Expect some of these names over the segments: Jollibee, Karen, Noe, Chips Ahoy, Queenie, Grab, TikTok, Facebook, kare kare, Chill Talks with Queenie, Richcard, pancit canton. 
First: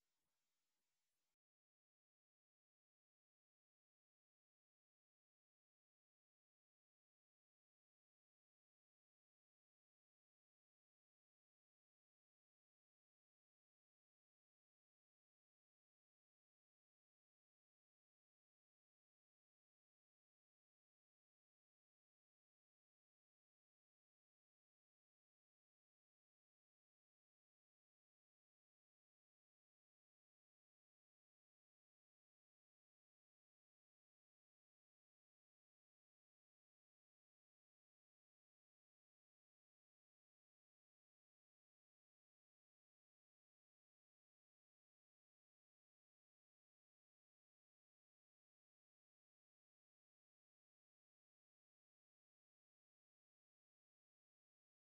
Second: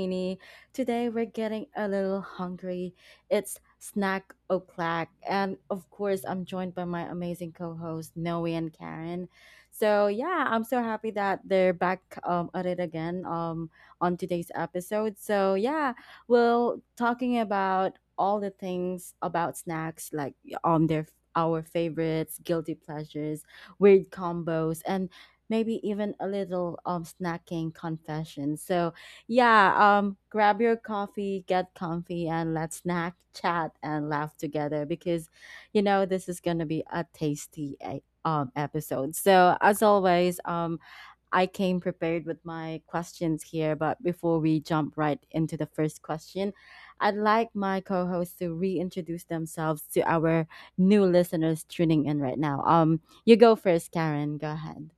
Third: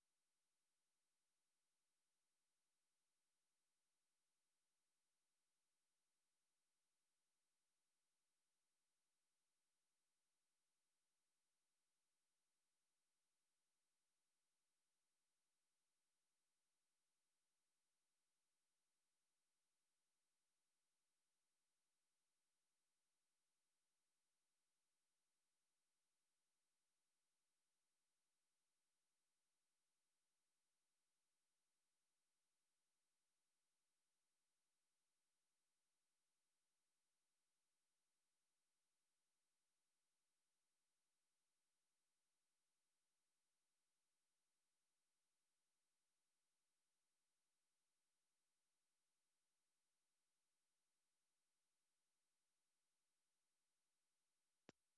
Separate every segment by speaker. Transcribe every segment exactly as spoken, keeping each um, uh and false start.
Speaker 1: Queenie. Today we're getting a little hungry. It's snack o'clock, and of course, I'm joined by my amazing co hosts, Noe and Karen. So, yeah, I'm so happy that they're back um, at it again um, on today's episode. So, yeah, we're talking about all the things about snacks, like um, their our favorites, guilty pleasures, weird combos, and maybe even a little um snacking confession. So yeah, um grab your coffee, get comfy and let's snack, chat and laugh together because you know this is going to be a tasty eh, um episode. So as always, um I came prepared with my questions here, but before we jump right into the first question, I'd like my co-hosts to reintroduce themselves to our new listeners tuning in right now. Um you go first, Karen. Go ahead.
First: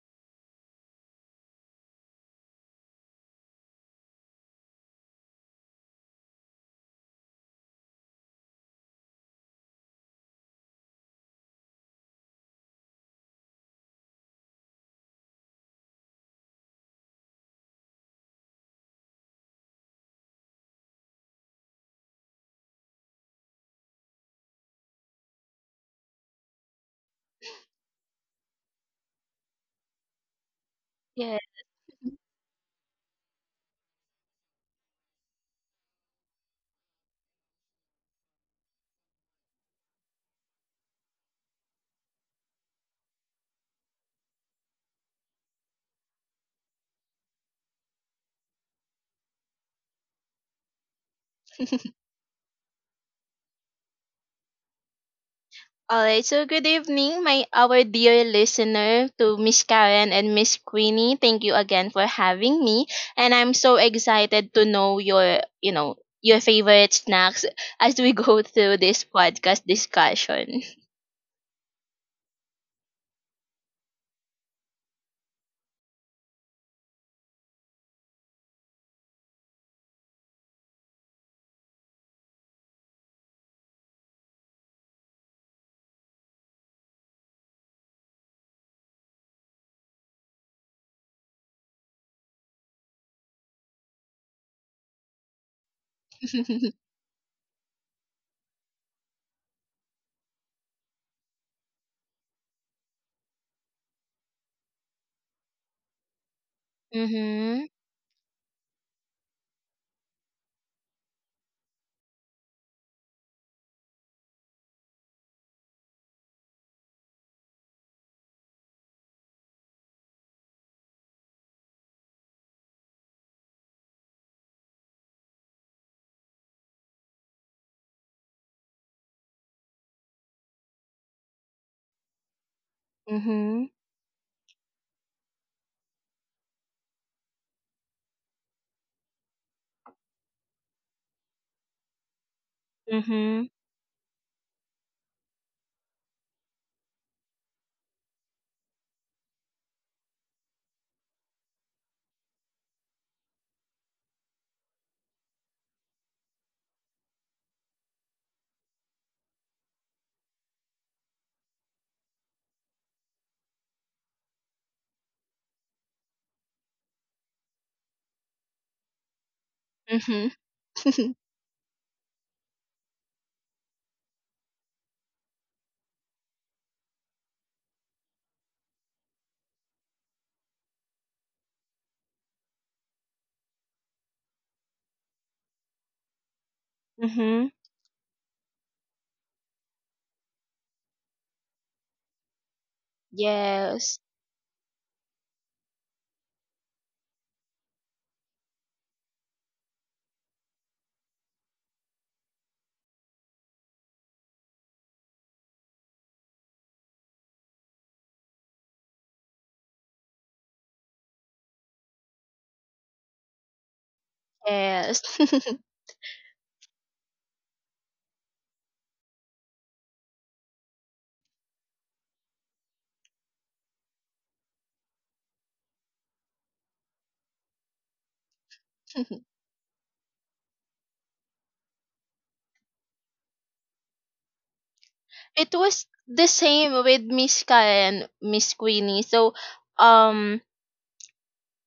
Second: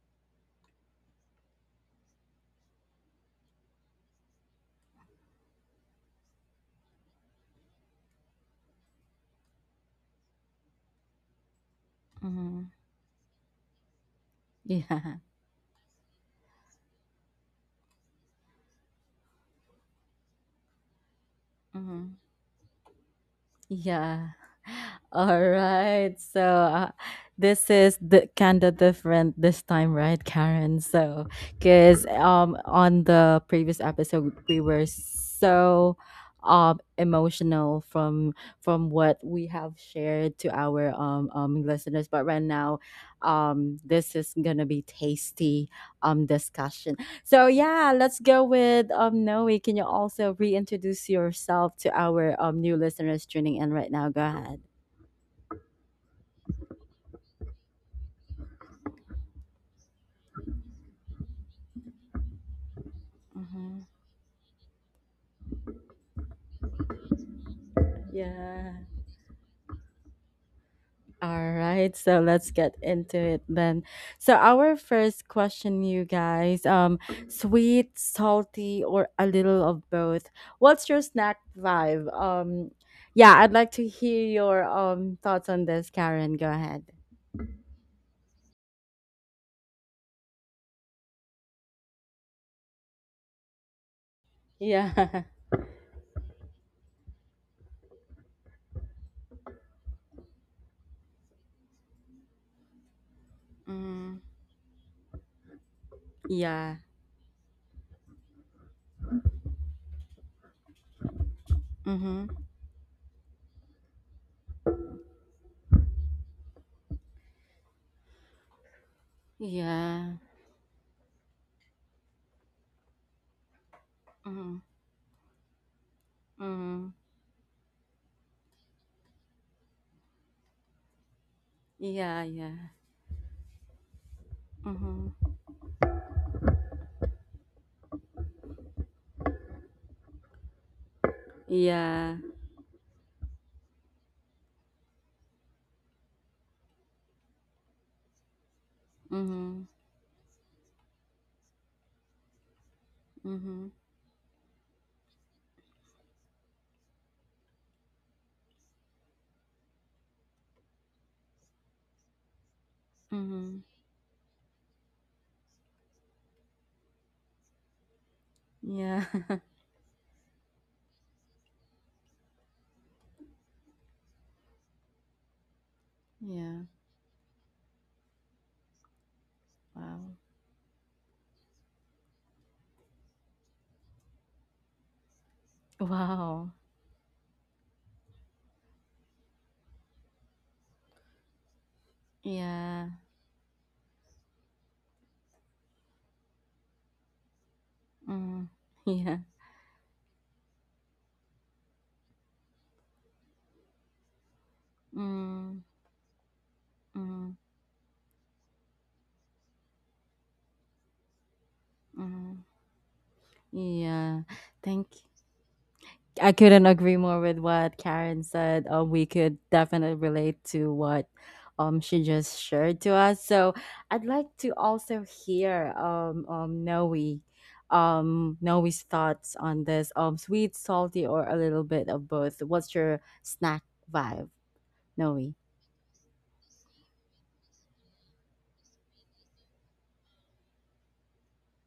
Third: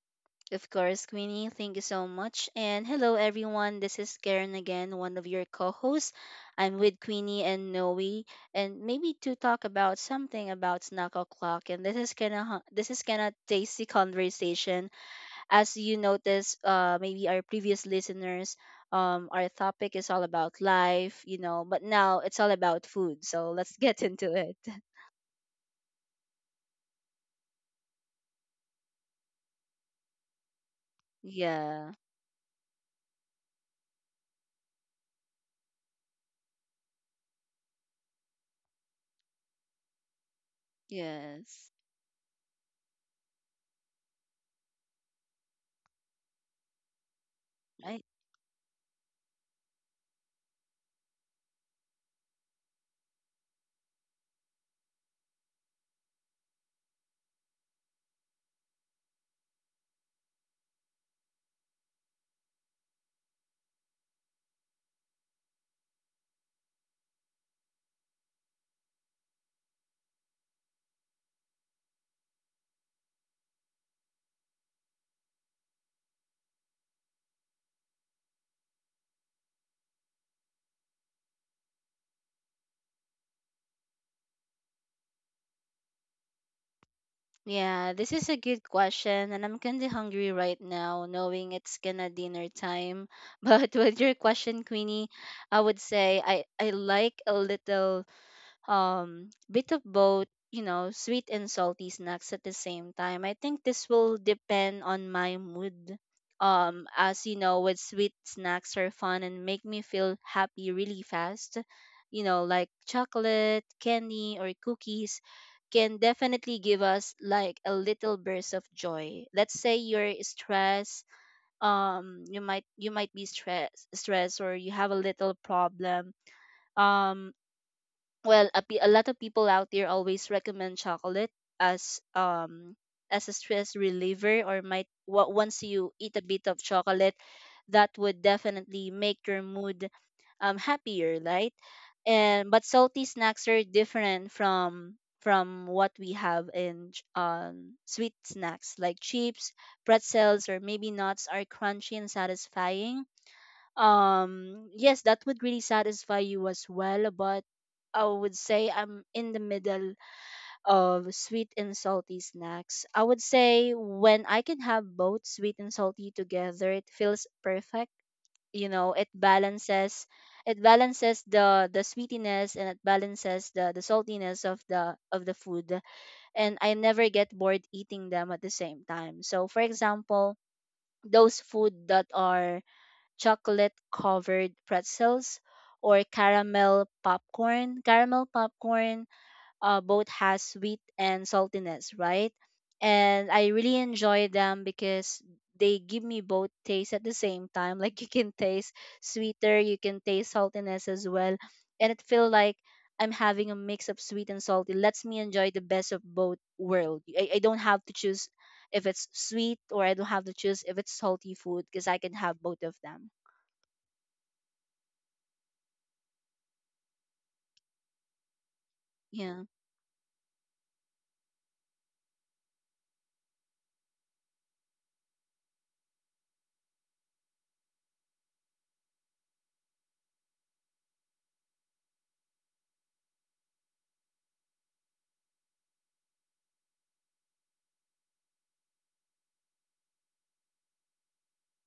Speaker 2: Of course, Queenie, thank you so much. And hello, everyone. This is Karen again, one of your co hosts. I'm with Queenie and Noe, and maybe to talk about something about snack o'clock. And this is kind of this is kind of tasty conversation.
Speaker 1: Yeah.
Speaker 2: As you notice, uh, maybe our previous listeners, um, our topic is all about life, you know, but now
Speaker 1: Mhm.
Speaker 2: it's all about food. So let's get
Speaker 1: Yeah.
Speaker 2: into it.
Speaker 1: All right. So uh, this is the kind of different this time, right, Karen? So
Speaker 3: Yes.
Speaker 2: Yeah.
Speaker 1: because um on the previous episode we were so um emotional from from what we have shared to our um um
Speaker 2: Yes.
Speaker 1: listeners, but right now um this is gonna be tasty um discussion. So yeah,
Speaker 2: Right.
Speaker 1: let's go with um Noe. Can you also reintroduce yourself to our um new listeners tuning in right now? Go ahead.
Speaker 3: All right. So good evening, my our dear listener to Miss Karen and Miss Queenie. Thank you again for having me, and I'm so
Speaker 1: Hmm.
Speaker 3: excited to know your you know your favorite snacks as we go
Speaker 1: Yeah.
Speaker 3: through this podcast discussion.
Speaker 1: All right. So let's get into it then. So our first question, you guys, um, sweet, salty, or a little of both. What's your snack vibe? Um, yeah, I'd like to hear your um thoughts on this, Karen. Go ahead.
Speaker 2: Yeah, this is a good question, and I'm kind of hungry right now, knowing it's gonna dinner time. But with your question, Queenie,
Speaker 1: Yeah.
Speaker 2: I would say I I like a little um bit of both, you know sweet and salty snacks at the same time. I think this will
Speaker 1: Mm,
Speaker 2: depend on my mood.
Speaker 1: yeah.
Speaker 2: Um as you know,
Speaker 3: mhm.
Speaker 2: with sweet snacks are fun and make me feel happy really fast, you
Speaker 1: Mm-hmm.
Speaker 2: know like chocolate candy or cookies, can definitely give us like a little burst of joy. Let's say you're
Speaker 1: Yeah.
Speaker 2: stressed, um you might you might be stressed stressed or you have a little problem.
Speaker 1: Mm.
Speaker 2: um well, a, pe- a lot of people out there always recommend chocolate as
Speaker 1: Yeah, yeah.
Speaker 2: um as a
Speaker 3: Mhm.
Speaker 2: stress reliever, or might
Speaker 1: Mhm.
Speaker 2: wa- once you eat a bit of chocolate, that would definitely make your mood um happier, right?
Speaker 1: Yeah.
Speaker 2: And but salty
Speaker 3: Mhm.
Speaker 2: snacks are different from from what we have in ch- um, sweet snacks like chips,
Speaker 1: Mhm.
Speaker 2: pretzels, or maybe nuts are crunchy and satisfying.
Speaker 1: Mhm.
Speaker 2: Um yes, that would really satisfy you as well, but I would say I'm in the middle of sweet and salty snacks. I would
Speaker 1: Mhm.
Speaker 2: say when I can have both sweet and salty together, it feels perfect. you know
Speaker 1: Yeah.
Speaker 2: it balances
Speaker 3: Mhm.
Speaker 2: it balances the the sweetiness, and it balances the the saltiness of the of the food. And
Speaker 1: Yeah.
Speaker 2: I never get bored eating them at the same time. So for
Speaker 1: Wow.
Speaker 2: example, those food that are chocolate covered pretzels or
Speaker 1: Wow.
Speaker 2: caramel
Speaker 3: mhm.
Speaker 2: popcorn. Caramel popcorn uh, both has sweet and saltiness, right?
Speaker 1: Yeah.
Speaker 2: And I really
Speaker 3: Yes.
Speaker 2: enjoy them because they give me both taste at the same time. Like you can
Speaker 1: Mm.
Speaker 2: taste
Speaker 1: Yeah.
Speaker 2: sweeter, you can taste saltiness as well. And it feel like I'm having a mix of sweet and salty. Lets me enjoy the
Speaker 1: Mm.
Speaker 2: best of both world. I,
Speaker 1: Mm.
Speaker 2: I don't have to choose if it's sweet, or I don't have to choose if it's salty food, because I can have
Speaker 1: Mm.
Speaker 2: both of them.
Speaker 1: Yeah. Thank
Speaker 3: Yes.
Speaker 1: I couldn't agree more with what Karen said. Um, we could
Speaker 2: Yeah.
Speaker 1: definitely relate to what um she just shared to us. So I'd like to also hear um um Noe um Noe's thoughts on this. Um sweet, salty, or a little bit of both. What's your snack vibe, Noe?
Speaker 3: It was the same with Miss Karen, Miss Queenie. So, um,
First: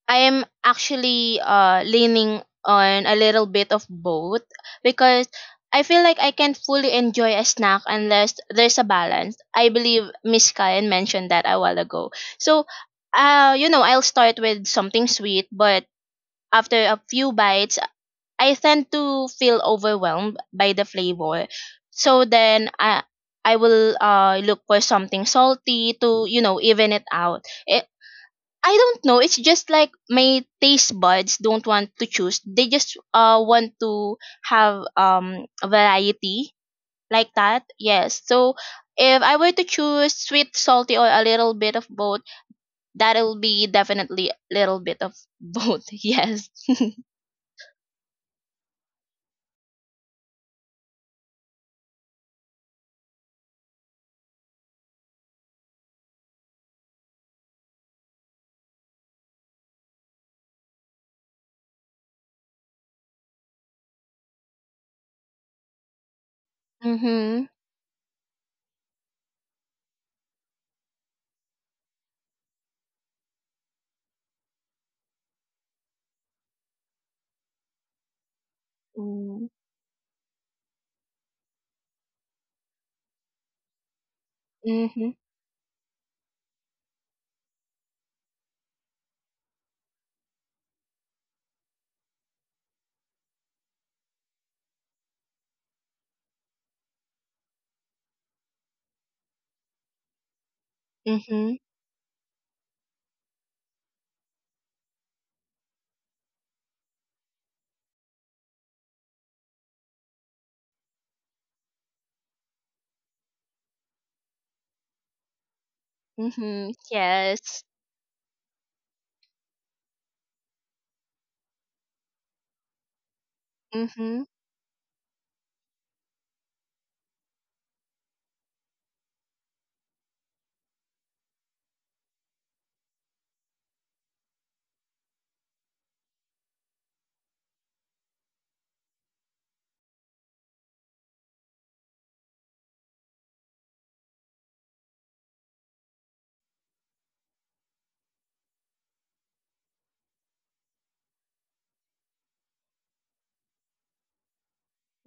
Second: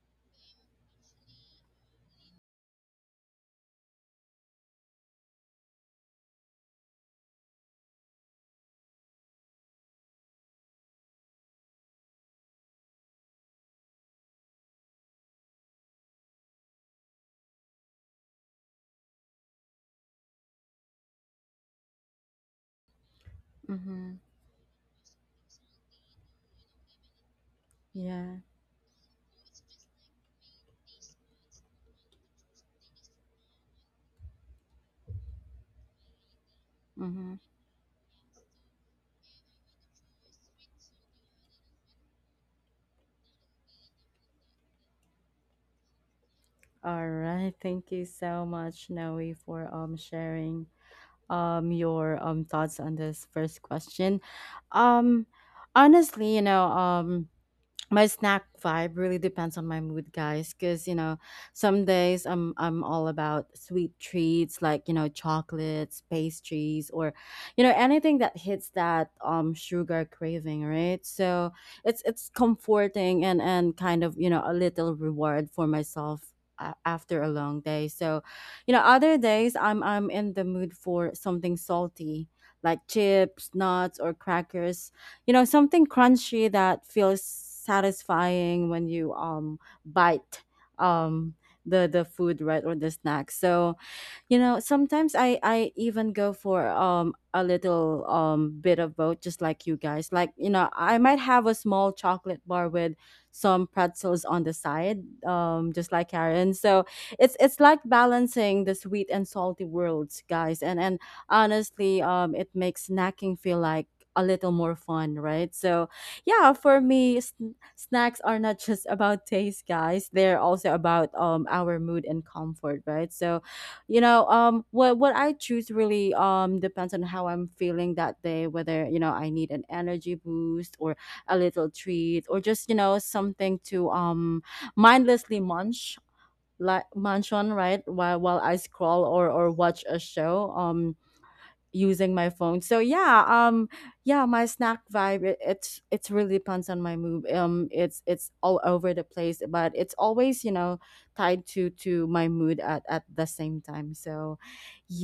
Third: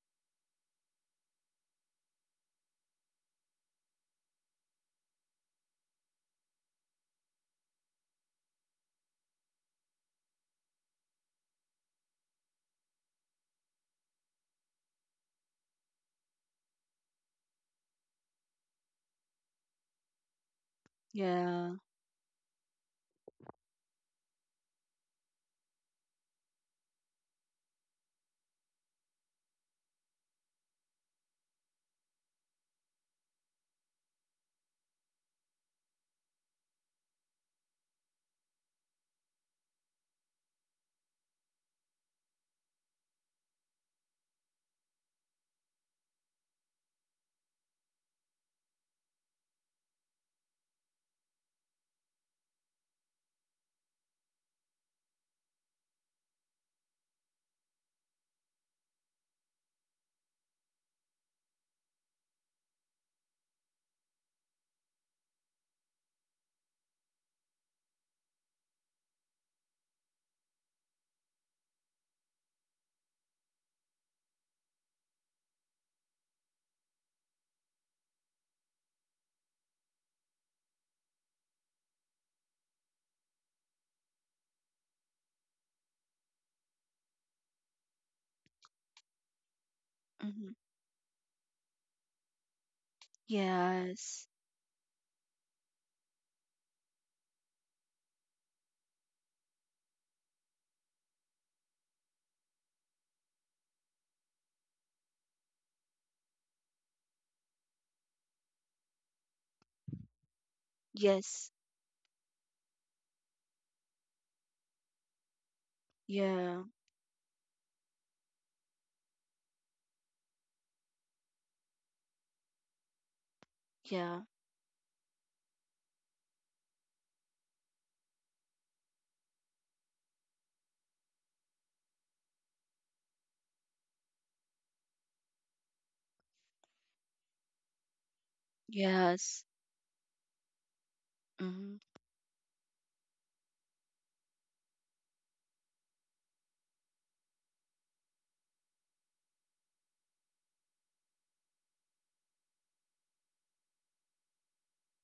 Speaker 3: I am actually uh leaning on a little bit of both because I feel like I can't fully enjoy a snack unless there's a balance. I believe Miss Karen mentioned that a while ago. So, uh, you know, I'll start with something sweet, but after a few bites, I tend to feel overwhelmed by the flavor.
Speaker 2: Yeah.
Speaker 3: So then I I will
Speaker 1: Mm-hmm.
Speaker 3: uh look for something salty to, you know, even it out. Eh,
Speaker 1: Yeah.
Speaker 3: I don't know. It's just like my taste buds don't want to choose. They just uh want to have um a variety like
Speaker 1: Mm-hmm.
Speaker 3: that. Yes. So if I were to choose sweet, salty, or a little bit of both, that'll be definitely a little bit of both. Yes.
Speaker 1: All right. Thank you so much, Noe, for um sharing um your um thoughts on this first question. Um honestly, you know, um my snack vibe really depends on my mood guys because you know some days i'm i'm all about sweet treats like, you know, chocolates, pastries, or
Speaker 3: Mhm.
Speaker 1: you know anything that hits that um sugar craving, right? So it's it's comforting and and kind of, you know, a little reward for myself a- after a long day. So you know, other
Speaker 3: Mm.
Speaker 1: days i'm i'm in the mood for something salty, like chips, nuts or crackers,
Speaker 3: Mhm.
Speaker 1: you know, something crunchy that feels satisfying when you um bite
Speaker 2: Mm-hmm.
Speaker 1: um the the food, right, or the snack. So
Speaker 2: Yes.
Speaker 1: you know, sometimes i i even go for um a little um bit of both, just like you guys. Like you know, I might have a
Speaker 3: Mhm.
Speaker 1: small chocolate bar with some pretzels on the side, um just like Karen. So it's it's like balancing the sweet and salty worlds, guys, and and
Speaker 2: Yes.
Speaker 1: honestly, um it makes snacking feel like a little more fun, right? So yeah,
Speaker 2: Yeah.
Speaker 3: Mhm.
Speaker 1: for me, sn-
Speaker 3: Yes.
Speaker 1: snacks are not just about taste, guys, they're also about um our mood and comfort, right? So you
Speaker 2: Yeah.
Speaker 3: Mhm.
Speaker 1: know, um what what I choose really um depends on how I'm feeling that day, whether you know, I need an energy boost or a little treat, or just you know something to um mindlessly munch like munch on, right, while while I scroll or
Speaker 2: Yes.
Speaker 1: or watch a show um
Speaker 2: Mm-hmm.
Speaker 1: using my phone. So yeah, um yeah, my snack vibe, it, it's it's really depends on my mood. Um it's it's all over the place, but it's always, you know, tied to to my mood at at the same time. So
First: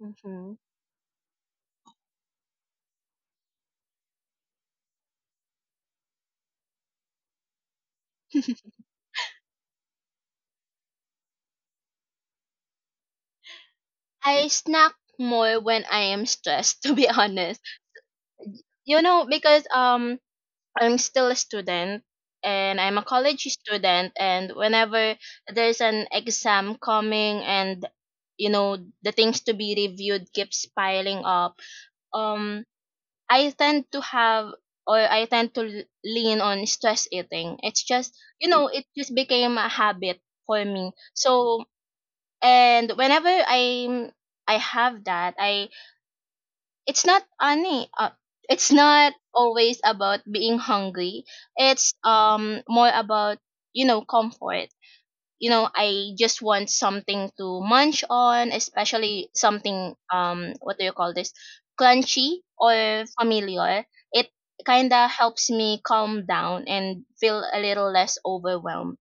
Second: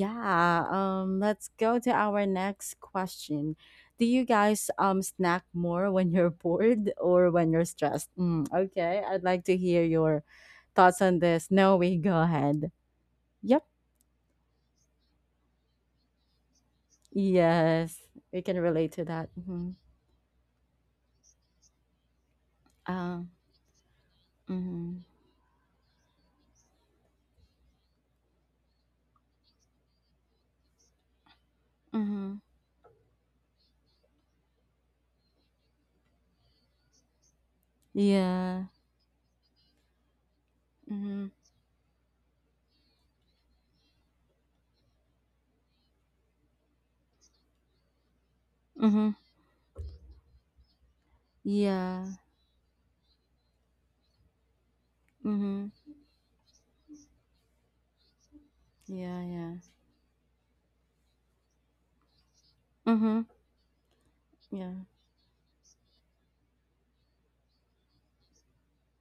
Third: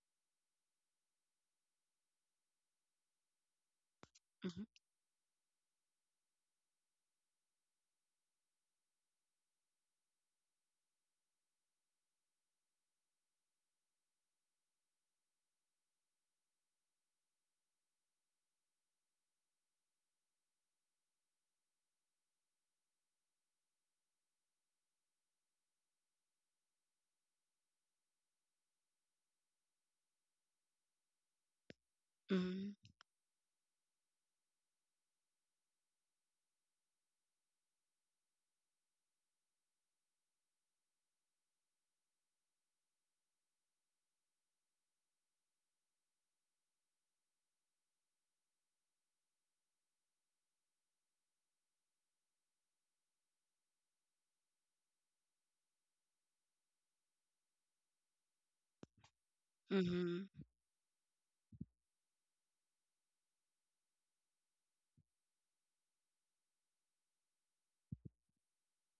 Speaker 3: Mhm.
Speaker 1: um let's go to our next question. Do you
Speaker 2: Mm-hmm.
Speaker 1: guys um snack more when you're bored or when you're stressed? Mm, okay, I'd like to hear your thoughts on this. No, we go ahead. Yep.
Speaker 3: I snack more when I am stressed. To be honest,
Speaker 1: Yes, we can relate
Speaker 3: you
Speaker 1: to
Speaker 3: know,
Speaker 1: that.
Speaker 3: because
Speaker 1: Mm-hmm.
Speaker 3: um I'm still a student, and I'm a
Speaker 1: Oh.
Speaker 3: college student, and
Speaker 1: Mhm.
Speaker 3: whenever there's an exam coming and, you know, the things to be reviewed keeps piling up,
Speaker 1: Mhm.
Speaker 3: um
Speaker 2: Mm-hmm.
Speaker 3: I tend to have, or I tend to l- lean on stress eating. It's just, you
Speaker 1: Yeah.
Speaker 3: know, it just became a habit for me.
Speaker 1: Mhm.
Speaker 3: So, and whenever I'm, I have that, I it's not any uh, it's not
Speaker 1: Mhm.
Speaker 3: always about being hungry. It's
Speaker 1: Yeah.
Speaker 3: um more about, you know, comfort. You know,
Speaker 1: Mhm.
Speaker 3: I just want something to munch on,
Speaker 1: Yeah,
Speaker 3: especially
Speaker 1: yeah.
Speaker 3: something,
Speaker 2: Mm-hmm.
Speaker 3: um what do you call this, crunchy or
Speaker 1: Mhm.
Speaker 3: familiar. It
Speaker 1: Yeah.
Speaker 3: kind of helps me calm down and feel a little less overwhelmed,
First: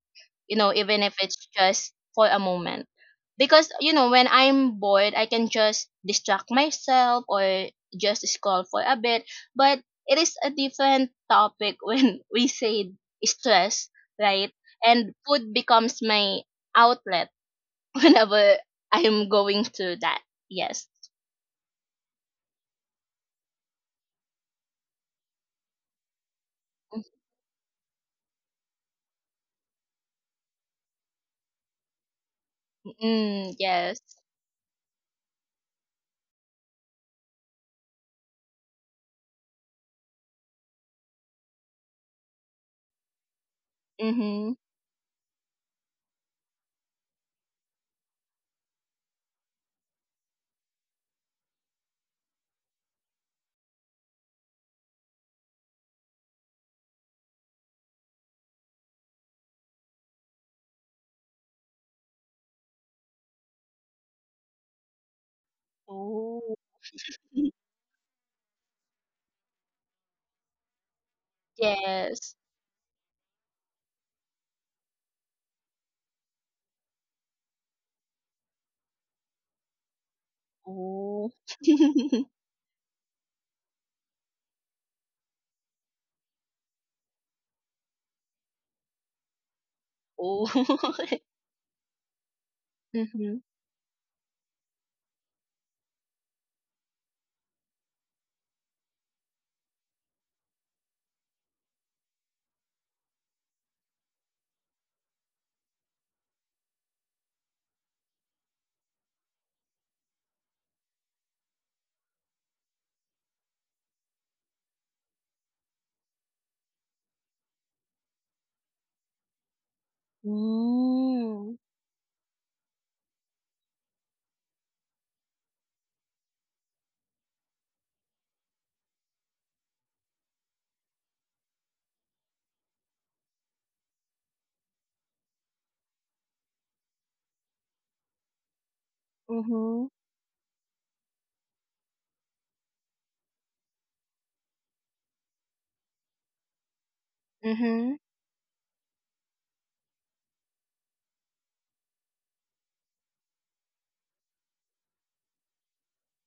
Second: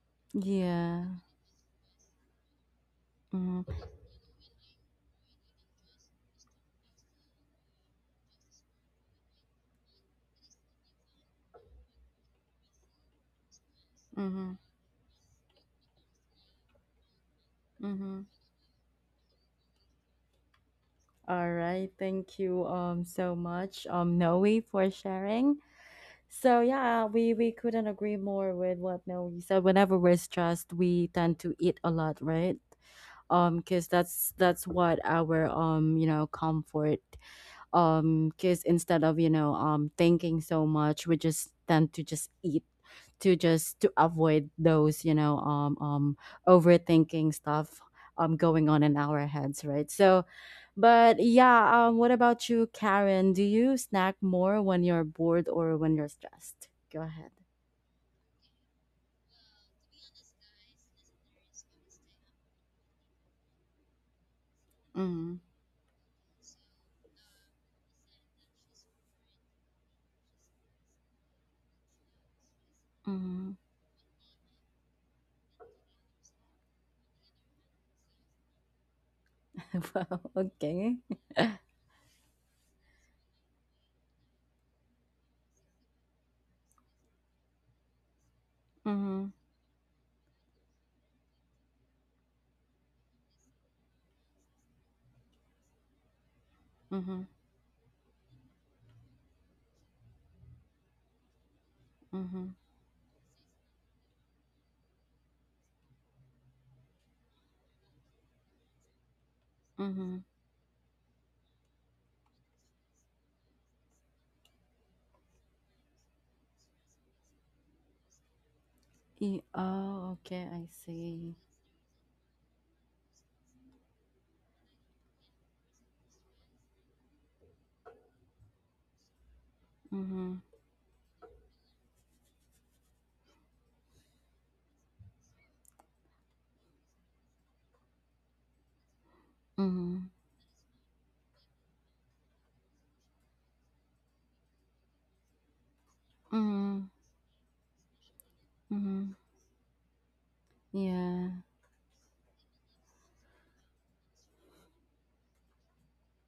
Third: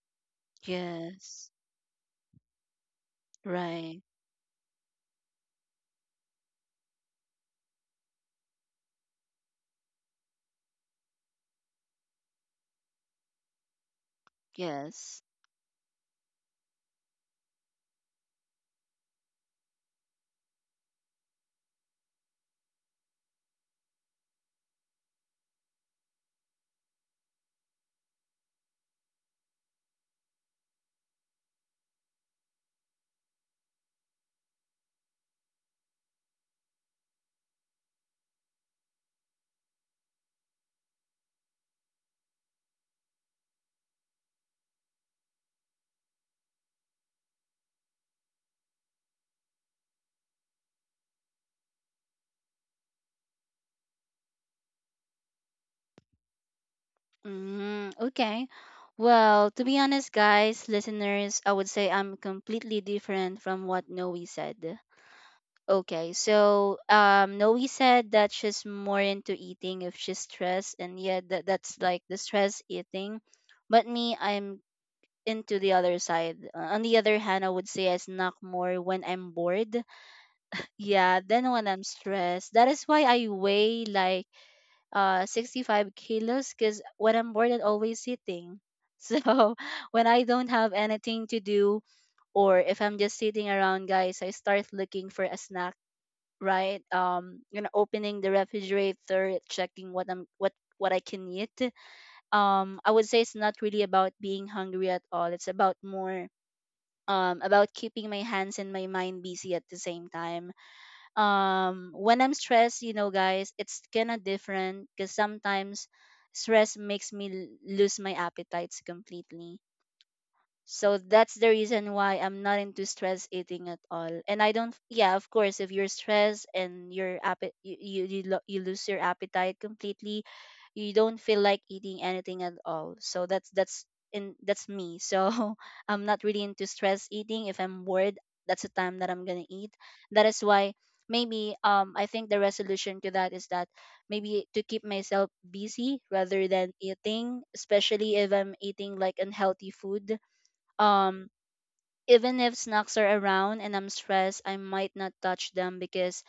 Speaker 3: you know, even
Speaker 1: Yeah.
Speaker 3: if it's
Speaker 2: Yes.
Speaker 3: just for a moment. Because,
Speaker 1: Mhm.
Speaker 3: you
Speaker 2: Right.
Speaker 3: know, when I'm bored I can just distract myself or just scroll for a bit. But it is a different topic when we say stress, right,
Speaker 1: Mhm.
Speaker 3: and
Speaker 2: Yes.
Speaker 3: food becomes my outlet
Speaker 1: Mhm.
Speaker 3: whenever I'm going through that. Yes.
Speaker 1: All right. Thank you um so much um Noe, for sharing. So yeah, we we couldn't agree more with what Noe said. Whenever we're stressed, we tend to eat a lot, right?
Speaker 3: Mm-hmm. Mm,
Speaker 1: Um cuz
Speaker 3: yes.
Speaker 1: that's that's what our um you know comfort, um because instead of you know um thinking so much, we just tend to just eat to just to avoid
Speaker 3: Mm-hmm.
Speaker 1: those, you know, um um overthinking stuff um going on in our heads, right? So but yeah, um what about you, Karen? Do you snack more when you're bored or when you're stressed? Go ahead.
Speaker 2: Mm, okay. Well, to be honest, guys, listeners, I would say I'm completely different from what Noe said. Okay,
Speaker 3: Ooh.
Speaker 2: so um, Noe said that she's more into eating if she's stressed, and yeah, that, that's like the
Speaker 3: Yes.
Speaker 2: stress eating.
Speaker 1: Mhm.
Speaker 2: But me, I'm into the other side. Uh, on the other hand, I would say I snack more when I'm bored.
Speaker 1: Wow, okay.
Speaker 2: Yeah,
Speaker 3: Ooh.
Speaker 2: then when I'm stressed. That is why I weigh like uh sixty-five kilos, because when I'm bored, I'm always sitting.
Speaker 1: Mhm,
Speaker 2: So when I
Speaker 3: Ooh.
Speaker 2: don't have anything to do, or if I'm just
Speaker 3: Mm-hmm.
Speaker 2: sitting around, guys, I start looking for a snack, right?
Speaker 1: mhm,
Speaker 2: Um, you know, opening the refrigerator, checking what I'm what what I can eat.
Speaker 1: mhm,
Speaker 2: Um, I would say it's not really about being hungry at all. It's about more um, about keeping my hands and my mind busy at the same
Speaker 1: mhm.
Speaker 2: time. Um, when I'm stressed, you know, guys, it's kind of different because sometimes stress makes me l- lose my appetites
Speaker 1: E-
Speaker 2: completely.
Speaker 1: oh, okay, I
Speaker 2: So that's
Speaker 1: see.
Speaker 2: the
Speaker 3: Mm.
Speaker 2: reason why I'm not into stress eating at all. And I don't, yeah, of course, if you're stressed and your appet, you, you, you, lo- you lose your appetite completely,
Speaker 1: Mhm,
Speaker 2: you don't feel like eating anything at all. So that's, that's, in that's me. So I'm not really into stress eating. If I'm bored, that's the time that I'm gonna eat.
Speaker 3: Mhm.
Speaker 1: mhm,
Speaker 2: That is why maybe um I think the resolution to that is that maybe to keep myself busy rather than
Speaker 1: mhm,
Speaker 2: eating,
Speaker 3: Mhm.
Speaker 2: especially if I'm eating
Speaker 1: mhm.
Speaker 2: like unhealthy food. um,
Speaker 1: Yeah.
Speaker 2: Even if snacks are around and I'm stressed, I might not touch them because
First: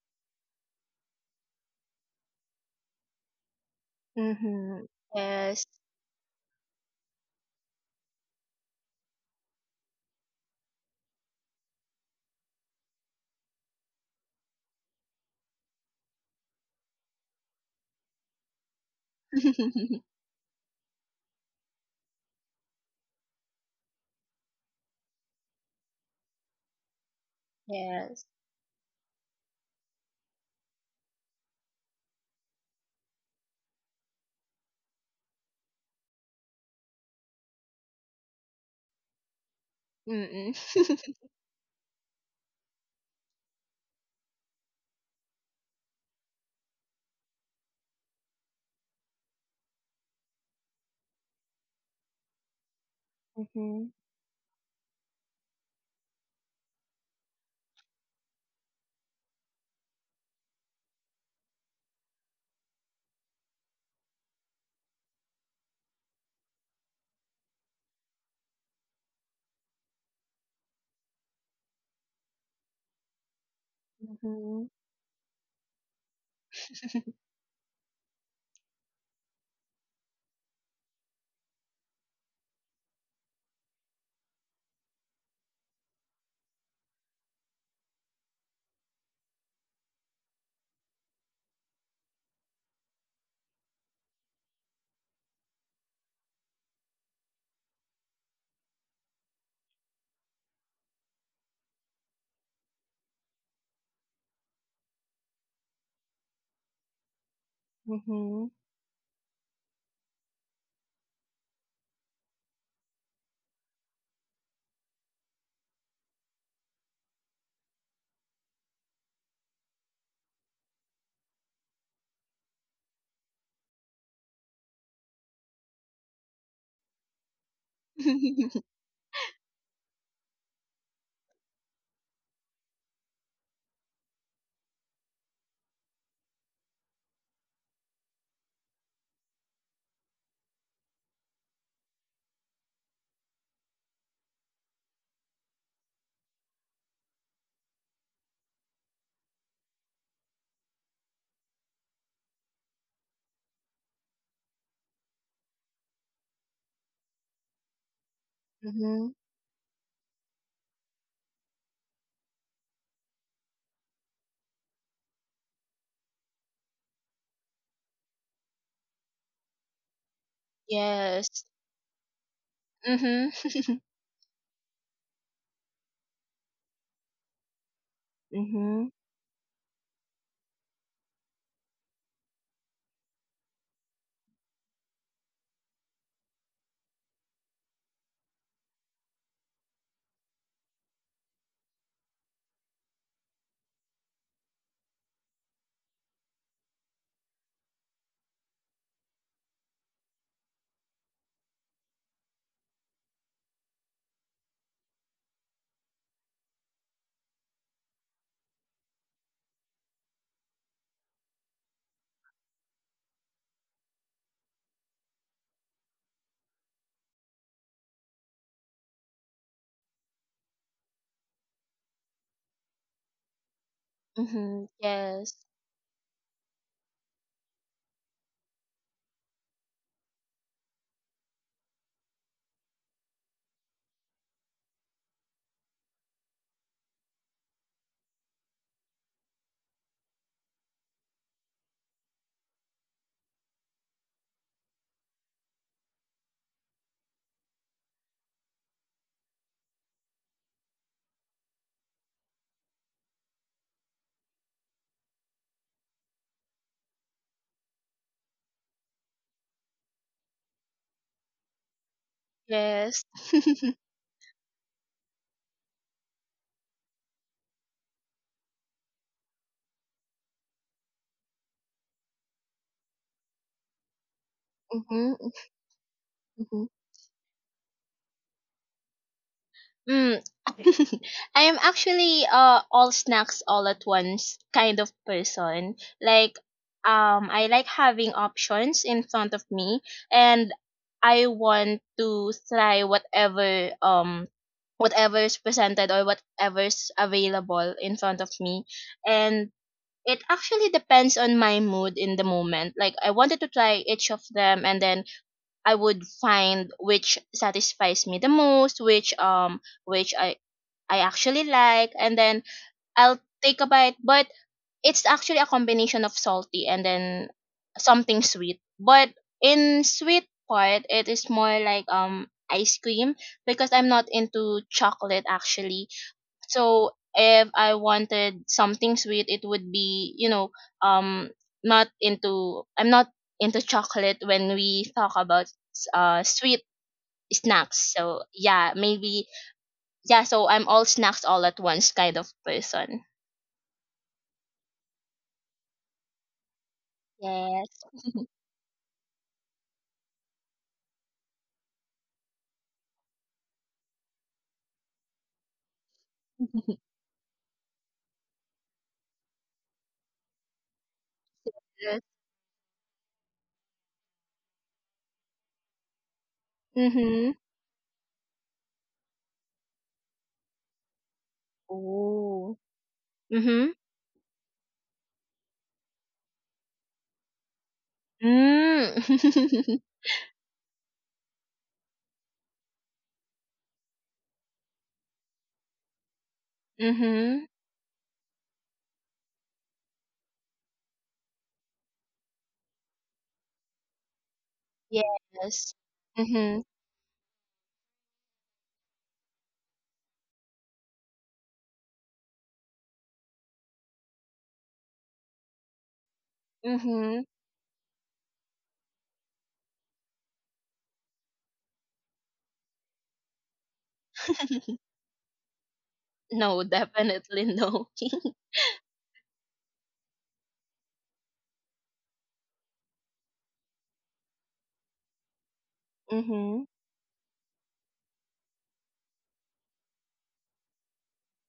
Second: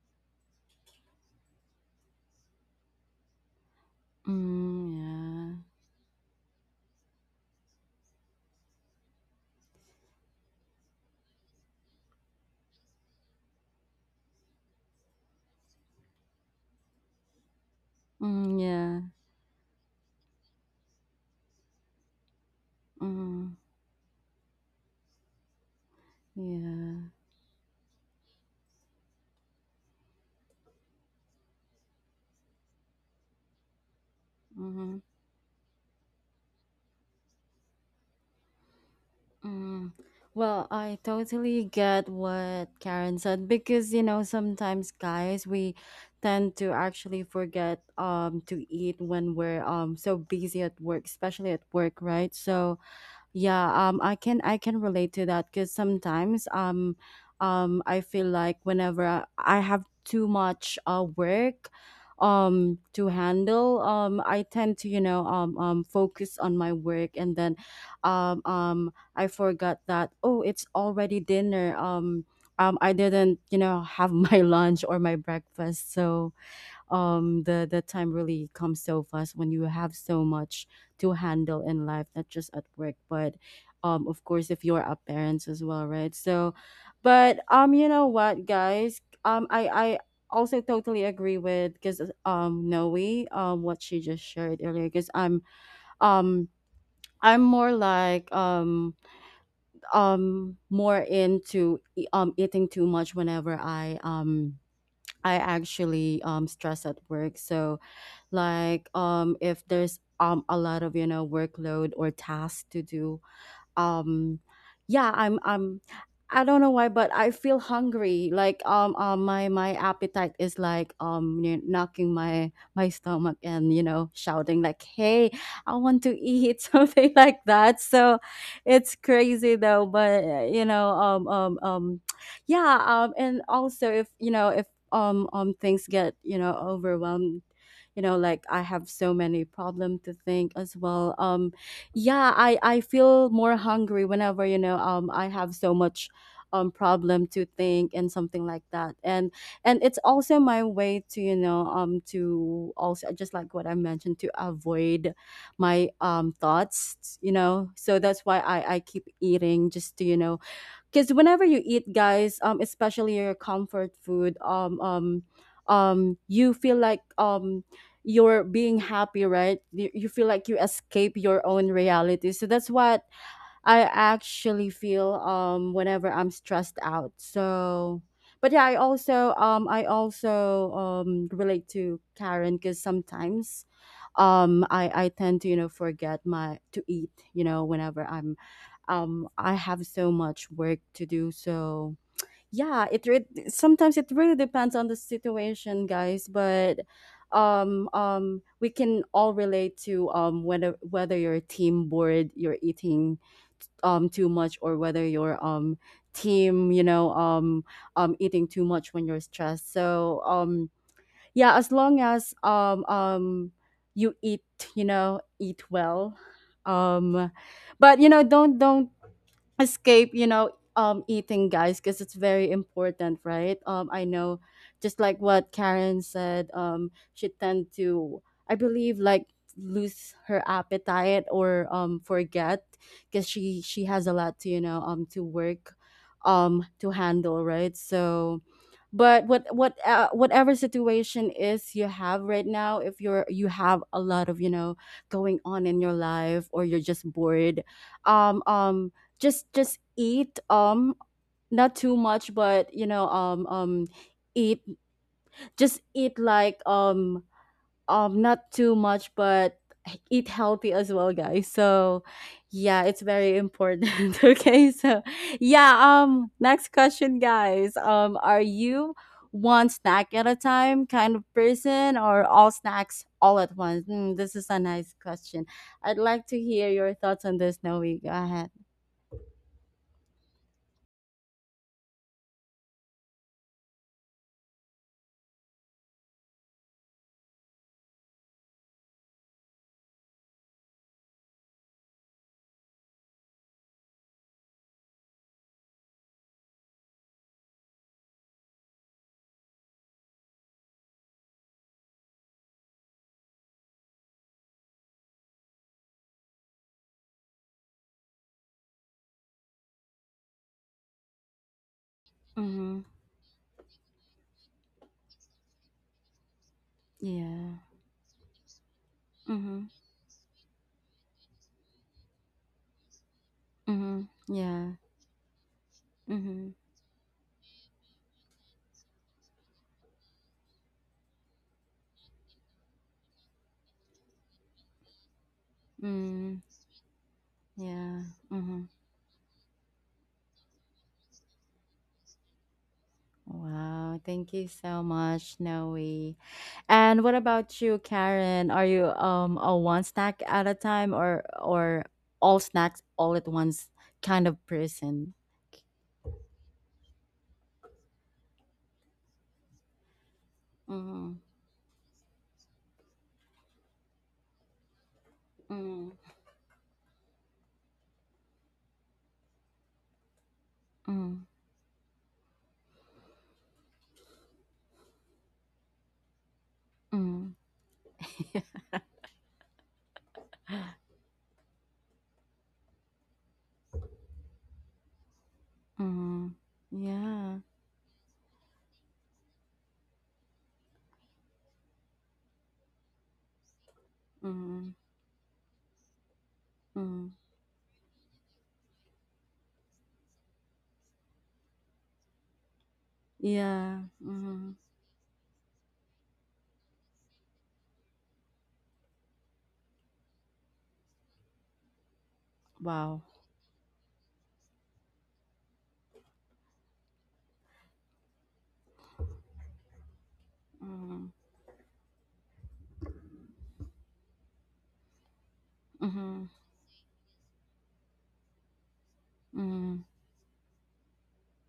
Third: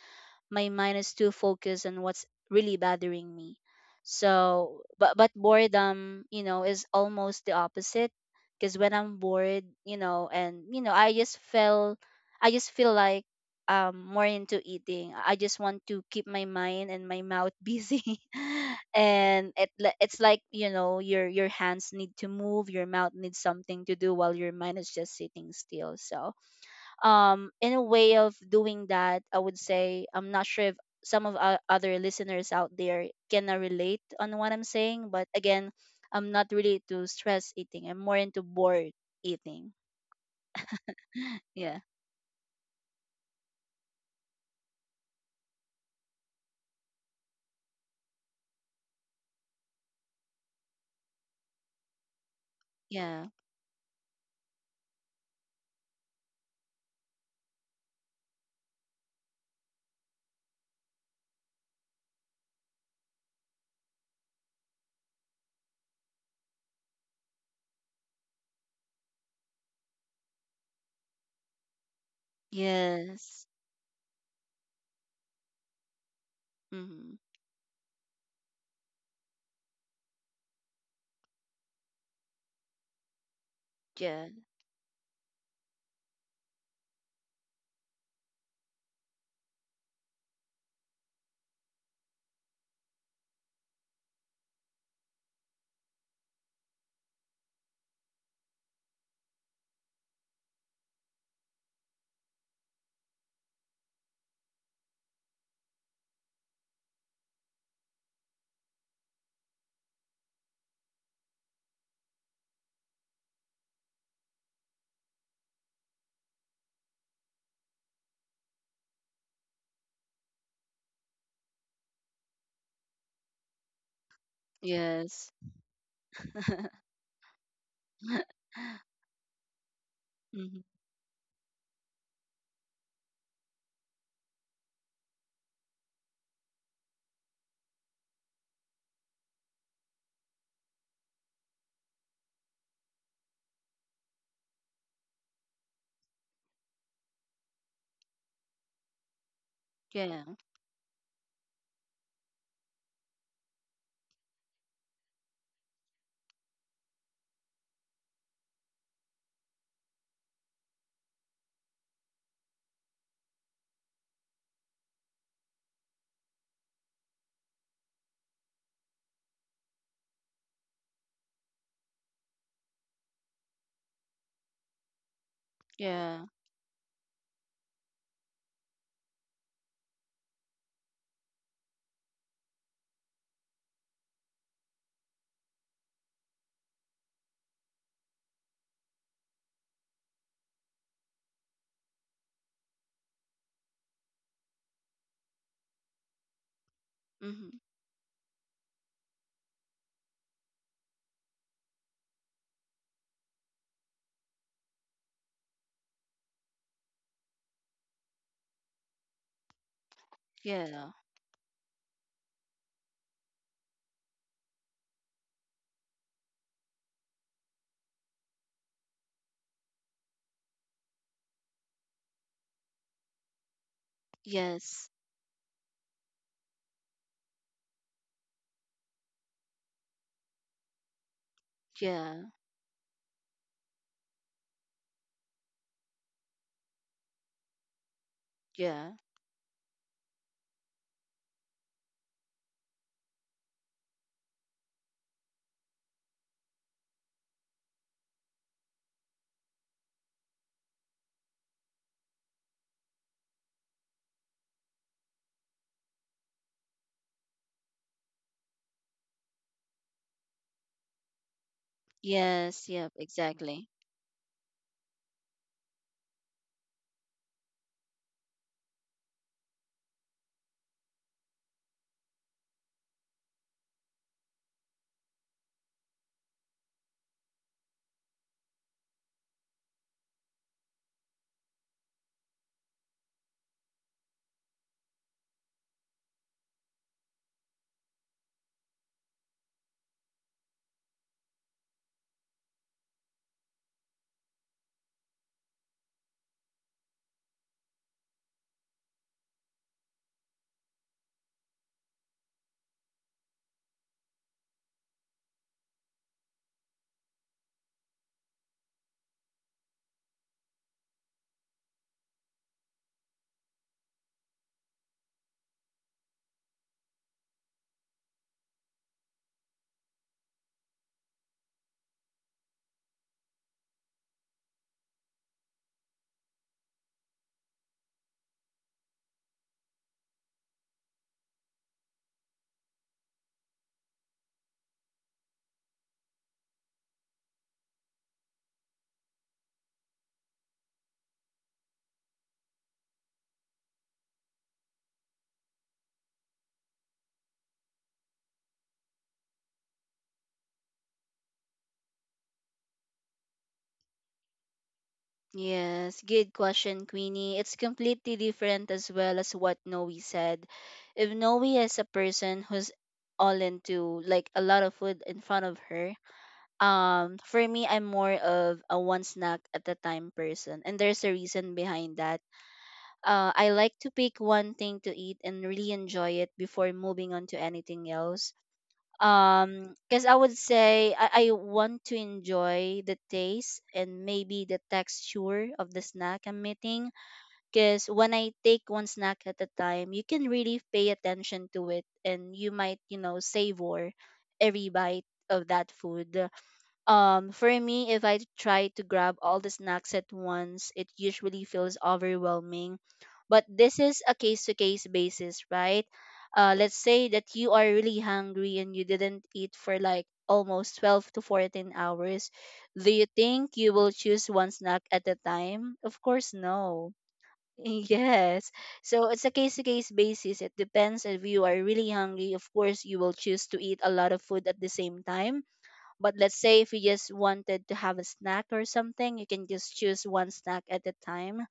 Speaker 2: my mind is too focused on what's really bothering me. So,
Speaker 3: Mhm.
Speaker 1: Mm,
Speaker 2: but but
Speaker 1: yeah.
Speaker 3: Yes.
Speaker 2: boredom, you know, is almost the opposite, because when I'm bored, you know, and you know, I just feel I just feel like um more into eating. I just want to keep my mind and my mouth busy.
Speaker 1: Mm, yeah.
Speaker 2: And it li- it's like, you know, your your hands need to move, your mouth needs
Speaker 1: Mm,
Speaker 2: something to do while your mind is just sitting still. So,
Speaker 1: yeah.
Speaker 2: um in a way
Speaker 3: Yes.
Speaker 2: of doing that, I would say I'm not sure if some of our other listeners out there can uh, relate on what I'm
Speaker 1: Mm-hmm.
Speaker 2: saying, but again, I'm not really to stress eating. I'm more into bored eating.
Speaker 1: Mm.
Speaker 3: Mm-mm.
Speaker 1: Well, I totally
Speaker 2: Yeah.
Speaker 1: get what Karen said, because you know sometimes guys, we tend to actually forget um to eat when we're um so busy at work, especially at work, right? So
Speaker 2: Yeah.
Speaker 1: yeah,
Speaker 3: Mhm.
Speaker 1: um i can I can relate to that, because sometimes um um I feel like whenever i I have too much uh work um to handle, um I tend to you know um um focus on my work, and then um um I forgot that, oh, it's already dinner, um um I didn't
Speaker 2: Yes.
Speaker 1: you know have my
Speaker 3: Mhm.
Speaker 1: lunch or my breakfast. So
Speaker 2: Mm-hmm.
Speaker 1: um the the time really comes so fast when you have so much to handle in life, not just at work, but um of
Speaker 2: Yeah.
Speaker 1: course if you're a parent as well, right? So but um you know what guys, um i I also totally agree with, because um Noe, um what she just shared earlier, because i'm um i'm more like um um more into e- um eating too much whenever i um I actually um stress at work. So
Speaker 3: Mhm.
Speaker 1: like um if there's um a lot of you know workload or tasks to do, um yeah, i'm i'm I don't know why, but I feel hungry, like um, um my my appetite is like, um you know, knocking my my stomach and you know shouting like,
Speaker 2: Yes.
Speaker 1: hey, I want to eat something like that. So it's crazy though, but uh,
Speaker 2: Hmm.
Speaker 1: you know um um um yeah, um and also if you know, if um um things get you know overwhelmed, you know like I have so many problem to think as well, um yeah, I i feel more hungry whenever you know um I have so much um problem to think and something like that. And and it's
Speaker 2: Yeah.
Speaker 1: also my way to you know um to also, just like what I mentioned, to avoid my um thoughts, you know. So that's why i i keep
Speaker 3: Mhm.
Speaker 1: eating, just to you know, because whenever you eat guys, um especially your comfort food, um um um you feel like um you're being happy, right? You you feel like you escape
Speaker 3: Yes.
Speaker 1: your own reality. So that's what
Speaker 3: Mhm.
Speaker 1: I actually feel um whenever
Speaker 2: Yeah.
Speaker 1: I'm stressed out. So, but yeah, I
Speaker 3: Mhm.
Speaker 1: also um I also um relate to Karen, because sometimes um I I tend to you know forget my to eat, you know, whenever I'm um I have so much work to do. So yeah, it re- sometimes it really depends on the situation, guys. But
Speaker 2: Hmm.
Speaker 1: um um we can all relate to um whether whether you're team bored, you're eating um too much, or whether your um team, you know, um um eating too much when you're stressed. So um
Speaker 2: Yeah.
Speaker 1: yeah, as long as um um you eat, you know, eat well, um but you know, don't don't escape, you know, um eating guys, because it's very important, right? um I know,
Speaker 3: Mhm.
Speaker 2: Yes.
Speaker 1: just like
Speaker 3: Yes.
Speaker 1: what Karen said, um she tend to, I believe, like lose her appetite, or um
Speaker 2: Yeah.
Speaker 1: forget, because she she has a lot to you know um to work, um to handle, right? So
Speaker 2: Yeah.
Speaker 1: but what what uh, whatever situation is you have right now, if you're you have a lot of you know going on in your life, or you're just bored, um um just just eat, um not too much, but you know, um um eat, just eat like, um um not too much, but eat healthy as well, guys. So
Speaker 2: Yes.
Speaker 1: yeah,
Speaker 2: Yep,
Speaker 1: it's
Speaker 3: Yes.
Speaker 1: very
Speaker 2: exactly.
Speaker 1: important. Okay, so yeah, um next question, guys, um are you one snack at a time kind of person, or all snacks all at once? Hmm, this is a nice
Speaker 3: Mhm.
Speaker 1: question. I'd like to hear
Speaker 3: Mhm.
Speaker 1: your thoughts on this, Noe. Go ahead.
Speaker 3: Mm. I am actually uh all snacks all at once kind of person. Like, um I like having options in front of me, and I want to try whatever um whatever's presented or whatever's available in front of me, and it actually depends on my mood in the moment. Like, I wanted to try each of them and then I would find which satisfies me the most, which um which I I actually like, and then
Speaker 1: Mm-hmm.
Speaker 3: I'll take a bite. But it's actually a combination of salty and then
Speaker 1: Yeah.
Speaker 3: something sweet. But
Speaker 1: Mm-hmm.
Speaker 3: in sweet part, it is more like um ice cream, because I'm
Speaker 1: Mm-hmm.
Speaker 3: not into
Speaker 1: Yeah.
Speaker 3: chocolate actually.
Speaker 1: Mm-hmm.
Speaker 3: So if I wanted something sweet, it would be, you know, um not into I'm not into chocolate when we talk about uh
Speaker 1: Mm-hmm.
Speaker 3: sweet snacks.
Speaker 1: Yeah.
Speaker 3: So
Speaker 1: Mm-hmm.
Speaker 3: yeah, maybe, yeah, so I'm all snacks all at once kind of person.
Speaker 1: Wow, thank you so much, Noe. And what about you,
Speaker 3: Yes.
Speaker 1: Karen? Are you um a one snack at a time, or or all snacks all at once kind of person?
Speaker 2: Yes, good question, Queenie. It's completely different as well as what Noe said. If
Speaker 1: Mm,
Speaker 2: Noe is a
Speaker 3: Yes.
Speaker 2: person who's all into like a lot of food in front of
Speaker 1: mm,
Speaker 2: her, um,
Speaker 3: Mhm.
Speaker 2: for me, I'm more of a one snack at a time person, and there's a
Speaker 1: mm,
Speaker 2: reason behind that.
Speaker 3: Ooh.
Speaker 2: Uh, I like
Speaker 3: Mhm.
Speaker 2: to pick one thing to eat and really enjoy it before moving on
Speaker 1: mm.
Speaker 2: to anything else, um
Speaker 3: Mm.
Speaker 2: because I would say, I, I want to enjoy the taste and maybe the texture of the snack
Speaker 1: Mm,
Speaker 2: I'm eating.
Speaker 1: yeah.
Speaker 3: Mhm.
Speaker 2: Because when I take one snack at a time, you can really pay attention to it, and you might you know savor every
Speaker 1: Mm,
Speaker 2: bite of that
Speaker 3: Yes.
Speaker 2: food.
Speaker 3: Mhm.
Speaker 1: mm,
Speaker 2: Um, for me, if I try to grab all the snacks at once, it usually feels overwhelming. But this
Speaker 1: yeah.
Speaker 2: is a case to
Speaker 1: Mm,
Speaker 2: case basis, right? Uh, let's say
Speaker 3: Mhm.
Speaker 2: that you are really hungry and you didn't eat for like almost twelve to fourteen hours. Do
Speaker 1: wow.
Speaker 2: you think you will choose one snack at a time? Of course,
Speaker 3: No,
Speaker 2: no.
Speaker 3: definitely no.
Speaker 2: Yes. So it's a case to case basis. It depends
Speaker 1: Mm,
Speaker 2: if you are really hungry. Of course, you will choose to eat a lot of food at the same time, but
Speaker 1: mm,
Speaker 2: let's say
Speaker 3: Mhm.
Speaker 2: if you just wanted to have a snack or something, you can just
Speaker 1: mm,
Speaker 2: choose one snack at a time.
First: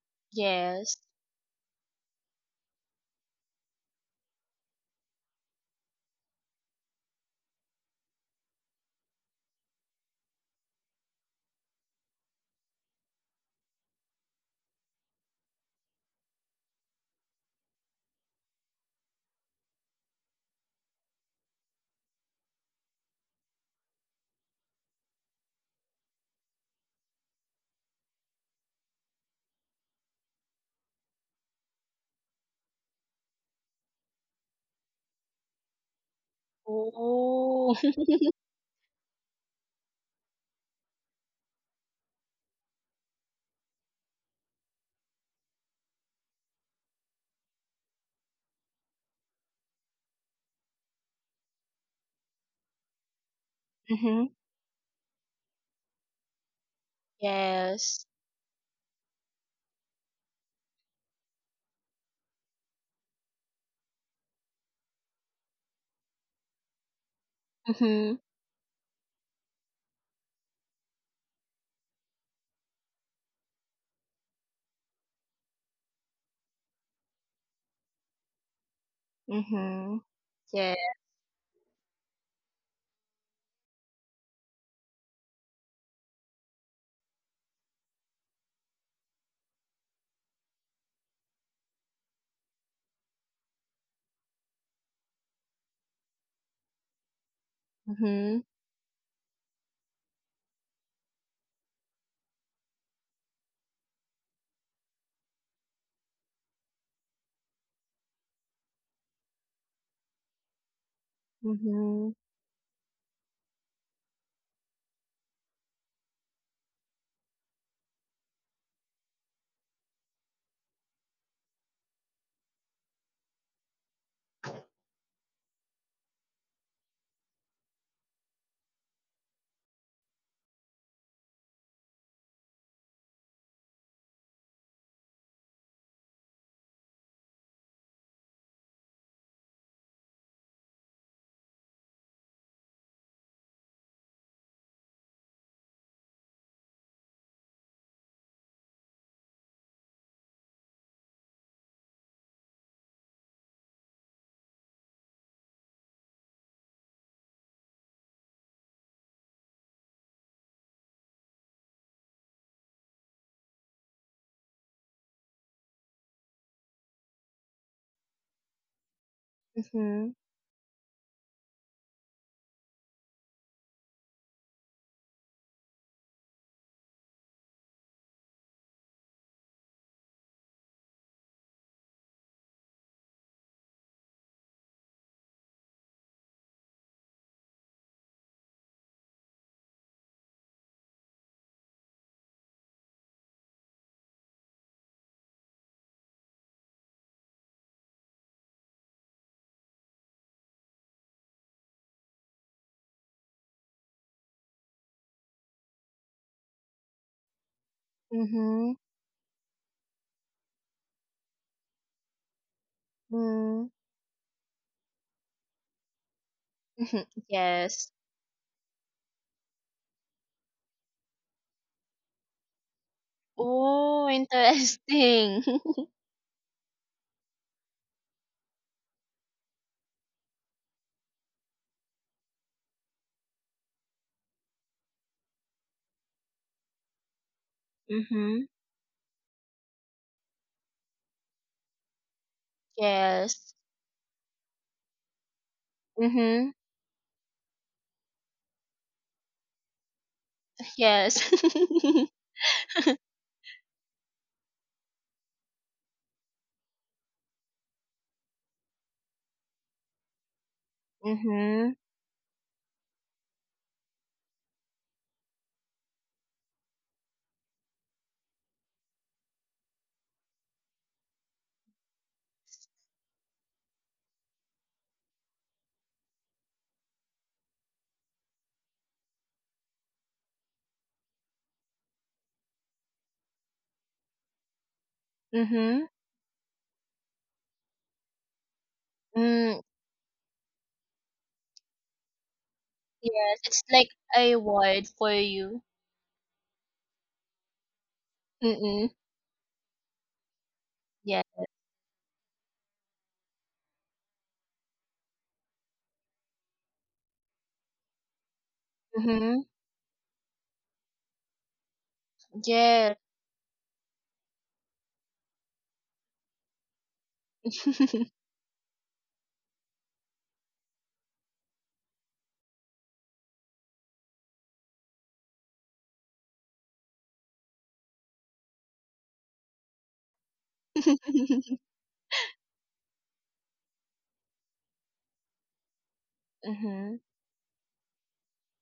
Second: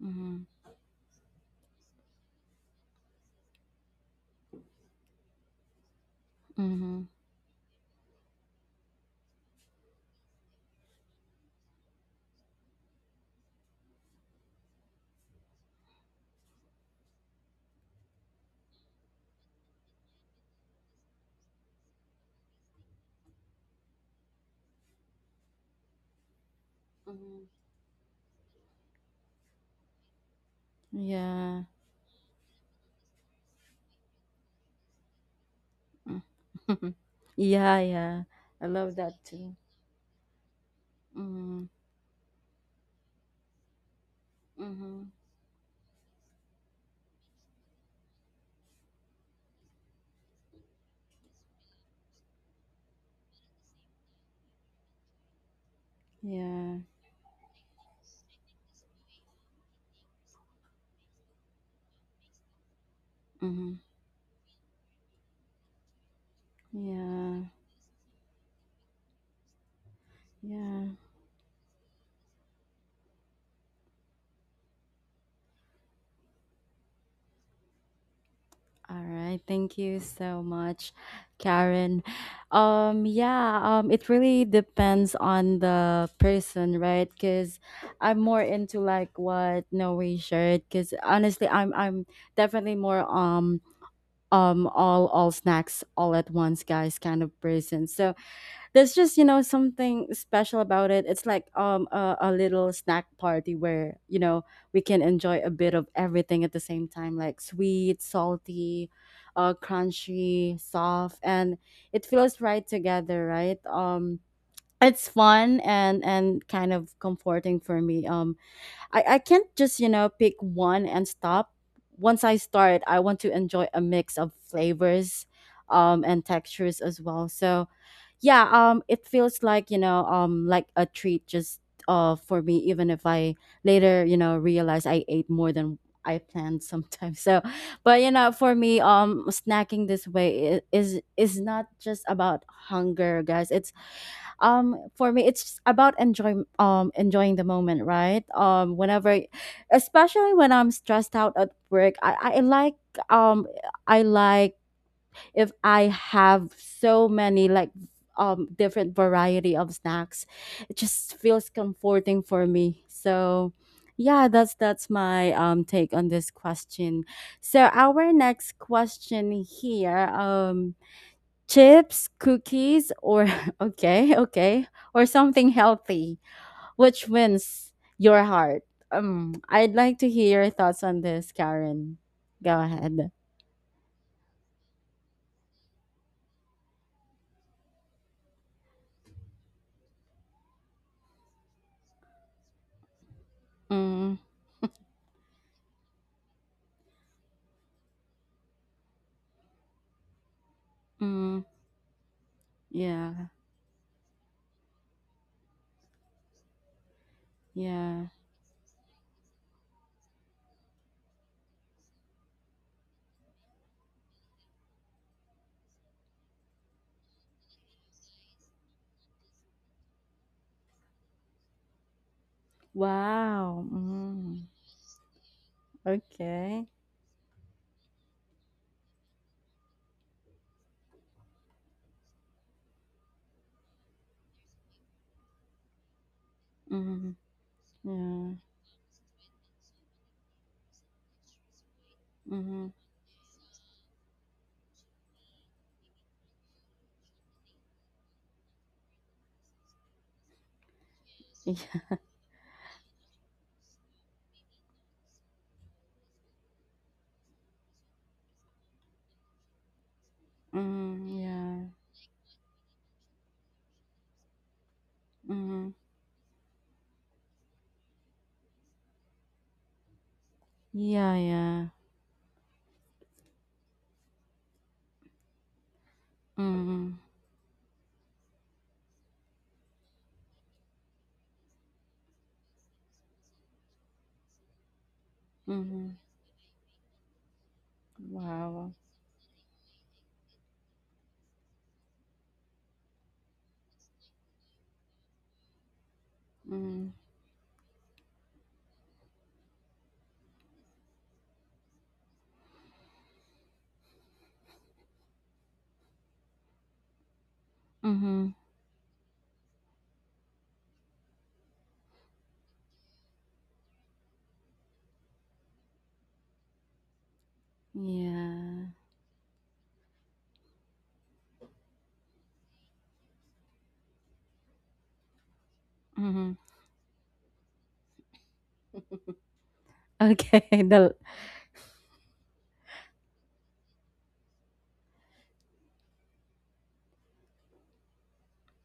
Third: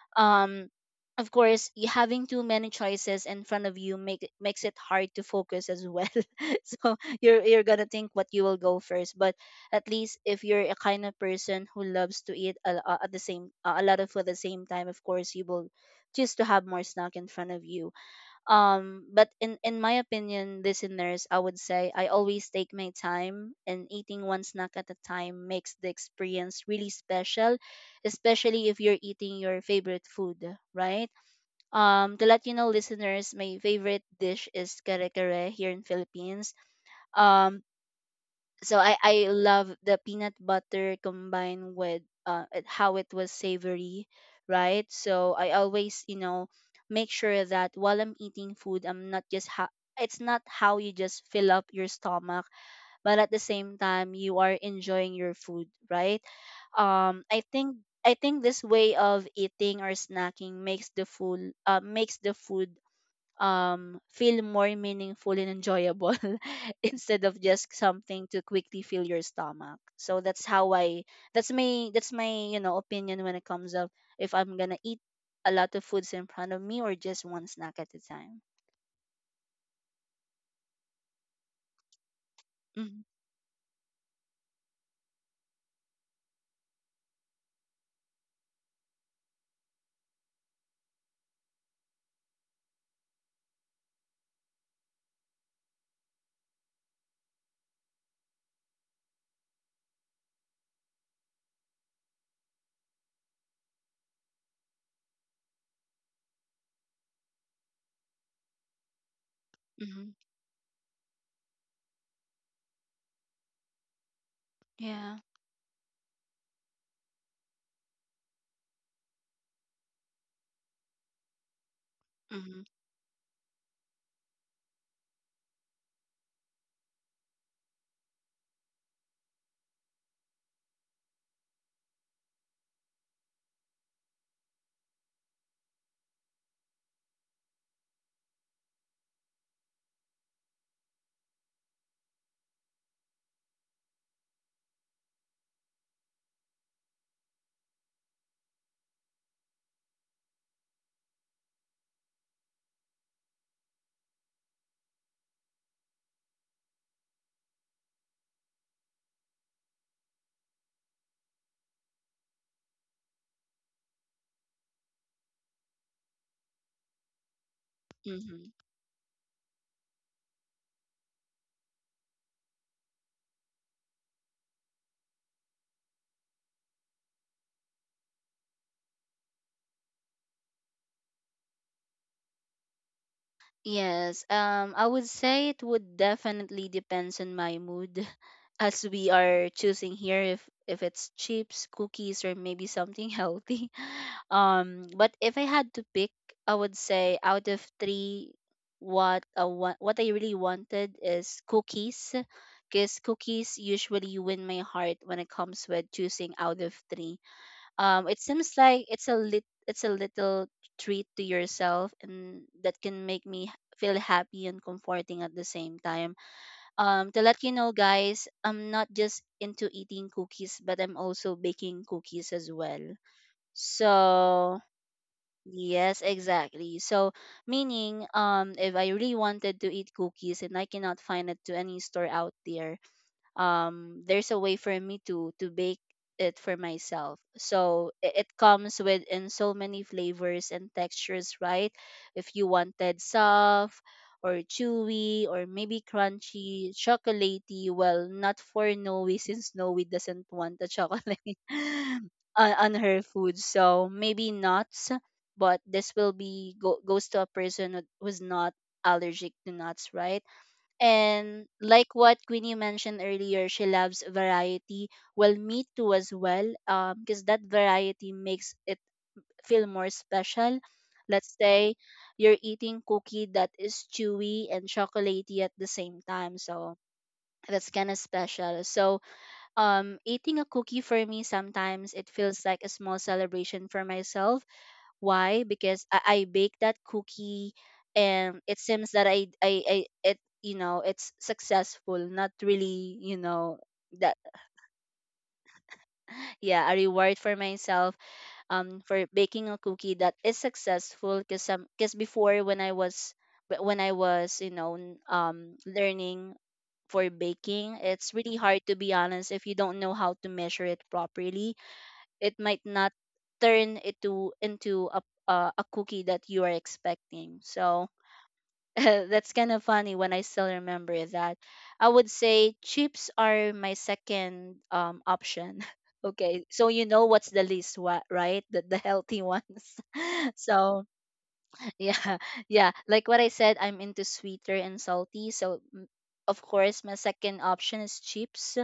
Speaker 1: mm,
Speaker 2: Um,
Speaker 3: Yes.
Speaker 2: of course, y- having too many choices in front of you make it- makes it hard to focus as well. So
Speaker 1: mm,
Speaker 2: you're you're gonna think what you will go first. But at least if you're a kind of person who loves to eat a, a, at the same a lot of food at the same time, of course you will choose to have more snack in front of you. Um but in in my opinion, listeners, I would say I always take my time, and eating one snack at a time makes the experience really
Speaker 1: mm,
Speaker 2: special, especially if you're eating your favorite food, right?
Speaker 1: yeah.
Speaker 2: Um to let you know, listeners, my favorite dish is kare kare here in Philippines.
Speaker 1: Mm.
Speaker 2: um
Speaker 3: Ooh.
Speaker 1: Yeah, yeah. I
Speaker 2: so I
Speaker 1: love
Speaker 2: I
Speaker 1: that too.
Speaker 2: love the peanut butter
Speaker 1: Mhm,
Speaker 2: combined with uh it- how it was savory, right?
Speaker 1: mhm.
Speaker 2: So I always you know make sure that while I'm eating food, I'm not just ha- it's not how you just fill up your stomach, but at the same time
Speaker 3: Mhm.
Speaker 2: you are enjoying your food, right?
Speaker 1: Yeah.
Speaker 2: Um, I think
Speaker 3: Yes.
Speaker 2: I think this way of eating or snacking makes the food uh makes the food
Speaker 1: Mhm.
Speaker 2: um, feel more meaningful and enjoyable. Instead of
Speaker 1: Yeah.
Speaker 2: just
Speaker 3: Mhm.
Speaker 2: something to quickly fill your stomach. So that's how
Speaker 1: Yeah.
Speaker 2: I that's my that's my you know opinion when it comes up, if I'm gonna eat a lot of foods in front of me or just one snack at a time.
Speaker 1: All right. Thank you
Speaker 3: Mhm.
Speaker 1: so
Speaker 3: Yeah.
Speaker 1: much, Karen. Um
Speaker 2: Mm-hmm.
Speaker 1: yeah, um it really depends on the person, right? Cuz I'm more into like what Noe shared cuz honestly, I'm I'm definitely more um um all all snacks all at once guys kind of person. So
Speaker 3: Mhm.
Speaker 1: there's just you know something special about it. It's like um a, a little snack party where you know we can enjoy a bit of everything at the same time, like sweet, salty, uh,
Speaker 2: Mm-hmm.
Speaker 1: crunchy, soft, and it
Speaker 3: Mhm.
Speaker 1: feels right together, right? um it's
Speaker 2: Yeah.
Speaker 1: fun and and kind of comforting for me. um i i can't just you know pick one and stop. Once I
Speaker 2: Mm-hmm.
Speaker 1: start, I want to enjoy a mix of flavors um and textures as well. So yeah, um it feels like you know um like a treat, just uh for me, even if I later you know realize I ate more than I planned sometimes. So but you know for me, um snacking this way i- is is not just about hunger, guys. It's um for me it's about enjoying um enjoying the moment, right? um whenever especially when I'm stressed out at work, i i like um I like if I have so many, like, um different variety of snacks. It just feels comforting for me. So yeah, that's that's my um take on this question. So our
Speaker 2: Mm-hmm.
Speaker 1: next question here,
Speaker 3: Mhm.
Speaker 1: um chips, cookies, or okay, okay, or something healthy. Which wins your heart? Um I'd like to hear your thoughts on this, Karen. Go ahead.
Speaker 2: Yes, um, I would say it would definitely depends on my mood, as we are choosing here if if it's chips, cookies, or maybe something healthy.
Speaker 1: Mm,
Speaker 2: Um, but if I had to pick, I would say out of three, what I want, what I really wanted is
Speaker 1: mm,
Speaker 2: cookies, because
Speaker 1: yeah.
Speaker 2: cookies usually win my heart when it comes with choosing out of three.
Speaker 1: Yeah.
Speaker 2: Um it seems
Speaker 3: Mhm.
Speaker 2: like it's a lit it's a little treat to yourself, and that can
Speaker 3: Mm.
Speaker 2: make me h-
Speaker 3: Mhm.
Speaker 2: feel happy and comforting at the same time. Um to let you know,
Speaker 3: Yes.
Speaker 2: guys, I'm not just into eating cookies, but I'm also baking cookies as well.
Speaker 1: Wow.
Speaker 3: Oh,
Speaker 1: Mm.
Speaker 2: So
Speaker 3: interesting.
Speaker 2: yes,
Speaker 1: Okay.
Speaker 2: exactly. So meaning, um if I really wanted to eat cookies and I cannot find it to any store out there, um, there's a way for me to to bake it for
Speaker 1: Mhm.
Speaker 2: myself. So i- it
Speaker 1: Yeah.
Speaker 3: Mhm.
Speaker 2: comes with in so many flavors and textures, right? If you
Speaker 1: Mhm.
Speaker 2: wanted
Speaker 3: Yes.
Speaker 2: soft or chewy or maybe
Speaker 3: Mhm.
Speaker 2: crunchy, chocolatey, well, not for Noe since Noe doesn't want the chocolate
Speaker 3: Yes.
Speaker 1: Yeah.
Speaker 2: on, on her food. So maybe nuts, but this will be go, goes to a person who- who's not allergic to nuts, right?
Speaker 1: Mhm.
Speaker 2: And
Speaker 1: Yeah.
Speaker 3: Mhm.
Speaker 2: like what Queenie mentioned earlier, she loves variety. Well, me
Speaker 1: Mhm.
Speaker 2: too as well, because that variety makes it feel more special.
Speaker 1: Yeah.
Speaker 2: Let's
Speaker 1: Yeah.
Speaker 2: say you're eating cookie that is chewy and chocolatey at the same time. So
Speaker 1: Mhm.
Speaker 2: that's kind of special. So um, eating a cookie for me sometimes it feels like a small celebration for myself why? Because
Speaker 3: Mhm.
Speaker 1: Mhm.
Speaker 2: I, I baked that cookie and it
Speaker 1: Wow.
Speaker 2: seems that I,
Speaker 3: Mm,
Speaker 2: I, I it you know it's successful, not really, you
Speaker 3: yes,
Speaker 2: know
Speaker 3: it's like
Speaker 2: that
Speaker 3: a reward for you.
Speaker 2: yeah, a
Speaker 1: Mhm.
Speaker 2: reward for myself um
Speaker 3: Mm-mm.
Speaker 2: for baking a cookie that is successful
Speaker 3: Yeah.
Speaker 2: because um because before when I was but when I was you know n- um learning for baking. It's
Speaker 1: Mhm.
Speaker 2: really hard to be honest if
Speaker 3: Mhm.
Speaker 2: you don't know how to measure it properly. It might not
Speaker 3: Yeah.
Speaker 2: turn it to into a uh, a cookie that you are expecting. So
Speaker 1: Yeah.
Speaker 2: that's kind of funny when I still remember that. I would say chips are my second um option.
Speaker 1: Mhm.
Speaker 2: Okay, so you know what's the least what right? The the healthy ones.
Speaker 1: Okay.
Speaker 2: so
Speaker 1: The.
Speaker 2: yeah, yeah. Like what I said, I'm into sweeter and salty. So m- of course, my
Speaker 3: Mhm.
Speaker 2: second option is chips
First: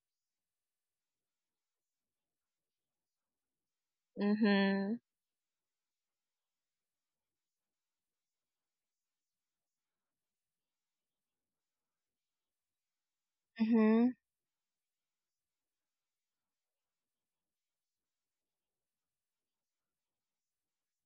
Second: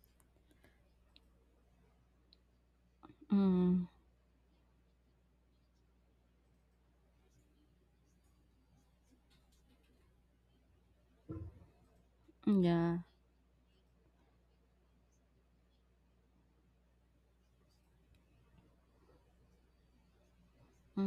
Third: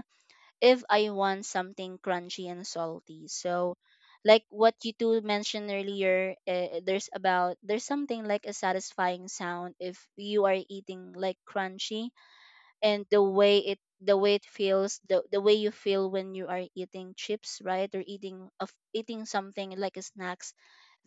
Speaker 2: if I want something crunchy and salty. So,
Speaker 1: Mm.
Speaker 2: like what you
Speaker 3: Mhm.
Speaker 2: two mentioned earlier, uh, there's about there's something like a satisfying sound if you are eating like crunchy,
Speaker 1: Yeah.
Speaker 2: and the way it
Speaker 3: Mhm.
Speaker 2: the way it feels, the the way you feel when you are eating chips, right? Or eating of eating something like a snacks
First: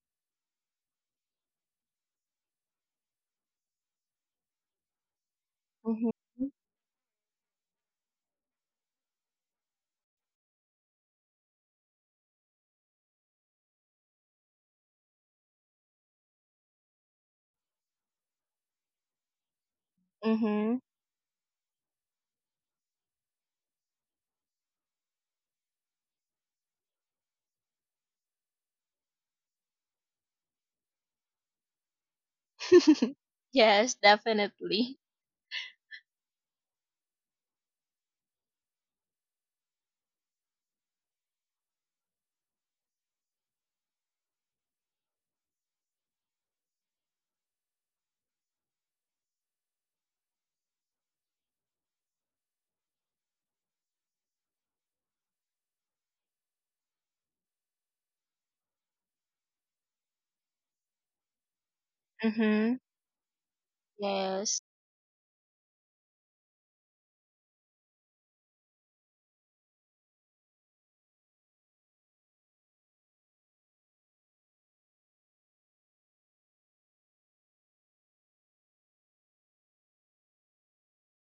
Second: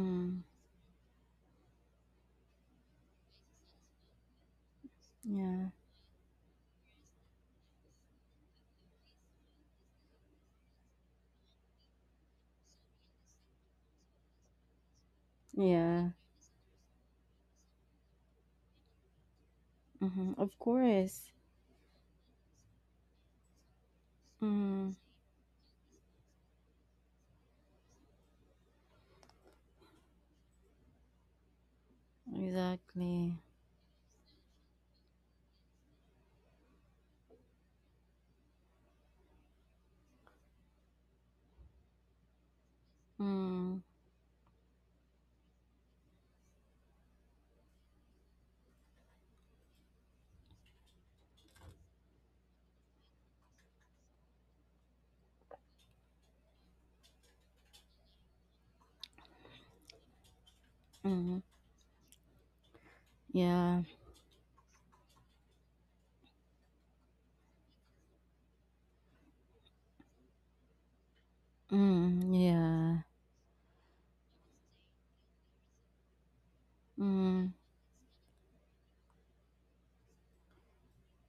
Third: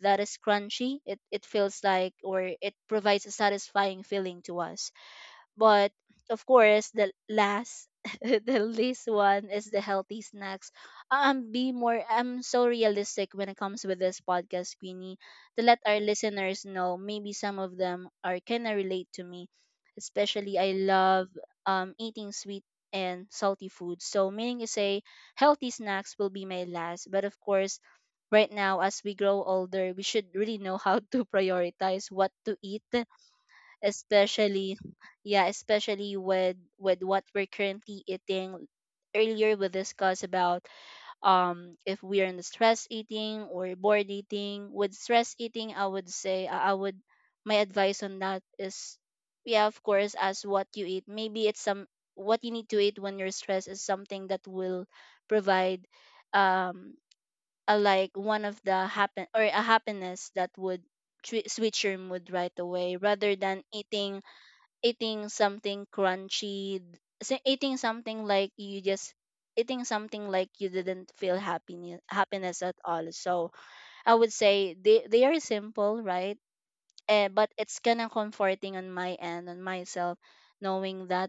Speaker 2: that is crunchy. It it feels like, or it provides a satisfying feeling to us.
Speaker 1: Yeah.
Speaker 2: But
Speaker 3: Mhm.
Speaker 2: of course, the last, the least one is the healthy snacks. Um, be more. I'm so realistic when it comes with this podcast, Queenie, to let our
Speaker 1: Yeah.
Speaker 2: listeners know. Maybe some of them are kinda relate to me.
Speaker 1: Mhm.
Speaker 2: Especially,
Speaker 1: Of
Speaker 2: I
Speaker 3: Mhm.
Speaker 2: love
Speaker 1: course.
Speaker 2: um eating sweet and salty food. So meaning to
Speaker 1: Mm.
Speaker 2: say, healthy snacks will be my last. But of course, right now as we grow older, we should really know how to prioritize what to eat.
Speaker 1: Exactly.
Speaker 3: Yes,
Speaker 2: Especially
Speaker 3: definitely.
Speaker 2: yeah, especially with with what we're currently eating. Earlier we discussed about um if we are in stress eating or
Speaker 1: Mm.
Speaker 2: bored eating. With stress eating, I would say i I would, my advice on that is, yeah, of course as what you eat, maybe it's some, what you need to eat when you're stressed is something that will provide um a, like one of the happen, or a happiness that would
Speaker 1: Mhm.
Speaker 2: twi- switch your mood right
Speaker 3: Mhm.
Speaker 2: away, rather than
Speaker 1: Yeah.
Speaker 2: eating
Speaker 3: Yes.
Speaker 2: eating something crunchy, s- eating something like you just, eating something like you didn't feel happiness
Speaker 1: Mm.
Speaker 2: happiness at
Speaker 1: Yeah.
Speaker 2: all. So I would say they they are simple, right? Eh, but
Speaker 1: Mm.
Speaker 2: it's kind of comforting on my end, on myself, knowing that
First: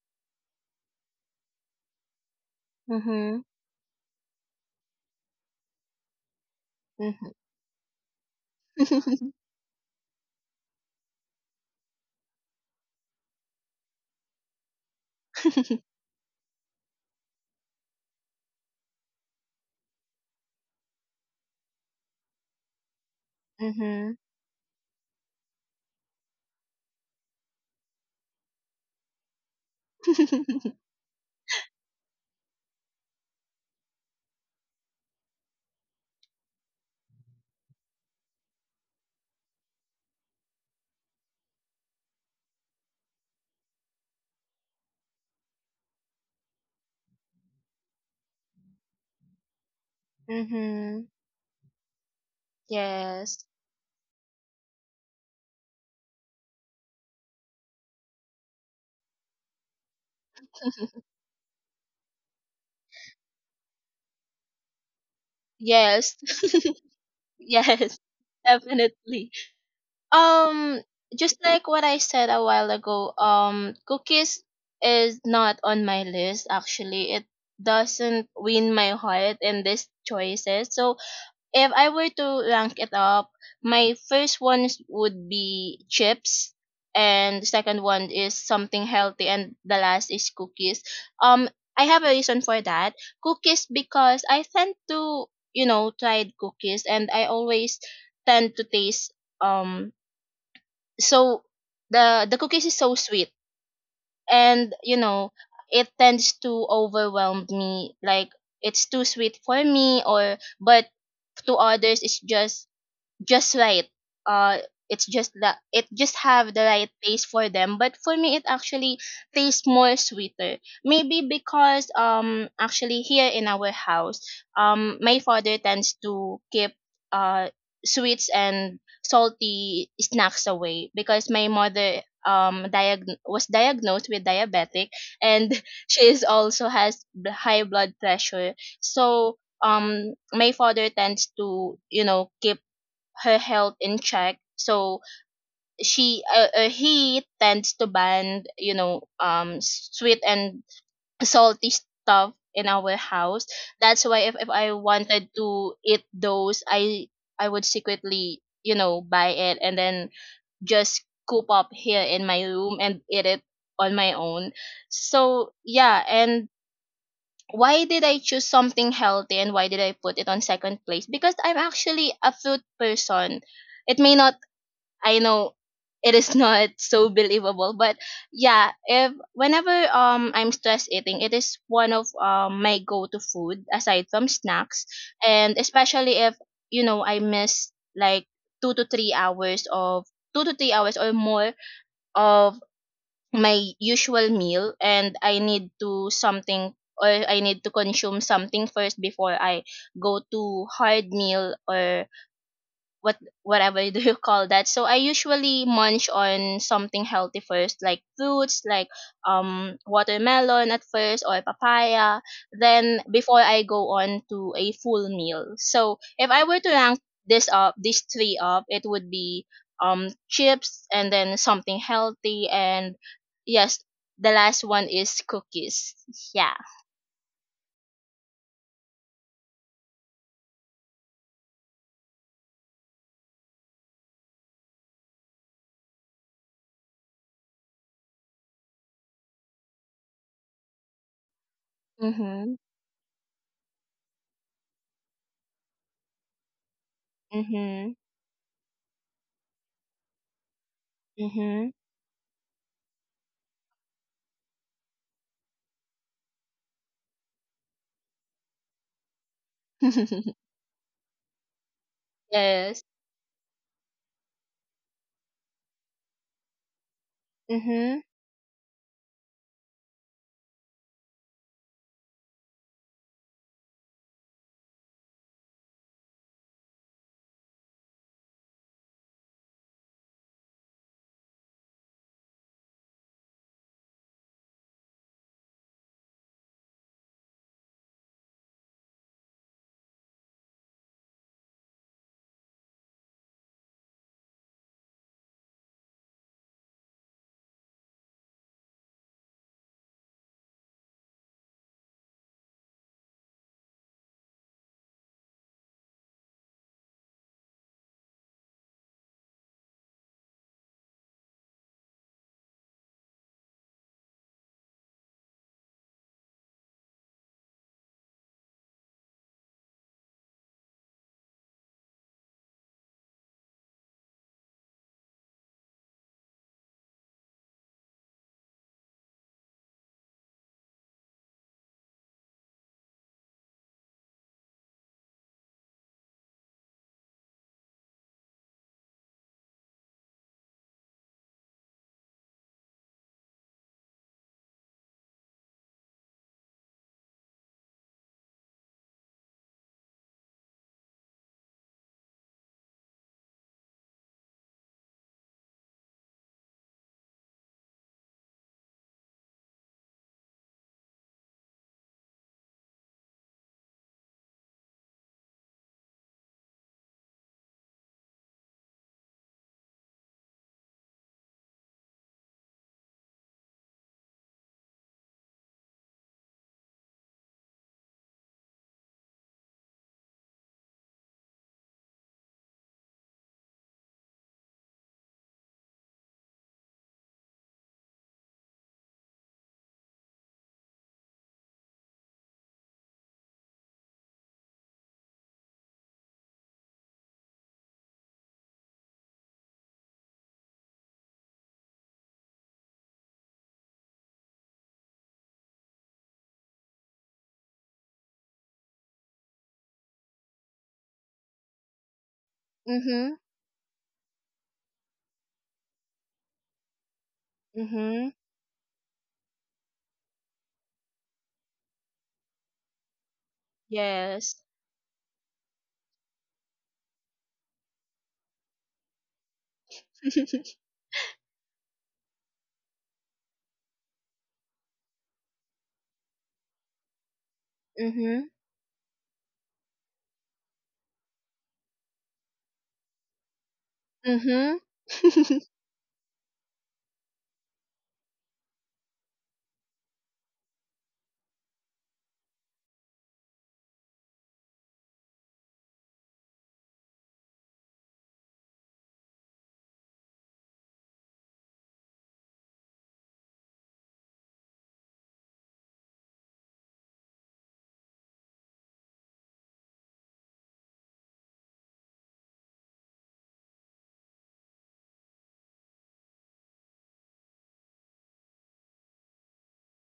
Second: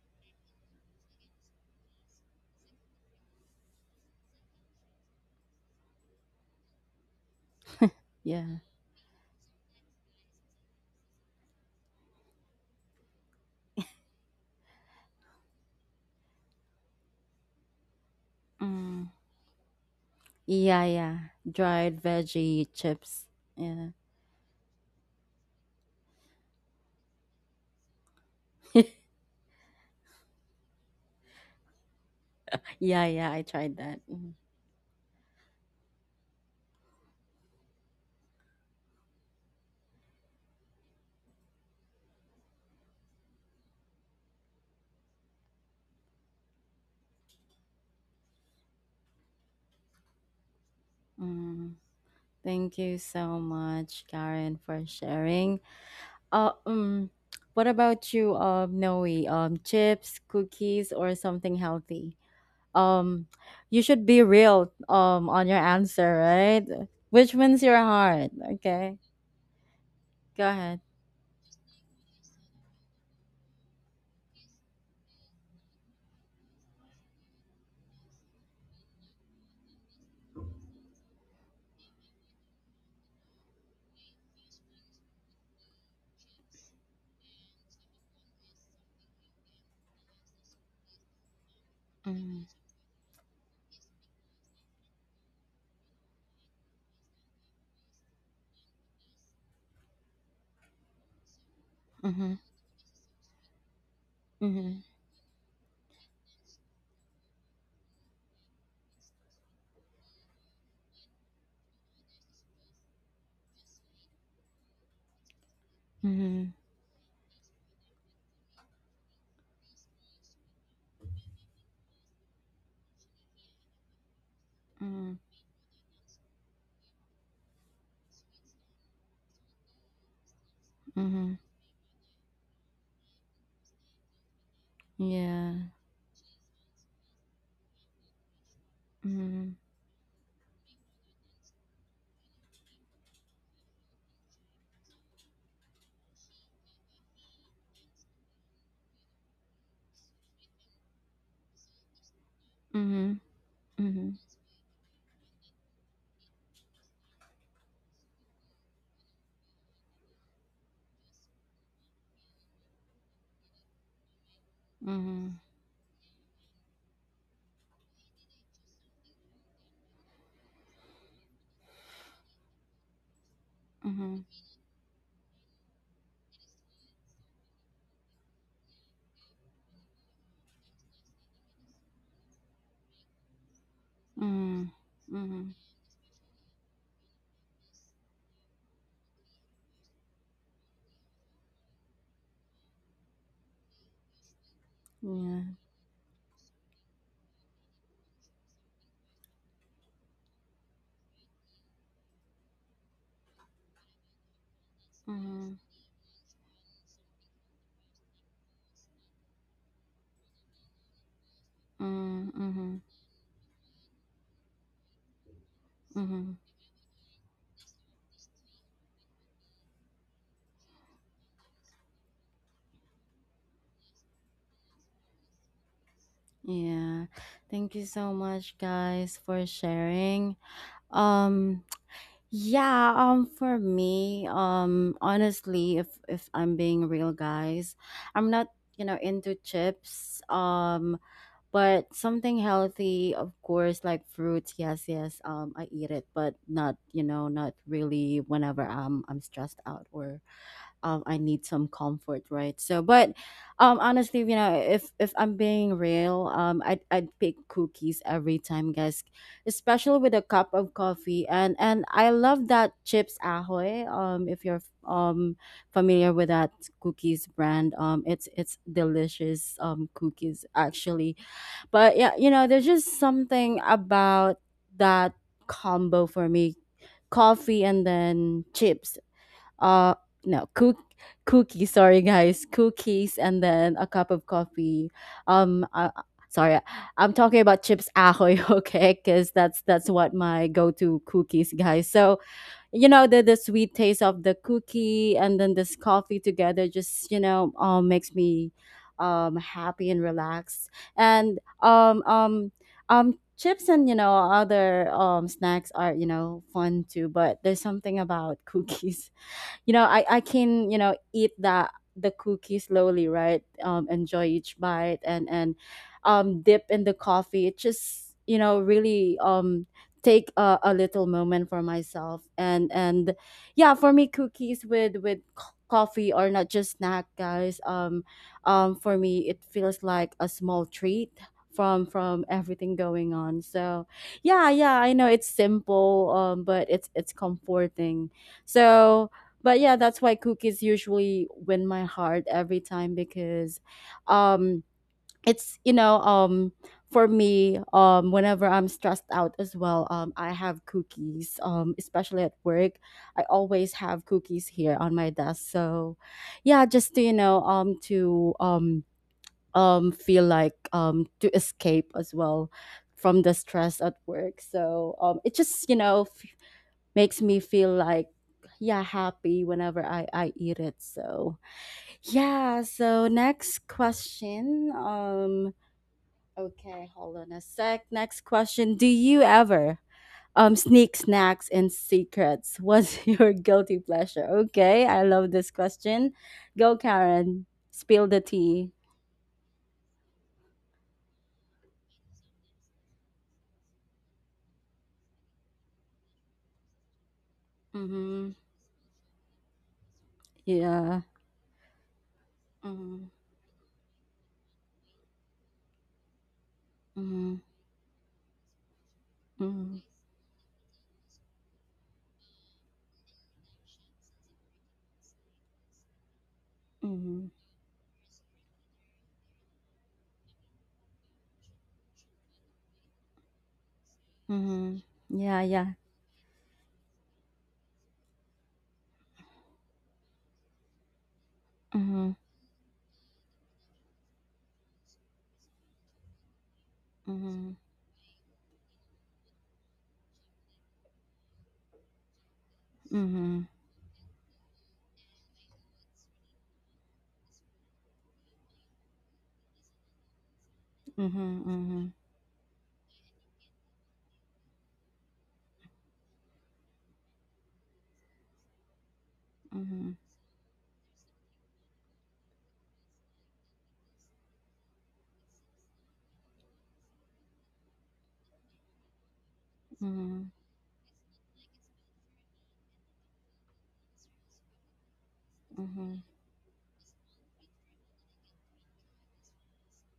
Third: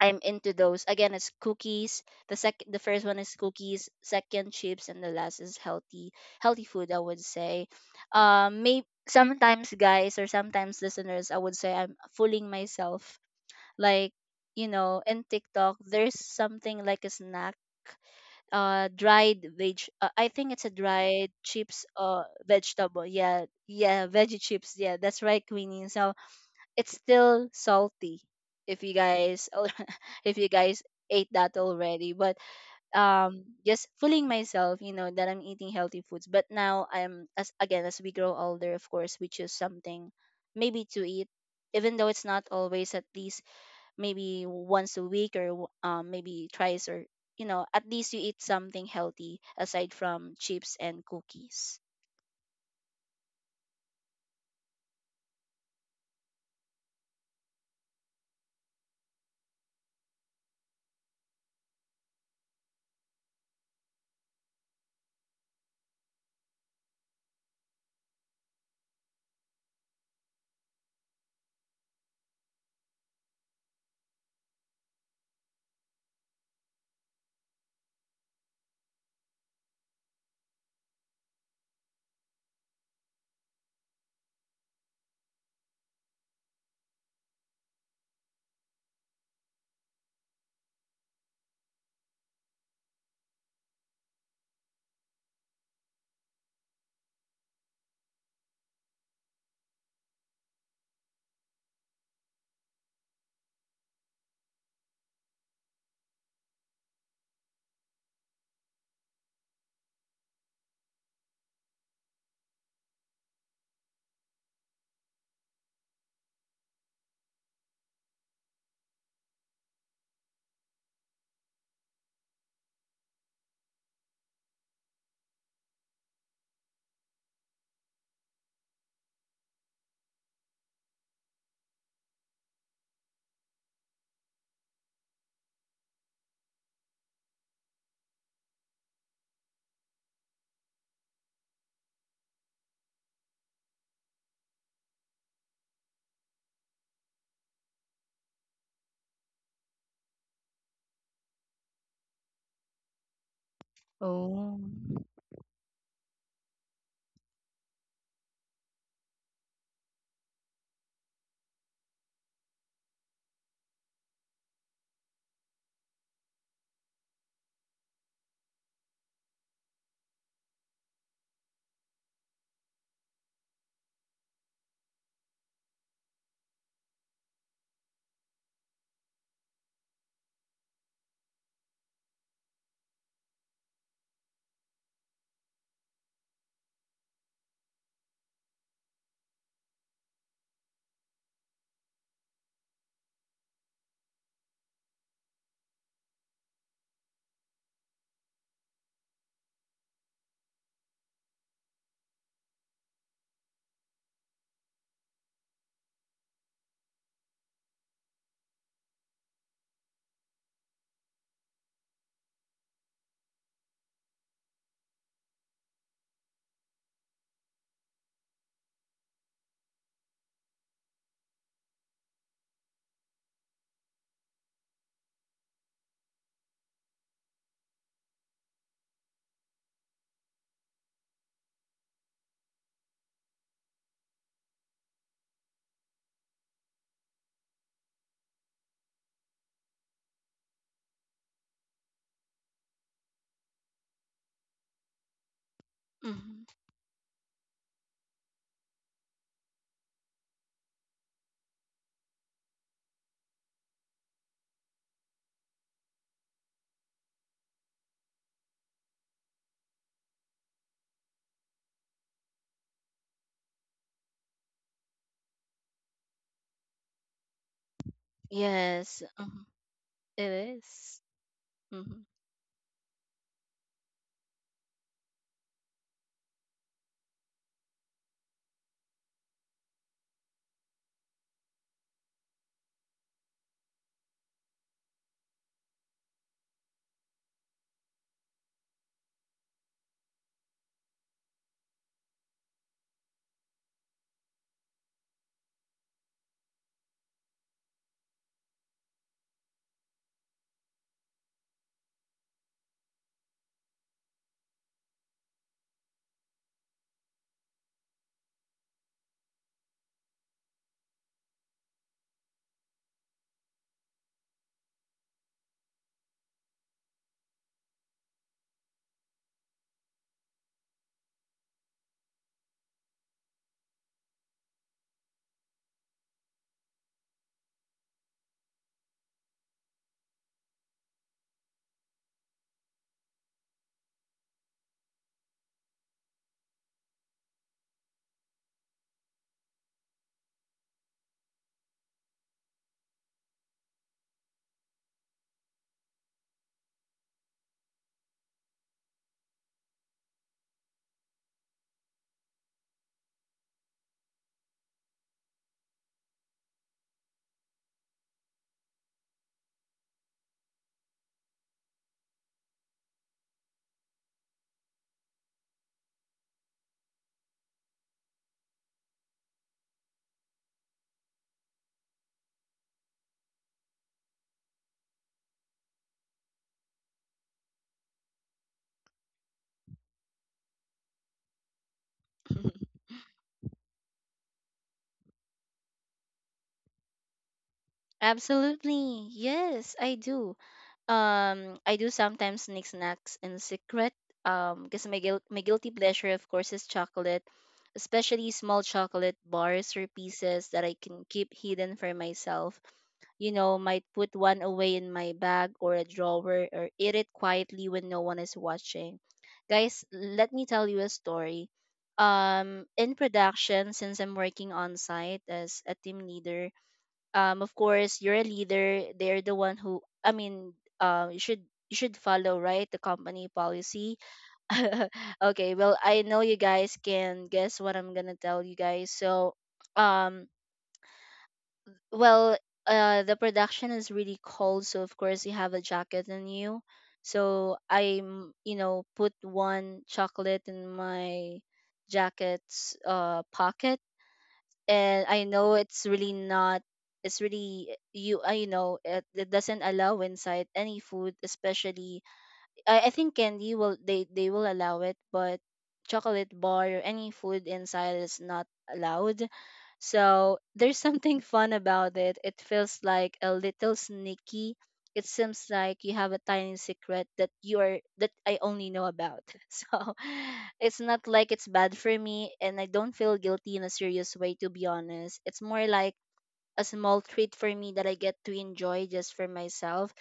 Speaker 2: I'm into those. Again, it's cookies. The sec the first one is
Speaker 3: Mhm.
Speaker 2: cookies, second chips, and the last is healthy healthy food. I would
Speaker 3: Mhm.
Speaker 2: say,
Speaker 1: Yeah.
Speaker 2: um, maybe sometimes guys or sometimes listeners, I would say I'm fooling myself like, you know, in TikTok there's something like a snack, uh
Speaker 1: Mm,
Speaker 2: dried veg uh, I think it's a
Speaker 1: yeah, yeah.
Speaker 2: dried chips,
Speaker 1: Dried
Speaker 2: uh
Speaker 1: veggie
Speaker 2: vegetable,
Speaker 1: chips.
Speaker 2: yeah,
Speaker 1: Yeah.
Speaker 2: yeah,
Speaker 3: Mhm.
Speaker 2: veggie chips, yeah, that's right, Queenie. So it's still salty if you guys al- if you
Speaker 3: Mhm.
Speaker 2: guys ate that already. But
Speaker 1: Yeah, yeah, I
Speaker 2: um
Speaker 1: tried
Speaker 2: just
Speaker 1: that.
Speaker 2: fooling
Speaker 1: Mm.
Speaker 2: myself, you know, that I'm eating healthy foods. But now I'm, as again, as we grow older, of course we choose something maybe to eat, even though it's not always, at least maybe once a week, or w- um, maybe twice, or you know, at least you eat something healthy aside from chips and
Speaker 1: Mm.
Speaker 2: cookies.
Speaker 1: Thank you so
Speaker 3: Yes.
Speaker 1: much, Karen, for sharing. Uh, um, what about you, um, Noe? Um, chips, cookies, or something healthy? Um, you should be real, um, on your
Speaker 3: Yes.
Speaker 1: answer, right? Which wins your
Speaker 3: Yes,
Speaker 1: heart? Okay,
Speaker 3: definitely.
Speaker 1: go
Speaker 3: Um,
Speaker 1: ahead.
Speaker 3: just like what I said a while ago, um, cookies is not on my list actually. It doesn't win my heart in these choices. So if I were to rank it up, my first one is- would be chips, and the second one is something healthy, and the last is cookies. Um, I have a
Speaker 1: Mm-hmm,
Speaker 3: reason for that. Cookies, because I tend to, you know, tried cookies, and I always tend to taste um so the
Speaker 1: mm-hmm,
Speaker 3: the cookies is so sweet,
Speaker 1: mm-hmm,
Speaker 3: and you know it tends to overwhelm me. Like, it's too sweet for me, or, but to others it's just just right. Uh, it's just that it just have
Speaker 1: mm-hmm,
Speaker 3: the right taste for them. But for me, it actually tastes more sweeter. Maybe because, um actually here in our house, um
Speaker 1: mm-hmm,
Speaker 3: my father tends to keep uh sweets and salty snacks away, because
Speaker 1: Mm-hmm.
Speaker 3: my mother um diag- was diagnosed with diabetic, and
Speaker 1: Yeah.
Speaker 3: she is also has b- high blood pressure. So,
Speaker 1: Mm-hmm.
Speaker 3: um my father tends to, you know, keep her health in check. So she, uh, uh, he tends to ban, you know, um sweet and salty stuff in our
Speaker 1: Mhm.
Speaker 3: house. That's
Speaker 1: Mhm.
Speaker 3: why, if, if
Speaker 2: Oh.
Speaker 3: I wanted to eat those, I I would secretly, you know, buy it and then just coop up here in my room and eat it on my own.
Speaker 1: Mhm.
Speaker 3: So yeah, and why did I choose something healthy and why did I put it on second place? Because I'm actually a fruit person. It may
Speaker 1: Mhm.
Speaker 3: not, I know it is not so believable, but yeah, if, whenever, um I'm stress eating, it is one of um my go-to food aside from
Speaker 1: Mhm.
Speaker 3: snacks,
Speaker 1: Mhm.
Speaker 3: and especially if, you know, I miss like two to three hours of two to three hours or more of my usual meal, and I
Speaker 1: Yeah.
Speaker 3: need to something, or I need to consume something first before I go to hard meal or what whatever do you call that. So I
Speaker 1: Mhm.
Speaker 3: usually munch on something healthy first, like fruits, like um watermelon at first or papaya.
Speaker 1: Mhm. Mhm.
Speaker 3: Then before I go on to a full meal. So if
Speaker 1: Mhm.
Speaker 3: I were to rank this up, these three up, it would be um chips and then something healthy, and yes, the last one is cookies. Yeah.
Speaker 1: Yeah. Thank you so much guys for sharing. Um yeah, um for me, um honestly, if if I'm being real guys, I'm not, you know, into chips. Um but something
Speaker 3: Mhm.
Speaker 1: healthy of course, like fruits, yes, yes, um I eat it, but
Speaker 2: Hmm.
Speaker 1: not you know not
Speaker 3: Mhm.
Speaker 1: really whenever i'm i'm stressed out or um I need some
Speaker 3: Mhm.
Speaker 1: comfort, right? So but um honestly, you know, if if i'm being real, um i'd, I'd pick cookies every time, guys, especially with a cup of coffee, and and I love that
Speaker 3: Yes.
Speaker 1: Chips Ahoy, um if you're um familiar with that cookies brand. um
Speaker 3: Mhm.
Speaker 1: it's it's
Speaker 2: Yes, mhm,
Speaker 1: delicious, um
Speaker 2: it
Speaker 1: cookies
Speaker 2: is.
Speaker 1: actually. But
Speaker 2: Mhm.
Speaker 1: yeah, you know, there's just something about that combo for me. Coffee and then chips. Uh no, cook cookies, sorry guys. Cookies and then a cup of coffee. Um uh, sorry. I'm talking about Chips Ahoy, okay? Cuz that's that's what my go-to cookies, guys. So, you know, the the sweet taste of the cookie and then this coffee together just you know um makes me um happy and relaxed. And um um um chips and you know other um snacks are you know fun too, but there's something about cookies. You know, i i can, you know, eat the the cookie slowly, right? um enjoy each bite, and and um dip in the coffee. It just you know really um take a, a little moment for myself, and and yeah, for me, cookies with with co- coffee are not just snack, guys. um um for me, it feels like a small treat from from everything going on. So yeah, yeah, I know it's simple, um but it's it's comforting. So but yeah, that's why cookies usually win my heart every time because um it's you know um for me, um whenever I'm stressed out as well, um I have cookies, um especially at work. I always have cookies here on my desk. So yeah, just to you know um to um um feel like um to escape as well from the stress at work. So um it just you know makes me feel like yeah, happy, whenever i i eat it. So yeah, so next question, um okay, hold on a sec, next question. Do you ever um sneak snacks in secrets? What's your guilty pleasure? Okay, I love this question. Go, Karen, spill the tea.
Speaker 2: Absolutely, yes, I do. Um, I do sometimes sneak snacks in secret. Um, because my guil- my guilty pleasure, of course, is chocolate, especially
Speaker 1: Mm-hmm,
Speaker 2: small chocolate bars or pieces that I can
Speaker 1: yeah,
Speaker 2: keep hidden for myself.
Speaker 1: mm-hmm,
Speaker 2: You know, might put one away in my bag or a drawer, or eat it
Speaker 1: mm-hmm,
Speaker 2: quietly when no one is watching. Guys,
Speaker 1: mm-hmm,
Speaker 2: let me tell you a story. Um, in
Speaker 3: Mhm.
Speaker 2: production, since I'm working on site as a team leader,
Speaker 1: mm-hmm,
Speaker 2: um of course you're
Speaker 3: Mhm.
Speaker 2: a leader, they're the one who, I mean, um you should, you should follow right the company policy.
Speaker 3: Yes.
Speaker 1: Mm-hmm. Yeah,
Speaker 2: Okay,
Speaker 1: yeah,
Speaker 2: well I know you guys can guess what I'm gonna tell you guys. So um
Speaker 1: mm-hmm,
Speaker 2: well, uh the production is really cold, so of course you have a jacket on you. So
Speaker 3: Mhm.
Speaker 2: I'm, you know, put one chocolate in my jacket's uh
Speaker 1: mm-hmm,
Speaker 2: pocket.
Speaker 3: Mhm.
Speaker 2: And I know it's really not, it's really you, I know it, it doesn't allow inside any food,
Speaker 1: Mhm, mhm,
Speaker 2: especially, I, I think candy will, they they will allow it, but chocolate bar or any food inside is not allowed.
Speaker 1: mhm,
Speaker 2: So there's something fun about it. It feels like a little sneaky. It seems like you have a tiny secret that you are, that I only know about. So
Speaker 1: mhm,
Speaker 2: it's not like it's bad for me, and I don't feel guilty in a serious way to be honest. It's more like
Speaker 1: mhm,
Speaker 2: a small treat for me that I get to enjoy just for myself.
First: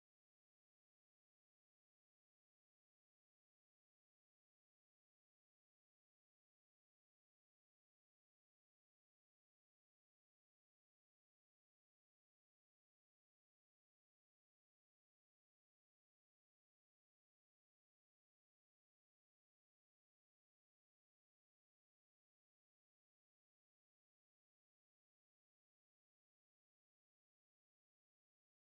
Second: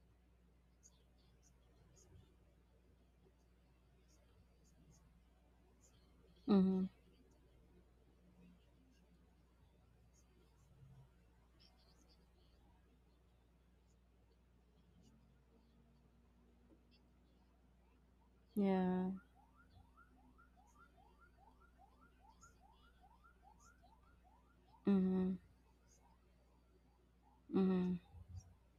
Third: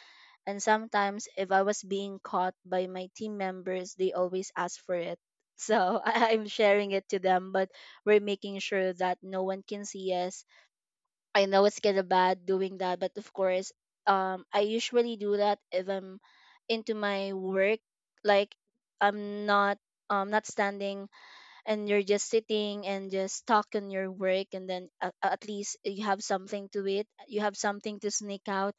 Speaker 2: And sometimes, if I was being caught by my team members, they always ask for it. So I- I'm
Speaker 1: mhm.
Speaker 2: sharing it to them, but we're making sure that no one can see us. I know it's kind of bad doing that, but of course, um, I usually do that if I'm into my work. Like
Speaker 1: Yeah.
Speaker 2: I'm not, um, not standing, and you're just sitting and just talk on your work, and then at,
Speaker 1: Mhm,
Speaker 2: at least you have something to it. You have
Speaker 1: mhm,
Speaker 2: something to sneak out,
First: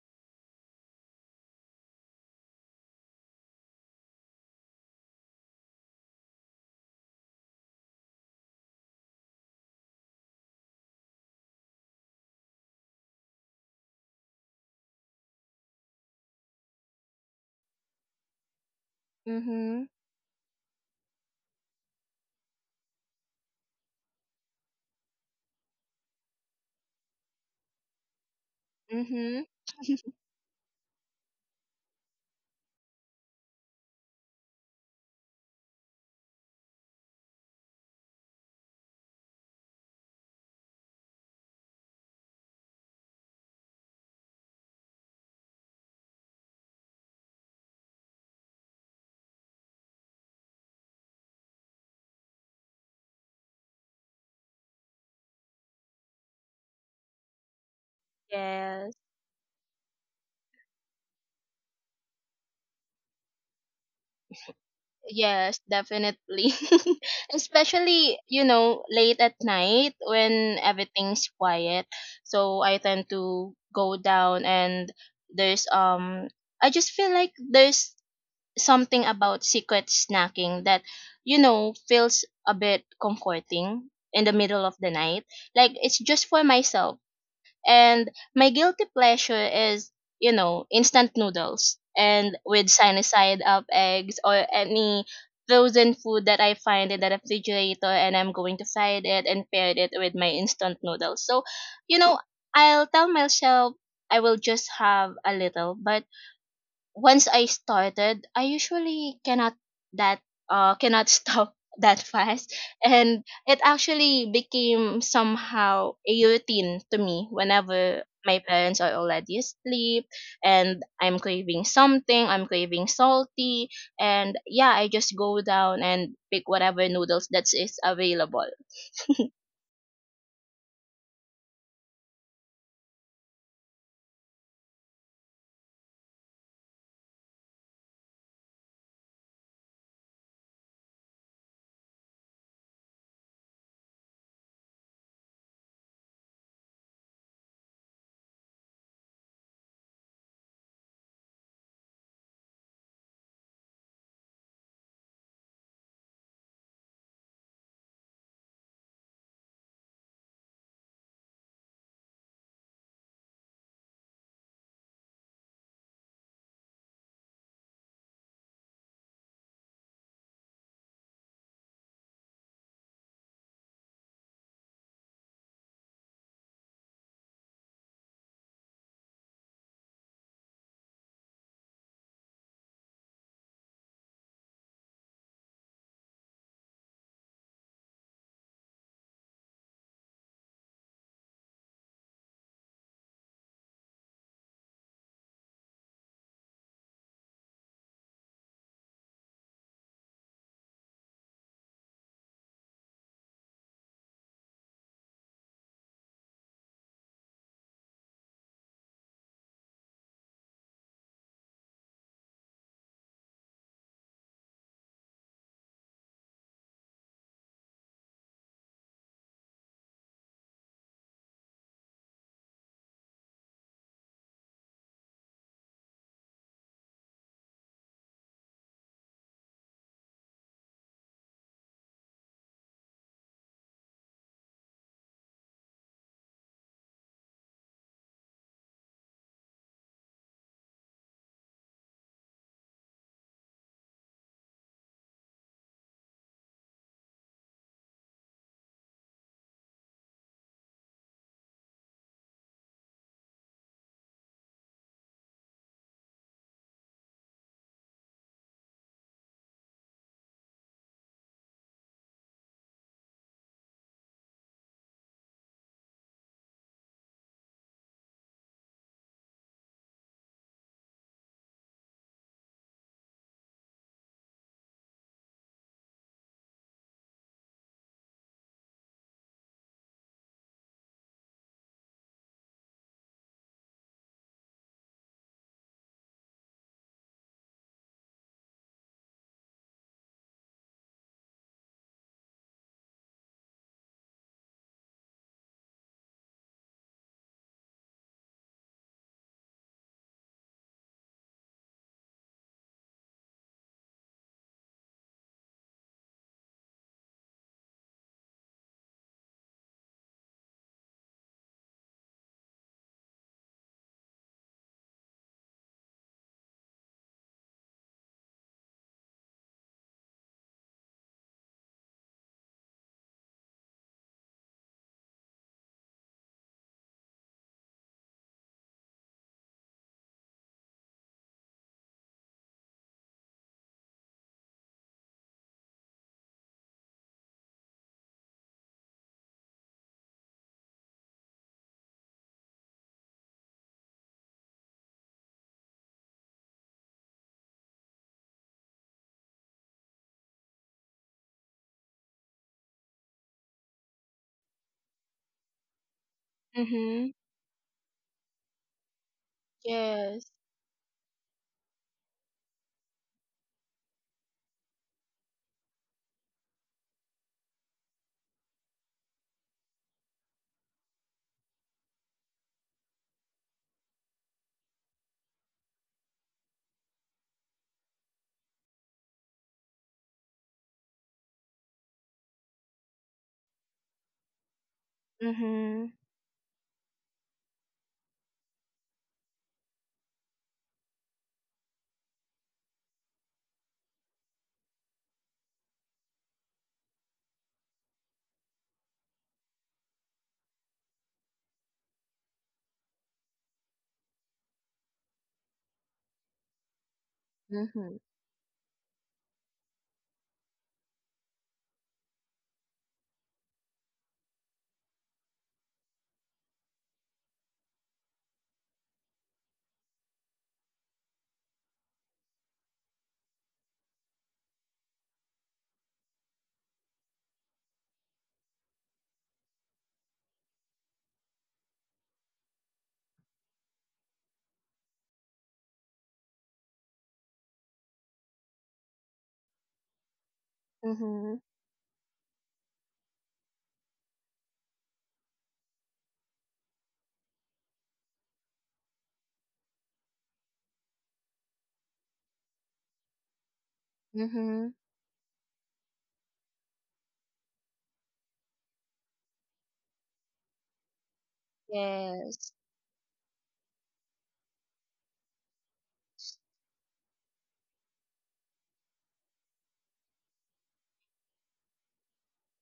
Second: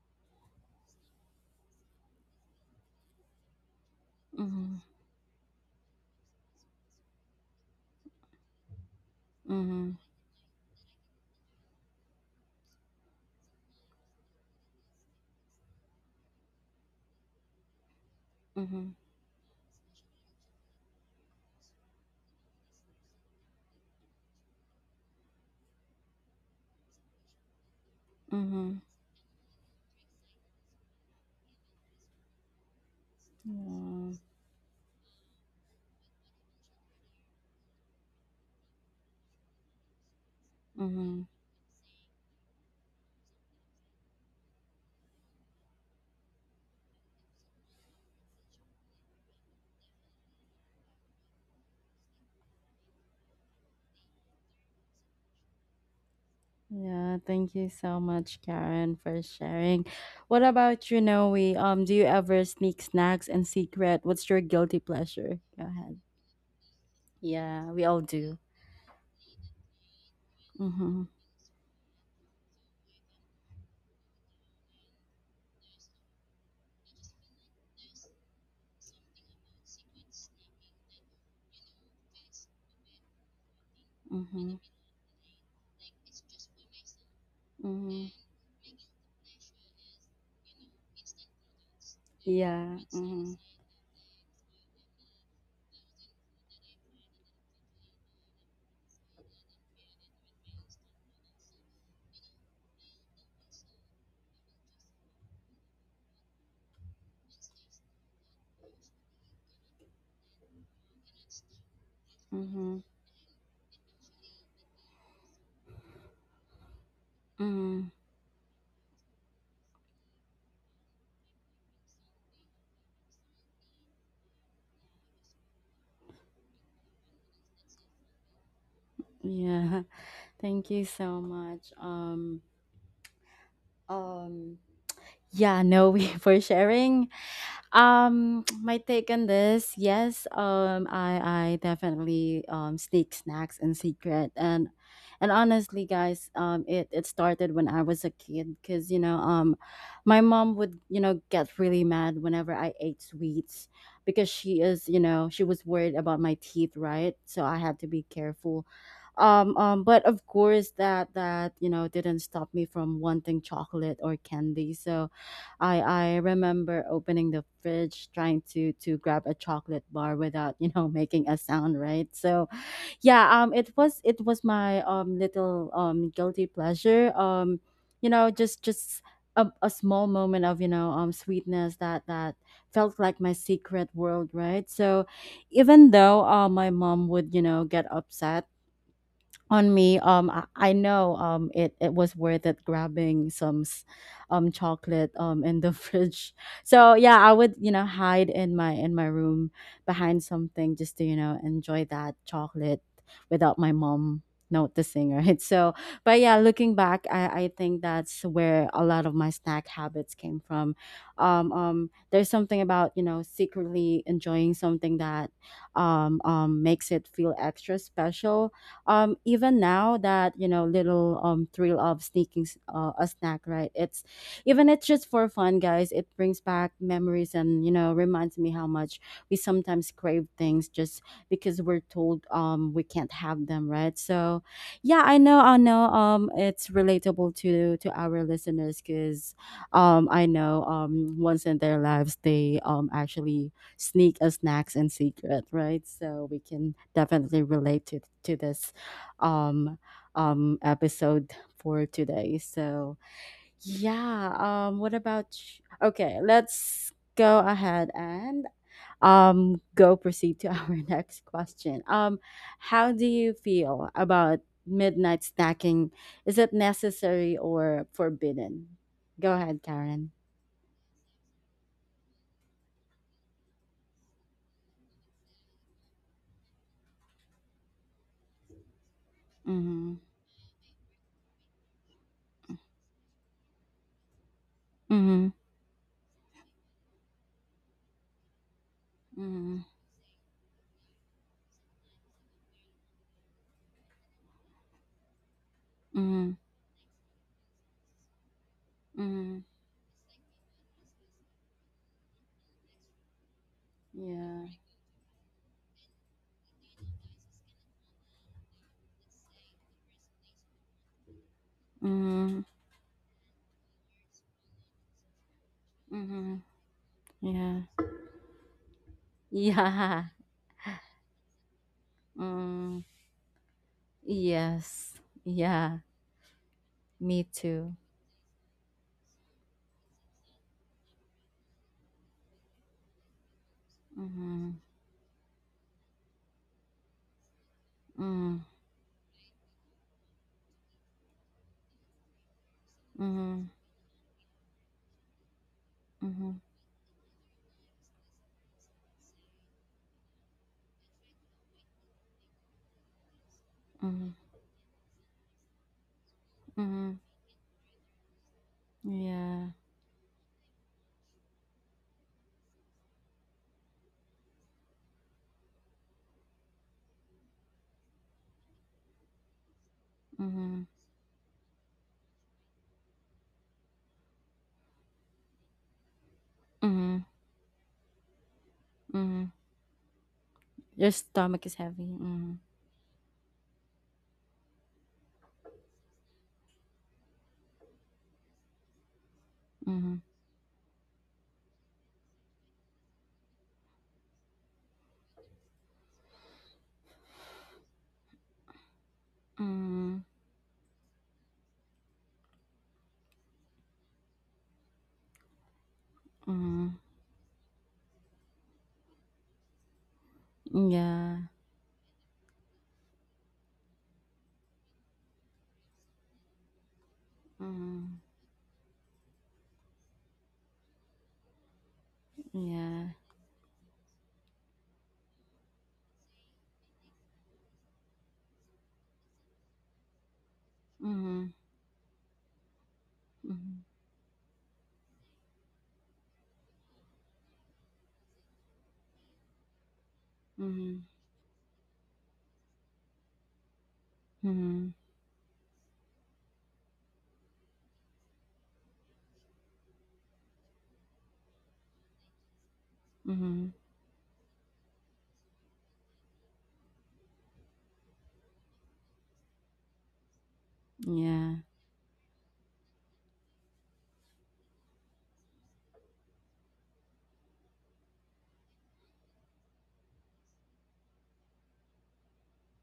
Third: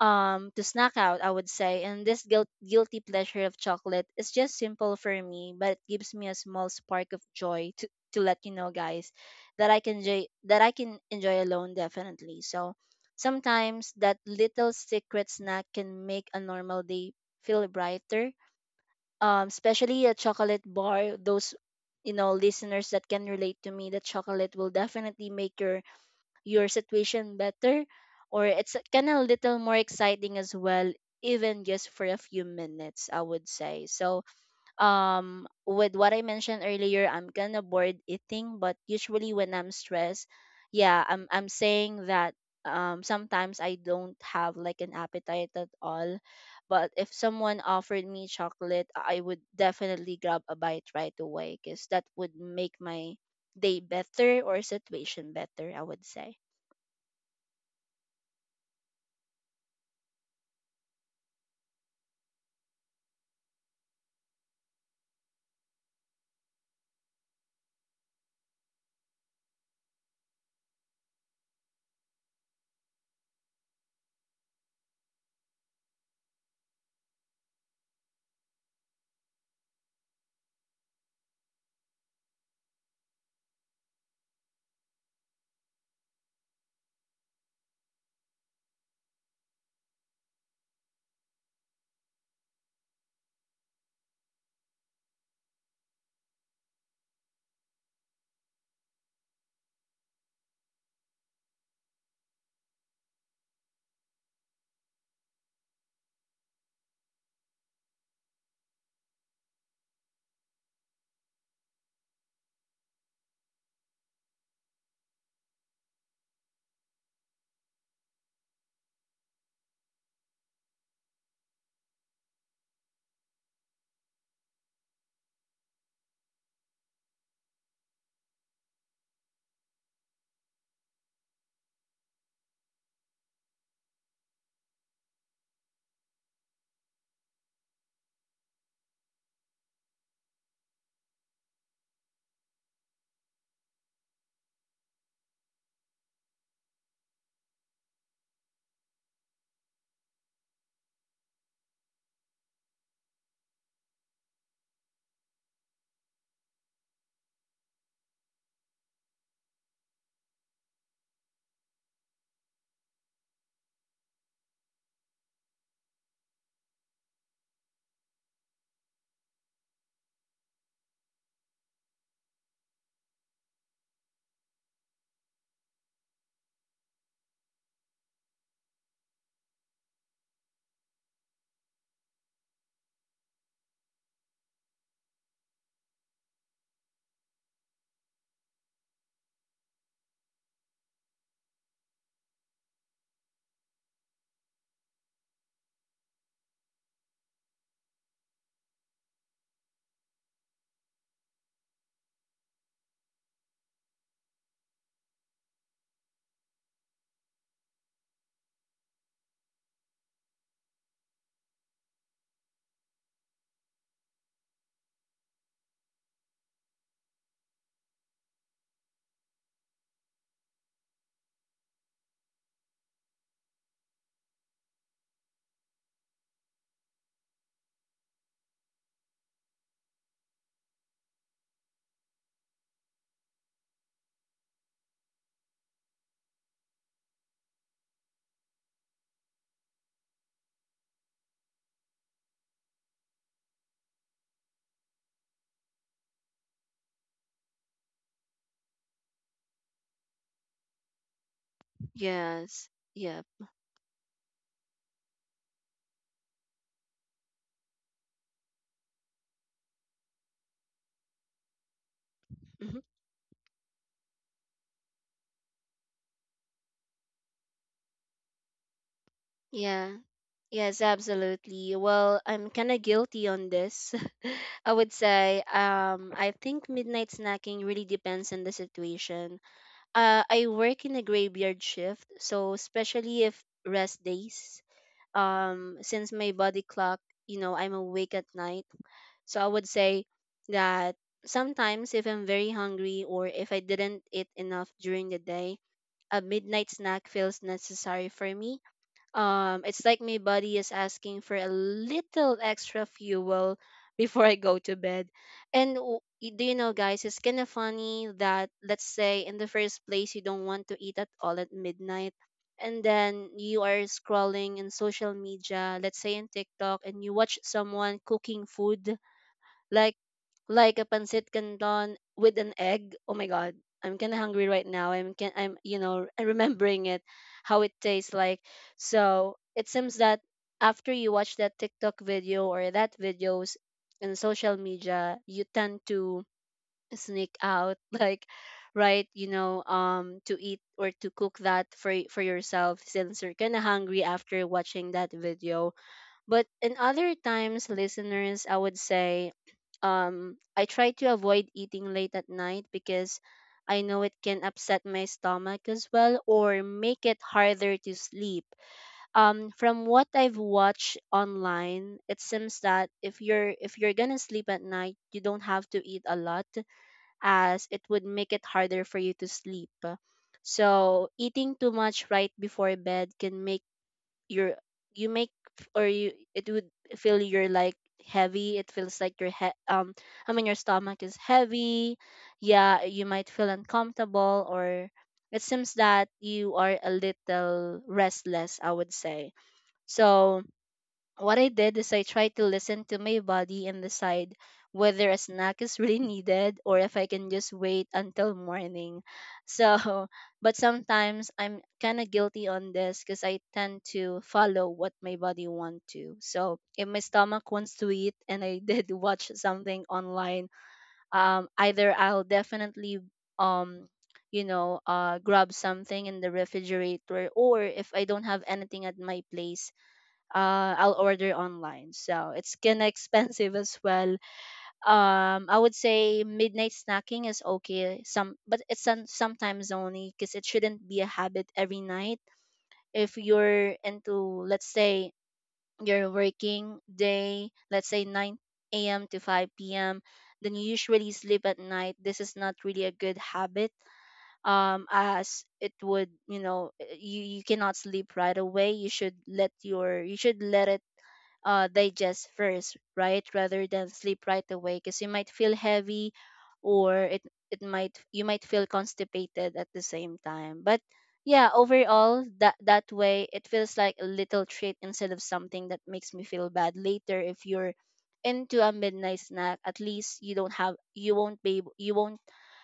Speaker 2: um to snack out, I would say. And this guilt, guilty pleasure of chocolate is just
Speaker 1: mhm,
Speaker 2: simple for me, but it gives me a small spark of joy, to to let you know guys, that I
Speaker 1: mhm,
Speaker 2: can enjoy, that I can enjoy alone, definitely. So sometimes that little secret snack can make a normal day feel brighter,
Speaker 1: mhm,
Speaker 2: um
Speaker 3: Mhm.
Speaker 2: especially a chocolate bar. Those, you know, listeners that can relate to me, that chocolate will definitely make your your situation better, or it's
Speaker 1: mhm.
Speaker 2: kind of a
Speaker 3: Mhm.
Speaker 2: little more exciting as well, even just for a few minutes, I would say.
Speaker 1: Yeah.
Speaker 2: So um with what I mentioned earlier, I'm kind of bored eating, but usually when I'm stressed, yeah,
Speaker 1: Mhm.
Speaker 2: i'm i'm saying that um sometimes I don't have like an appetite at all. But if someone offered me chocolate, I would definitely grab a bite right away, because that would make my day better or situation better, I would say.
Speaker 1: Yeah, thank you so much,
Speaker 3: Yes.
Speaker 1: Karen, for sharing. What about you, Noe? Um, do you ever sneak snacks in secret? What's your guilty pleasure?
Speaker 3: Yes,
Speaker 1: Go ahead.
Speaker 3: definitely.
Speaker 1: Yeah, we all
Speaker 3: Especially,
Speaker 1: do.
Speaker 3: you know, late at night when
Speaker 1: Mm-hmm.
Speaker 3: everything's quiet. So I tend to go down, and there's um I just feel like there's something about secret snacking that, you know, feels a bit comforting in the
Speaker 1: Mm-hmm.
Speaker 3: middle of the night. Like, it's just for myself. And
Speaker 1: Mm-hmm.
Speaker 3: my guilty pleasure is, you know, instant noodles and with
Speaker 1: Yeah.
Speaker 3: sunny
Speaker 1: Mm-hmm.
Speaker 3: side up eggs or any frozen food that I find in the refrigerator, and I'm going to fry it and pair it with my instant noodles. So, you know, I'll tell myself I will just have a little, but once I started, I usually cannot that uh cannot stop that fast,
Speaker 1: Mm-hmm.
Speaker 3: and it actually became somehow a routine to me.
Speaker 1: Mm-hmm.
Speaker 3: Whenever my parents are already asleep, and I'm craving something, I'm craving salty, and yeah, I just go down and pick whatever noodles that is available.
Speaker 1: Yeah. Thank you so much. Um. Um, yeah, no, we for sharing. Um, my take on this, yes, um, I I definitely um sneak snacks in secret, and and honestly, guys, um, it it started when I was a kid, because you know um, my mom would you know get really mad whenever I ate sweets, because she is you know she was worried about my teeth, right? So I had to be careful. Um, um, but of course that that you know didn't stop me from wanting chocolate or candy. So I I remember opening the fridge, trying to to grab a chocolate bar without you know making a sound, right? So yeah, um it was it was my um little um guilty pleasure, um you know, just just a, a small moment of you know um sweetness that that felt like my secret world, right? So even though uh, my mom would you know get upset on me. Um, I, I know um it, it was worth it grabbing some s- um chocolate um in the fridge. So yeah, I would you know hide in my in my room behind something, just to you know enjoy that chocolate without my mom noticing, right? So but yeah, looking back, i i think that's where a lot of my snack habits came from. um um there's something about you know secretly enjoying something, that um um makes it feel extra special. um even now that you know little um thrill of sneaking s- uh, a snack, right? It's even it's just for fun, guys. It brings back memories and you know reminds me how much we sometimes crave things just because we're told um we can't have them, right? So yeah, I know, i know um it's relatable to to our listeners, because um I know um once in their lives, they um actually sneak a snacks in secret, right? So we can definitely relate to to this um um episode for today.
Speaker 2: Yes.
Speaker 1: So,
Speaker 2: Yep.
Speaker 1: yeah, um what about sh- okay, let's go ahead and um go proceed to our next question. Um
Speaker 2: Hmm.
Speaker 1: how do you feel about midnight snacking? Is it necessary or forbidden? Go ahead,
Speaker 2: Yeah.
Speaker 1: Karen.
Speaker 2: Yes, absolutely. Well, I'm kind of guilty on this. I would say um I think midnight snacking really depends on the situation.
Speaker 1: Mhm.
Speaker 2: Uh I work in a graveyard shift, so especially if rest days.
Speaker 1: Mhm.
Speaker 2: Um, since my body clock, you know, I'm awake at night. So I
Speaker 1: Mhm.
Speaker 2: would say that sometimes if I'm very hungry or if I didn't eat enough during the day, a
Speaker 1: Mhm.
Speaker 2: midnight snack feels necessary for me.
Speaker 1: Mhm.
Speaker 2: Um, it's like my body is asking for a little extra fuel before I
Speaker 1: Yeah.
Speaker 2: go to bed. And w- y- do you know, guys, it's kind of funny that, let's say, in the first place, you don't want to eat at all at midnight.
Speaker 1: Mhm.
Speaker 2: And then you are scrolling in social media, let's say in
Speaker 1: Mhm.
Speaker 2: TikTok, and you watch
Speaker 1: Yeah.
Speaker 2: someone cooking food like
Speaker 1: Yeah.
Speaker 2: like a pancit canton with an
Speaker 1: Mm.
Speaker 2: egg. Oh my god, I'm kind of hungry right now.
Speaker 1: Yes.
Speaker 2: I'm can I'm, you
Speaker 1: Yeah,
Speaker 2: know, I'm remembering it,
Speaker 1: me
Speaker 2: how it
Speaker 1: too.
Speaker 2: tastes like. So it seems that after you watch that TikTok video or that videos in social
Speaker 1: Mm-hmm.
Speaker 2: media, you tend to sneak out like
Speaker 1: Mm.
Speaker 2: right, you know, um, to eat or to cook that for y- for yourself, since you're
Speaker 1: Mm-hmm.
Speaker 2: kind of hungry after watching that video.
Speaker 1: Mm-hmm.
Speaker 2: But in other times, listeners, I would say um, I try to avoid eating late at night, because I know it
Speaker 1: Mm-hmm.
Speaker 2: can upset my stomach as well or
Speaker 1: Mm-hmm.
Speaker 2: make
Speaker 3: Mhm.
Speaker 2: it harder to sleep. Um,
Speaker 1: Yeah.
Speaker 2: from what
Speaker 3: Yes.
Speaker 2: I've watched online, it seems that if you're if you're gonna sleep at night, you don't have to eat a lot, as it would make it harder for you to sleep.
Speaker 1: Mm-hmm.
Speaker 2: So eating too much right before bed can make your, you make, or you, it would
Speaker 1: Mm-hmm.
Speaker 2: feel you're like heavy, it feels like
Speaker 1: Mm-hmm.
Speaker 2: your head um I mean your
Speaker 1: Your
Speaker 2: stomach is
Speaker 1: stomach is heavy.
Speaker 2: heavy,
Speaker 1: Mm-hmm.
Speaker 2: yeah, you might feel uncomfortable, or it seems
Speaker 3: Mhm.
Speaker 2: that you are a little restless, I would say.
Speaker 1: Mm-hmm.
Speaker 2: So what I did is I tried to listen to my body and decide whether a snack is really needed, or if I can just wait until morning.
Speaker 1: Mm-hmm.
Speaker 2: So, but sometimes I'm kind of guilty on this because I tend to follow what my body wants to. So,
Speaker 1: Mm-hmm.
Speaker 2: if my stomach wants to
Speaker 3: Mhm.
Speaker 2: eat and I did watch something online,
Speaker 1: Yeah.
Speaker 2: um, either I'll definitely um you know uh grab something in the refrigerator, or if
Speaker 1: Mm-hmm.
Speaker 2: I don't have anything at my place, uh, I'll order online. So it's kinda
Speaker 1: Yeah.
Speaker 2: expensive as well. Um, I would say midnight snacking is okay. Some, but it's some, sometimes only, because it shouldn't be a
Speaker 1: Mm-hmm.
Speaker 2: habit every night. If you're into, let's say, your working day, let's say nine a m to five p m, then you
Speaker 1: Mm-hmm.
Speaker 2: usually
Speaker 3: Mhm.
Speaker 2: sleep at night. This is not really a good habit.
Speaker 1: Mm-hmm.
Speaker 2: Um, as it would, you know, you you cannot sleep right away. You should let your you should let it uh, digest first, right?
Speaker 1: Mm-hmm.
Speaker 2: Rather than sleep right away,
Speaker 3: Mhm.
Speaker 2: because you might feel heavy, or it it might you might feel constipated at the same time. But
Speaker 1: Yeah.
Speaker 2: yeah, overall,
Speaker 3: Yes.
Speaker 2: that that way it feels like a little treat instead of something that makes me feel bad later. If you're into a midnight snack, at least you don't have you won't be able, you won't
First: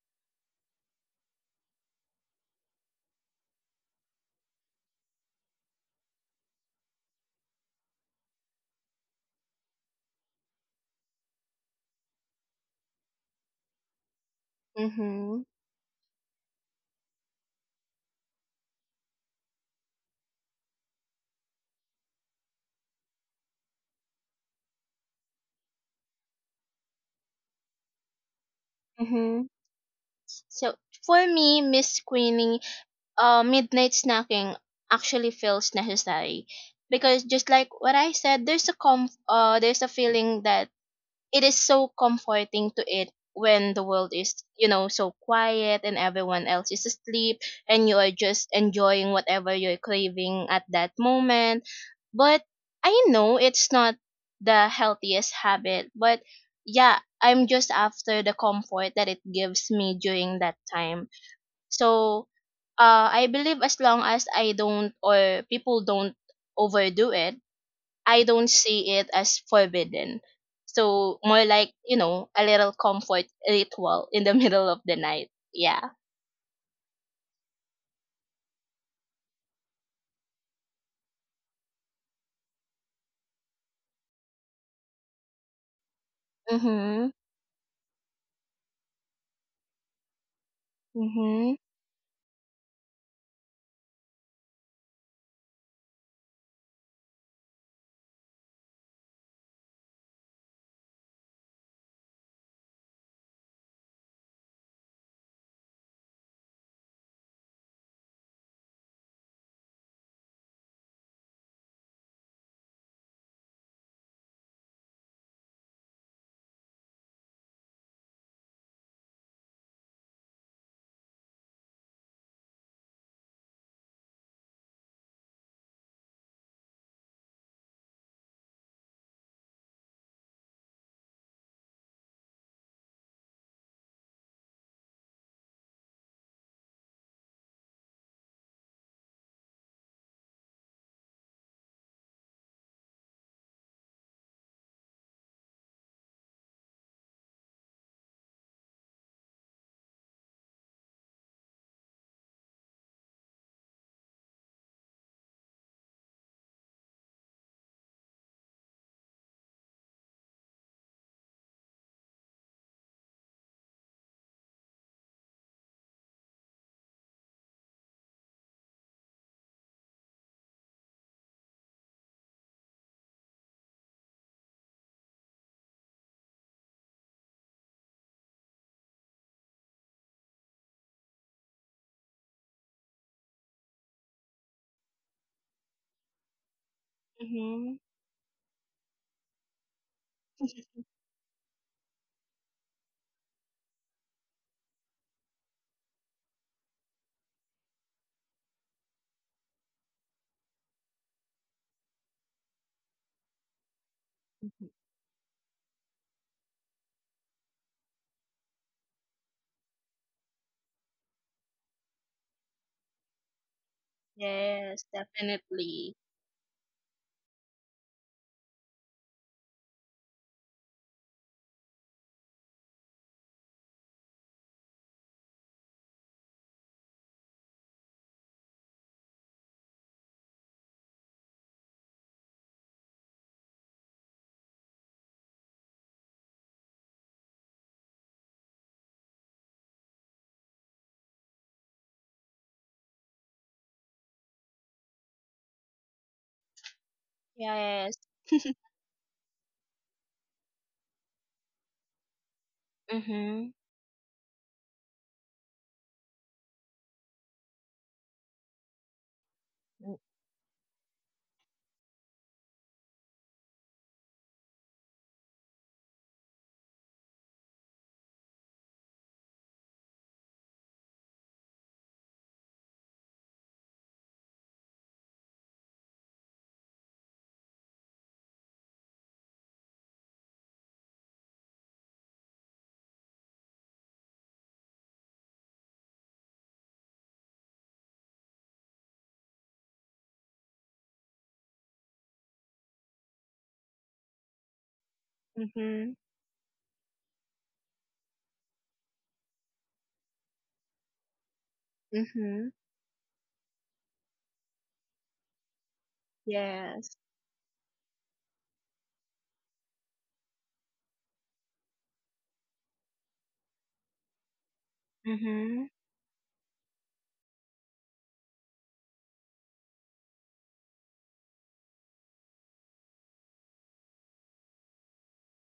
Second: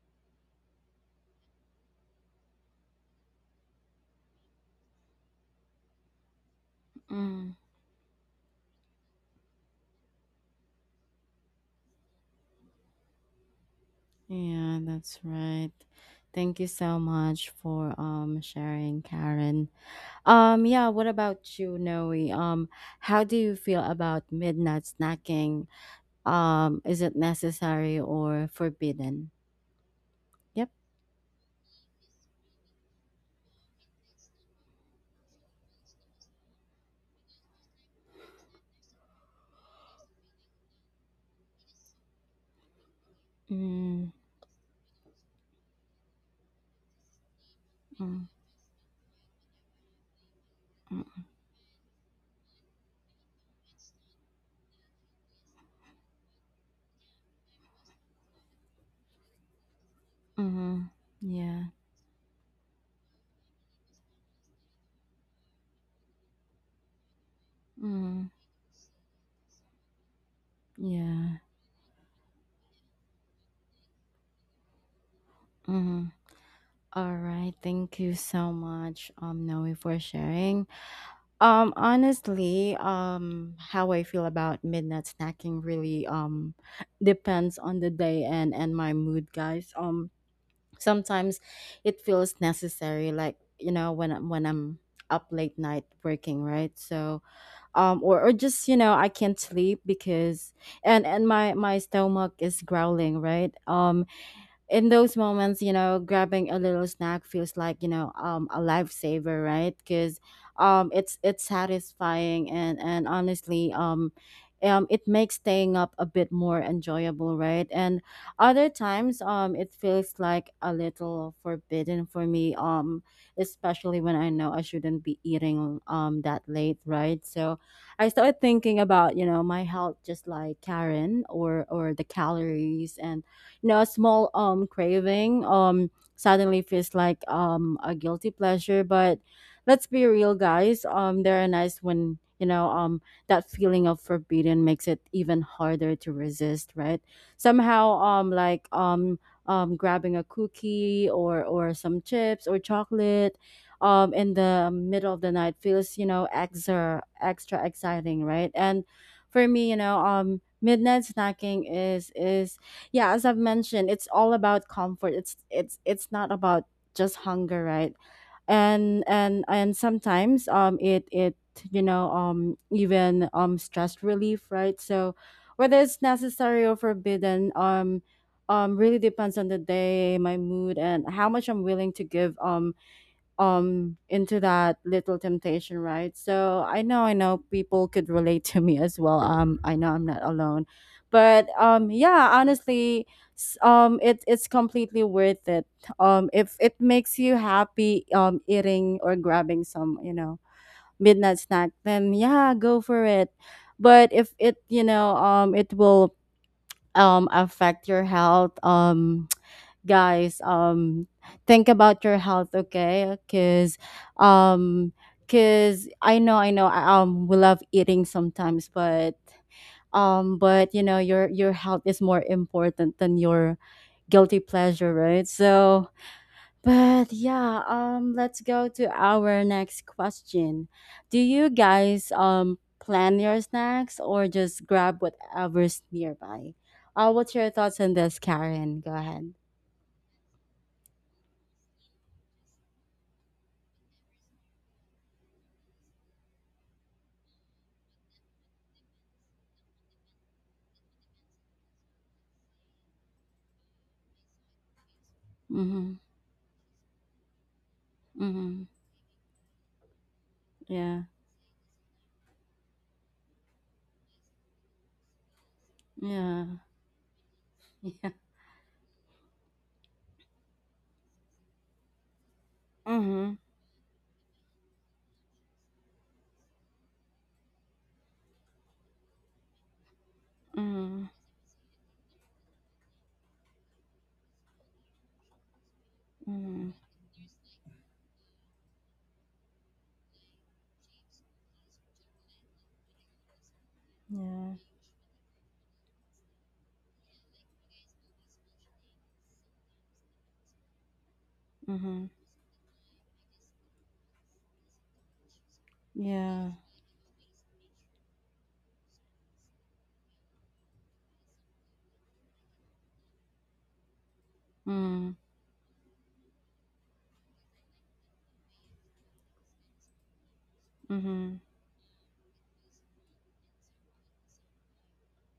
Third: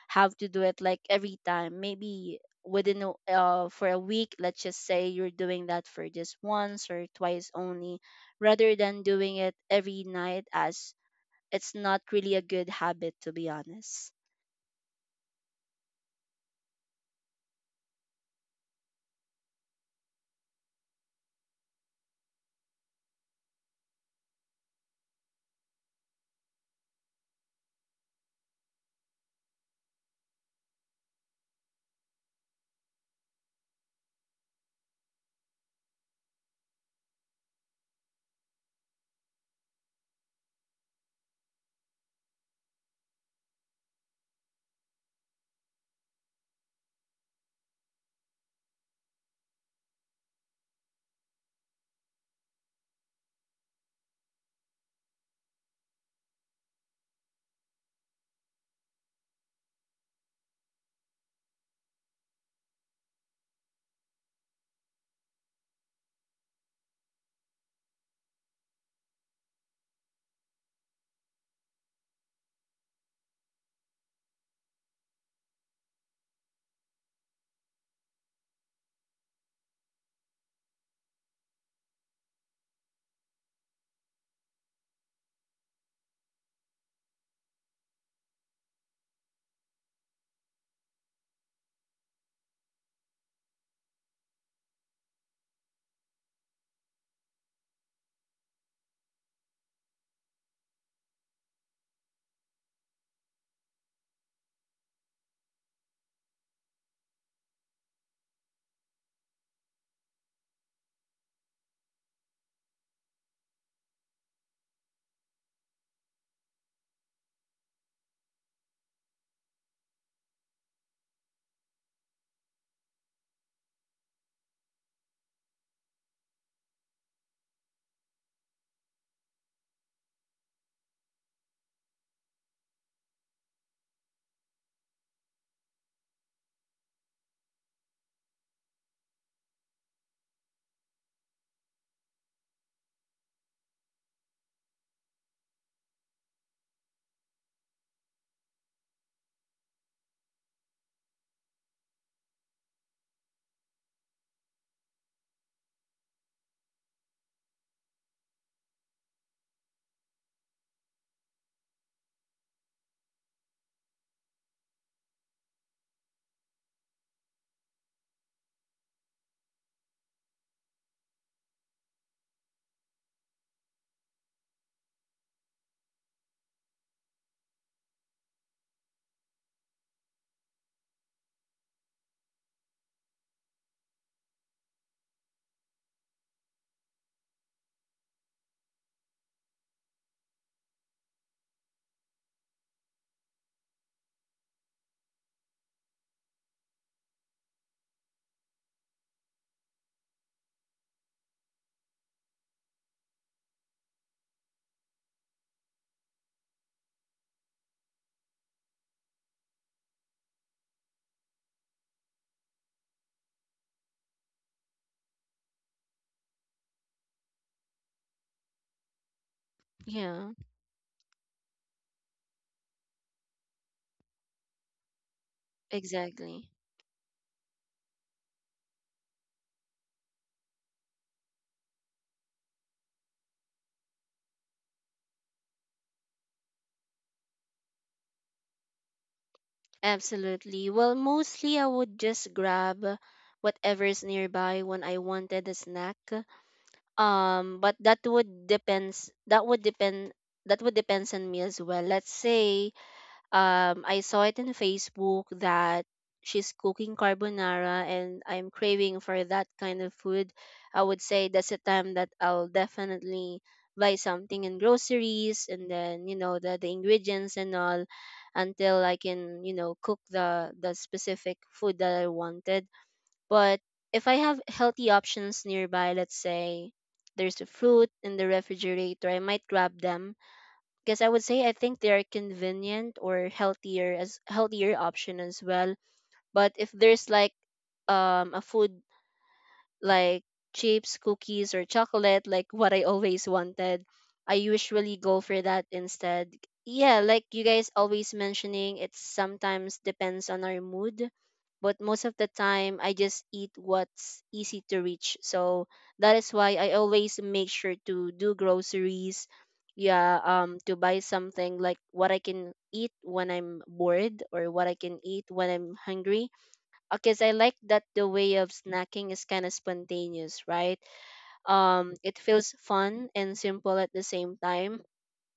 Speaker 2: have to do it like every time. Maybe within a, uh, for a week, let's just say you're doing that for just once or twice
Speaker 1: Mm.
Speaker 2: only, rather than doing it every night, as it's not really a good habit, to be honest.
Speaker 1: Yeah, that's
Speaker 3: Mhm.
Speaker 1: right. Thank you so much for um sharing, Karen. Um, yeah, what about you, Noe? Um, how do you feel about midnight snacking? Um, is it necessary or forbidden?
Speaker 3: Mhm.
Speaker 1: Yep.
Speaker 3: So for me, Miss Screening, uh, midnight snacking actually feels necessary, because just like what I said, there's a com, uh, there's a feeling that it is so comforting to it when the
Speaker 1: Mm,
Speaker 3: world is, you know, so quiet and everyone else is asleep, and you are
Speaker 1: mm,
Speaker 3: just enjoying whatever you're craving at that
Speaker 1: mm,
Speaker 3: moment. But I know it's not the healthiest habit, but yeah, I'm just after the comfort that it gives me during that
Speaker 1: mm-hmm.
Speaker 3: time.
Speaker 1: Yeah.
Speaker 3: So, uh I believe as long as I don't or people don't overdo it, I
Speaker 1: Mm,
Speaker 3: don't see it as forbidden. So
Speaker 1: yeah.
Speaker 3: more like, you know, a little comfort ritual in the middle of the night. Yeah.
Speaker 1: Mm-hmm. All right. Thank you so much, um, Noe, for sharing. Um, honestly, um, how I feel about midnight snacking really um
Speaker 3: Mhm.
Speaker 1: depends on the day and and my mood, guys. Um, sometimes
Speaker 3: Mhm.
Speaker 1: it feels necessary, like you know when I'm- when I'm up late night working, right? So um or, or just you know I can't sleep because and and my my stomach is growling, right? um in those moments, you know, grabbing a little snack feels like you know um, a lifesaver, right? Because um, it's it's satisfying, and and honestly, um, um, it makes staying up a bit more enjoyable, right? And other times, um, it feels like a little forbidden for me, um, especially when I know I shouldn't be eating um that late, right? So I started thinking about you know my health, just like Karen or or the calories. And you know a small um craving um suddenly feels like um a guilty pleasure. But let's be real, guys, um they're nice when you know um that feeling of forbidden makes it even harder to resist, right? Somehow, um like um um grabbing a cookie or or some chips or chocolate um in the middle of the night feels you know extra, extra exciting, right? And for me, you know um midnight snacking is is yeah, as I've mentioned, it's all about comfort. It's it's it's not about just hunger, right? And and and sometimes, um it it you know um even um stress relief, right? So whether it's necessary or forbidden, um um really depends on the day, my mood, and how much I'm willing to give um um into that little temptation, right? So i know i know
Speaker 3: Mhm.
Speaker 1: people could relate to me as well. um I know I'm not alone. But um yeah, honestly, s- um it, it's completely worth it. Um if it makes you happy um eating or grabbing some, you know midnight snack, then yeah, go for it. But if it, you know um it will um affect your health, um guys, um think about your health, okay? Because
Speaker 3: Yes,
Speaker 1: um because
Speaker 3: definitely.
Speaker 1: i know i know I, um we love eating sometimes, but
Speaker 2: Yeah,
Speaker 1: um but you know your your health is more important than your guilty pleasure, right? So
Speaker 2: exactly.
Speaker 1: but yeah, um let's go to our next question. Do you guys um plan your snacks, or just grab whatever's nearby? Uh what's your thoughts on this, Karen? Go ahead.
Speaker 2: Absolutely. Well, mostly I would just grab whatever's nearby when I wanted a snack. Um, but
Speaker 3: Yes.
Speaker 2: that would depends that would depend that would depends on me as well. Let's say
Speaker 3: Mhm.
Speaker 2: um I saw it in Facebook that
Speaker 1: Mm-hmm.
Speaker 2: she's cooking carbonara and I'm
Speaker 1: Mhm.
Speaker 2: craving for that kind of food. I
Speaker 1: Yeah.
Speaker 2: would say that's a time that I'll definitely buy something in groceries, and then you know
Speaker 1: Yeah.
Speaker 2: the, the ingredients and all,
Speaker 1: Yeah.
Speaker 2: until I can you know cook the the specific food that I wanted.
Speaker 1: Mhm.
Speaker 2: But if I have healthy options nearby, let's say there's a fruit in the refrigerator, I might grab them because
Speaker 1: Mhm.
Speaker 2: I would say I think they are convenient, or healthier as healthier option as well. But if
Speaker 1: Mhm.
Speaker 2: there's like um a food like chips, cookies, or chocolate, like what I always wanted, I
Speaker 1: Yeah.
Speaker 2: usually go for that
Speaker 3: Mhm.
Speaker 2: instead. Yeah, like you guys always mentioning, it sometimes depends on our mood, but most
Speaker 1: Mhm.
Speaker 2: of the
Speaker 3: Mhm.
Speaker 2: time I just eat what's easy to reach. So that is
Speaker 1: Yeah.
Speaker 2: why I
Speaker 3: Yes.
Speaker 2: always make sure to do groceries. Yeah, um, to buy something like what I can eat when I'm bored or what I can
Speaker 1: Mhm.
Speaker 2: eat when
Speaker 3: Mhm.
Speaker 2: I'm hungry, because I like that the way of snacking is kind of spontaneous, right?
Speaker 1: Mhm.
Speaker 2: Um, it feels fun and simple at the same time,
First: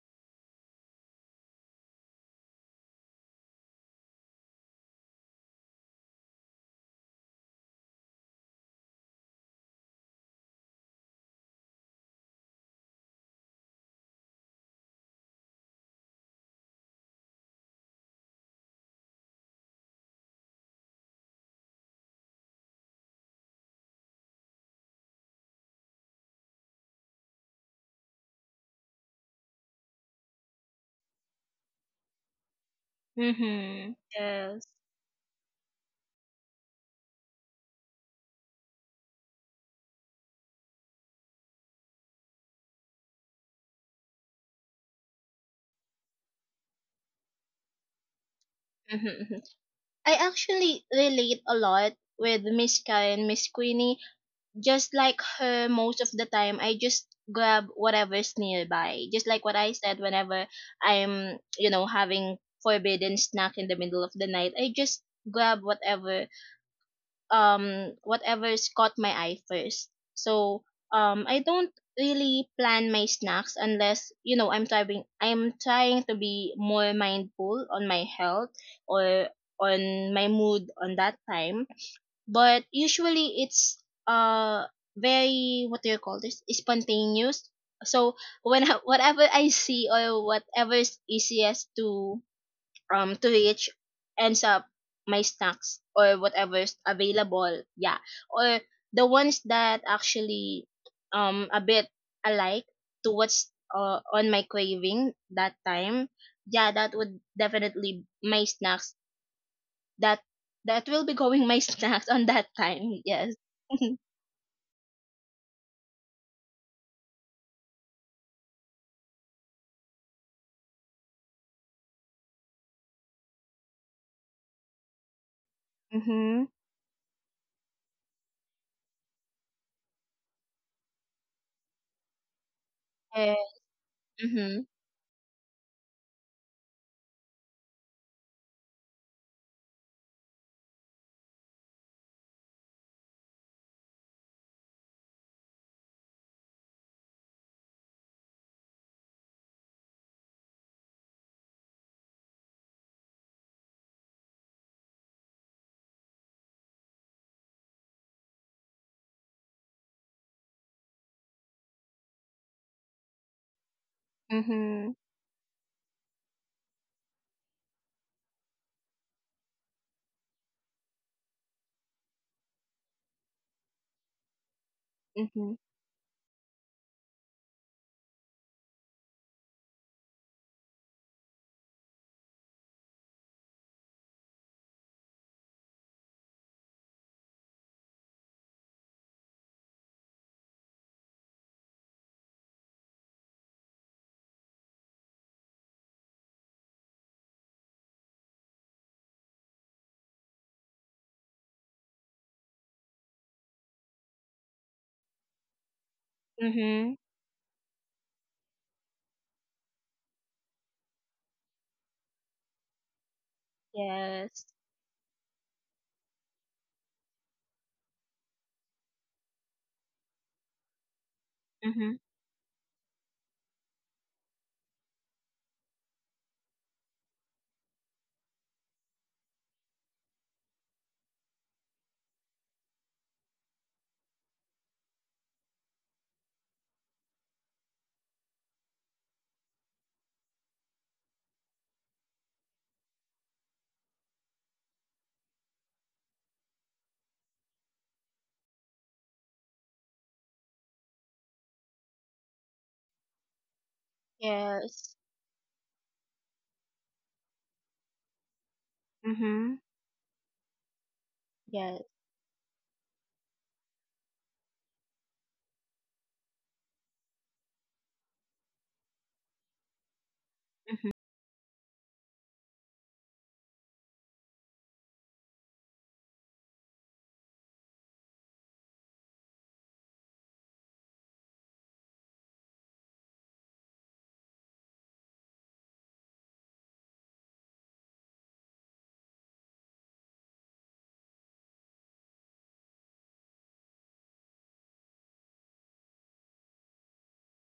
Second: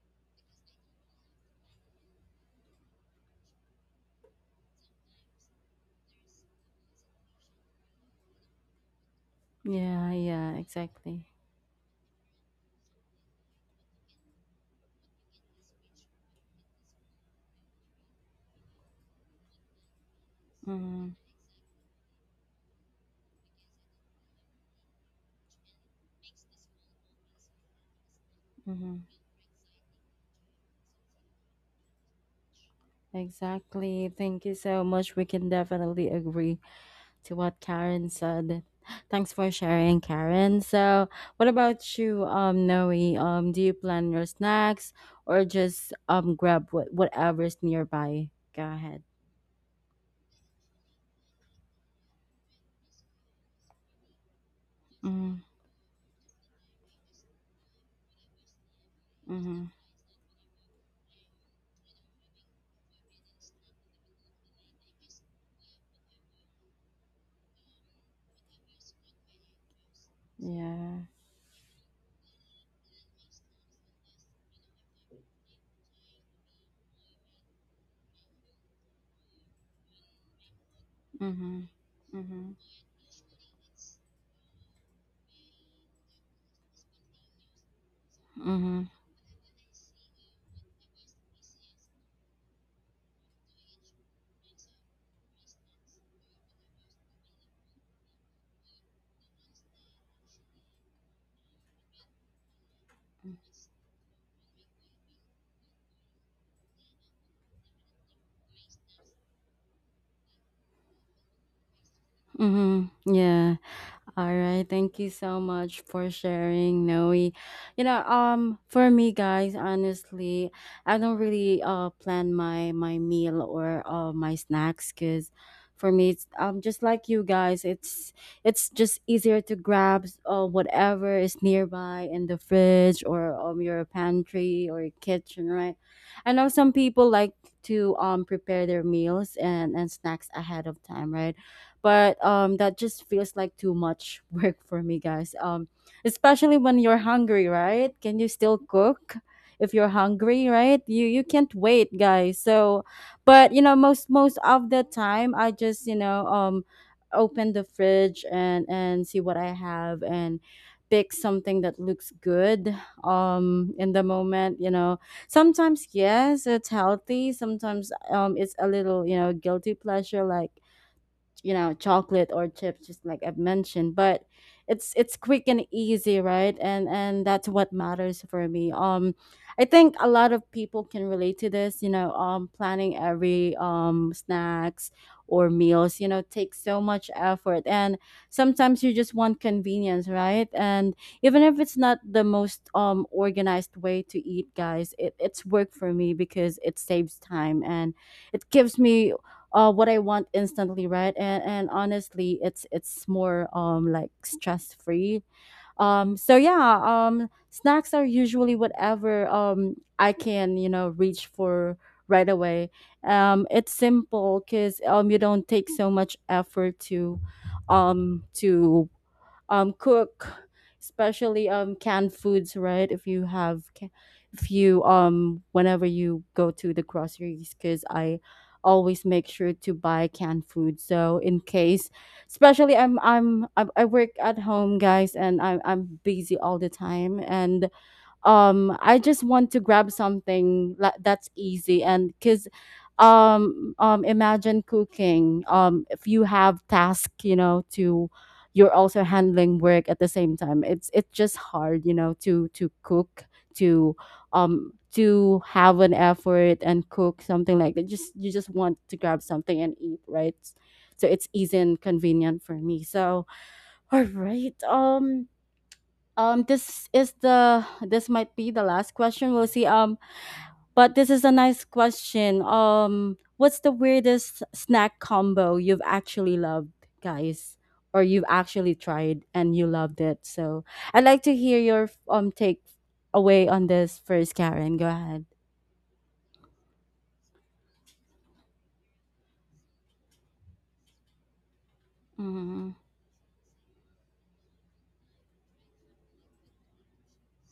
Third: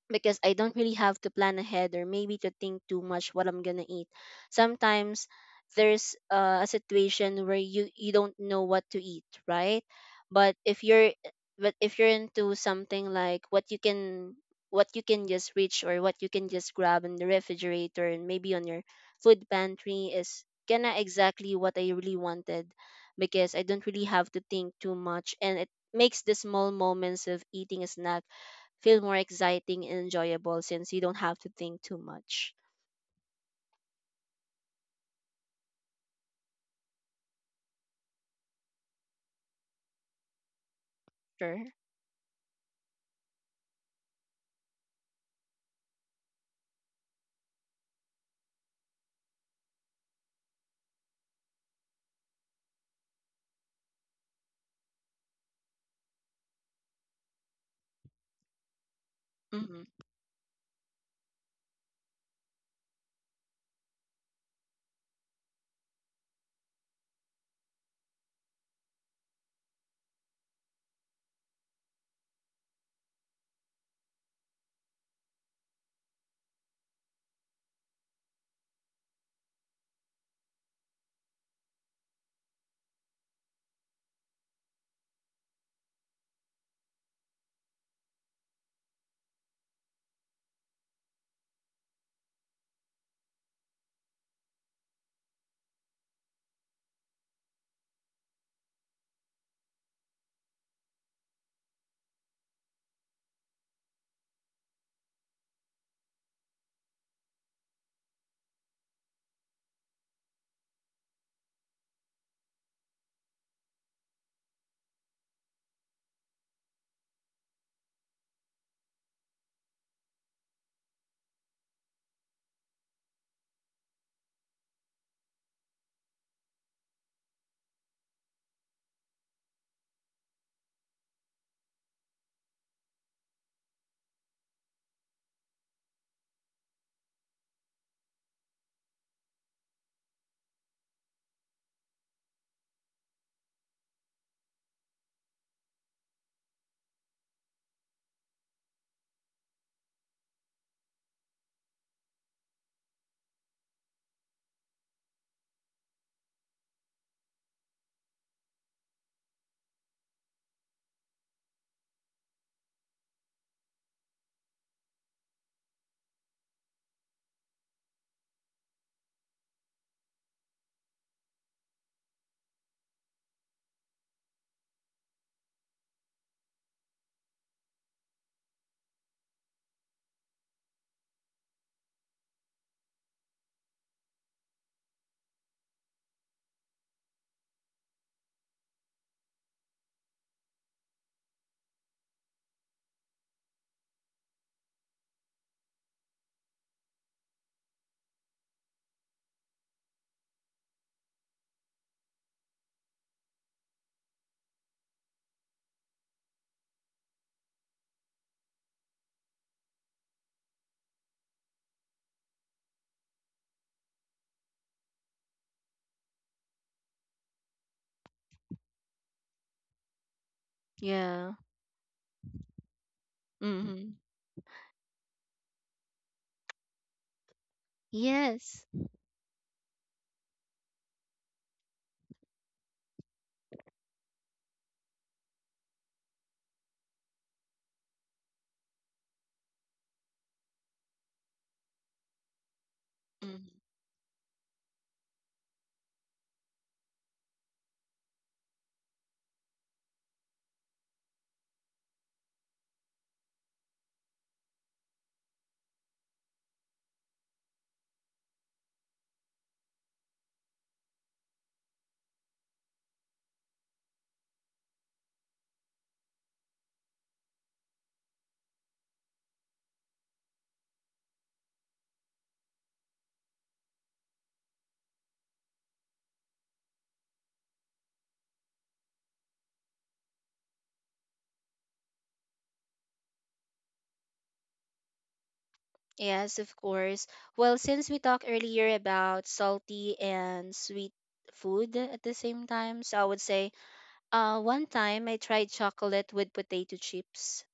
Speaker 2: because I don't really have to plan ahead or maybe to think too much what I'm gonna eat. Sometimes there's uh, a situation where you you don't know what to eat, right?
Speaker 1: Yeah.
Speaker 2: But
Speaker 1: Yeah.
Speaker 2: if you're
Speaker 1: Exactly.
Speaker 2: but if you're into something like what you can what you can just reach, or what you can just grab in the refrigerator and maybe on your food pantry, is kinda
Speaker 1: Mhm.
Speaker 2: exactly what I really wanted, because I don't really have to think too much, and it makes the small moments of eating a snack feel
Speaker 1: Mhm.
Speaker 2: more exciting and enjoyable since you don't have to think too much.
Speaker 3: Mhm.
Speaker 1: Exactly. Thank you
Speaker 3: Yes.
Speaker 1: so much. We can definitely agree to what Karen said. Thanks for sharing, Karen. So, what
Speaker 2: Sure.
Speaker 1: about you, um, Noe? Um, do you plan your snacks or just um grab what whatever's nearby? Go ahead.
Speaker 3: Mhm. Mhm. I actually relate a lot with Miss Kai and Miss Queenie. Just like
Speaker 1: Mm-hmm.
Speaker 3: her, most of the time I just grab whatever's nearby. Just like what
Speaker 1: Mm-hmm.
Speaker 3: I
Speaker 2: Mm-hmm.
Speaker 3: said, whenever I'm, you know, having forbidden snack in the middle of the night, I just grab whatever um whatever's caught my eye first. So,
Speaker 1: Yeah.
Speaker 3: um I don't really plan my snacks unless, you know, i'm trying I'm trying to be more mindful on my health, or on my mood on that time.
Speaker 1: Mhm. Mhm.
Speaker 3: But usually it's, uh very, what do you call this, spontaneous. So when I-
Speaker 1: Mhm.
Speaker 3: whatever I see or whatever is easiest to um to reach ends up my snacks, or whatever's available, yeah, or the ones that actually um a bit alike to what's, uh, on my craving that time, yeah, that would definitely my snacks, that that will be going my snacks on that
Speaker 1: Mhm.
Speaker 3: time. Yes.
Speaker 1: Yeah. All right, thank you so much for sharing, Noe. You know, um, for me, guys, honestly, I don't really uh plan my my meal or uh my snacks, because for me, it's,
Speaker 3: Mhm.
Speaker 1: um just like you guys, it's it's just easier to grab uh whatever is nearby in the fridge
Speaker 3: Yeah.
Speaker 1: or um your
Speaker 3: Mhm.
Speaker 1: pantry or your kitchen, right? I know some people like to um prepare their meals and and snacks ahead of time, right? But um that just feels like too much work for me, guys. Um especially when you're hungry, right? Can you still cook if you're hungry, right? you you can't wait, guys. So but you know, most most of the time I just, you know um open the fridge and and see what I have, and pick something that looks good um in the moment, you
Speaker 3: Mhm.
Speaker 1: know. Sometimes yes, it's healthy. Sometimes, um it's a little, you know, guilty pleasure like, you know, chocolate or chips, just like I've mentioned. But it's it's quick
Speaker 3: Mhm.
Speaker 1: and easy, right? And and that's what matters for me. um I think a lot of people can relate to this, you know. Um planning every um snacks or meals, you know, takes so much effort, and sometimes you just want convenience, right? And even if it's not the most um organized way to eat, guys, it, it's work for me because it saves time, and it gives me uh, what I want instantly, right? And and honestly, it's it's more um like stress free. Um, so yeah,
Speaker 3: Mhm.
Speaker 1: um, snacks are usually whatever um I can, you know, reach for right away. Um, it's simple
Speaker 3: Yes.
Speaker 1: because um you don't take so much effort to um to um cook,
Speaker 2: Yeah.
Speaker 1: especially um
Speaker 3: Mhm.
Speaker 1: canned foods, right? If you have ca-
Speaker 2: Mm-hmm.
Speaker 1: if you, um whenever you go to the groceries. Because I
Speaker 2: Yes.
Speaker 1: always make sure to buy canned food, so in case, especially, i'm i'm i, I work at home, guys, and I'm, I'm busy all the time. And um I just want to grab something, la- that's easy. And because,
Speaker 2: Mhm.
Speaker 1: um um imagine cooking, um if you have task, you know, to, you're also handling work at the same time, it's it's just hard, you know, to to cook, to um
Speaker 3: Yes.
Speaker 1: to have an effort and cook something like that. Just you just want to grab
Speaker 3: Mhm.
Speaker 1: something and eat, right? So it's easy and
Speaker 3: Yes.
Speaker 1: convenient for me. So all right, um um, this is the, this might be the last question. We'll see. Um,
Speaker 3: Mhm.
Speaker 1: but this is a nice question. Um, what's the weirdest snack combo you've actually loved, guys, or you've actually tried and you loved it? So I'd like to hear your um take away on this first, Karen. Go ahead.
Speaker 2: Yes, of course. Well, since we talked earlier about salty and sweet food at the same
Speaker 1: Mm-hmm.
Speaker 2: time, so I would say uh, one time I tried chocolate with potato chips.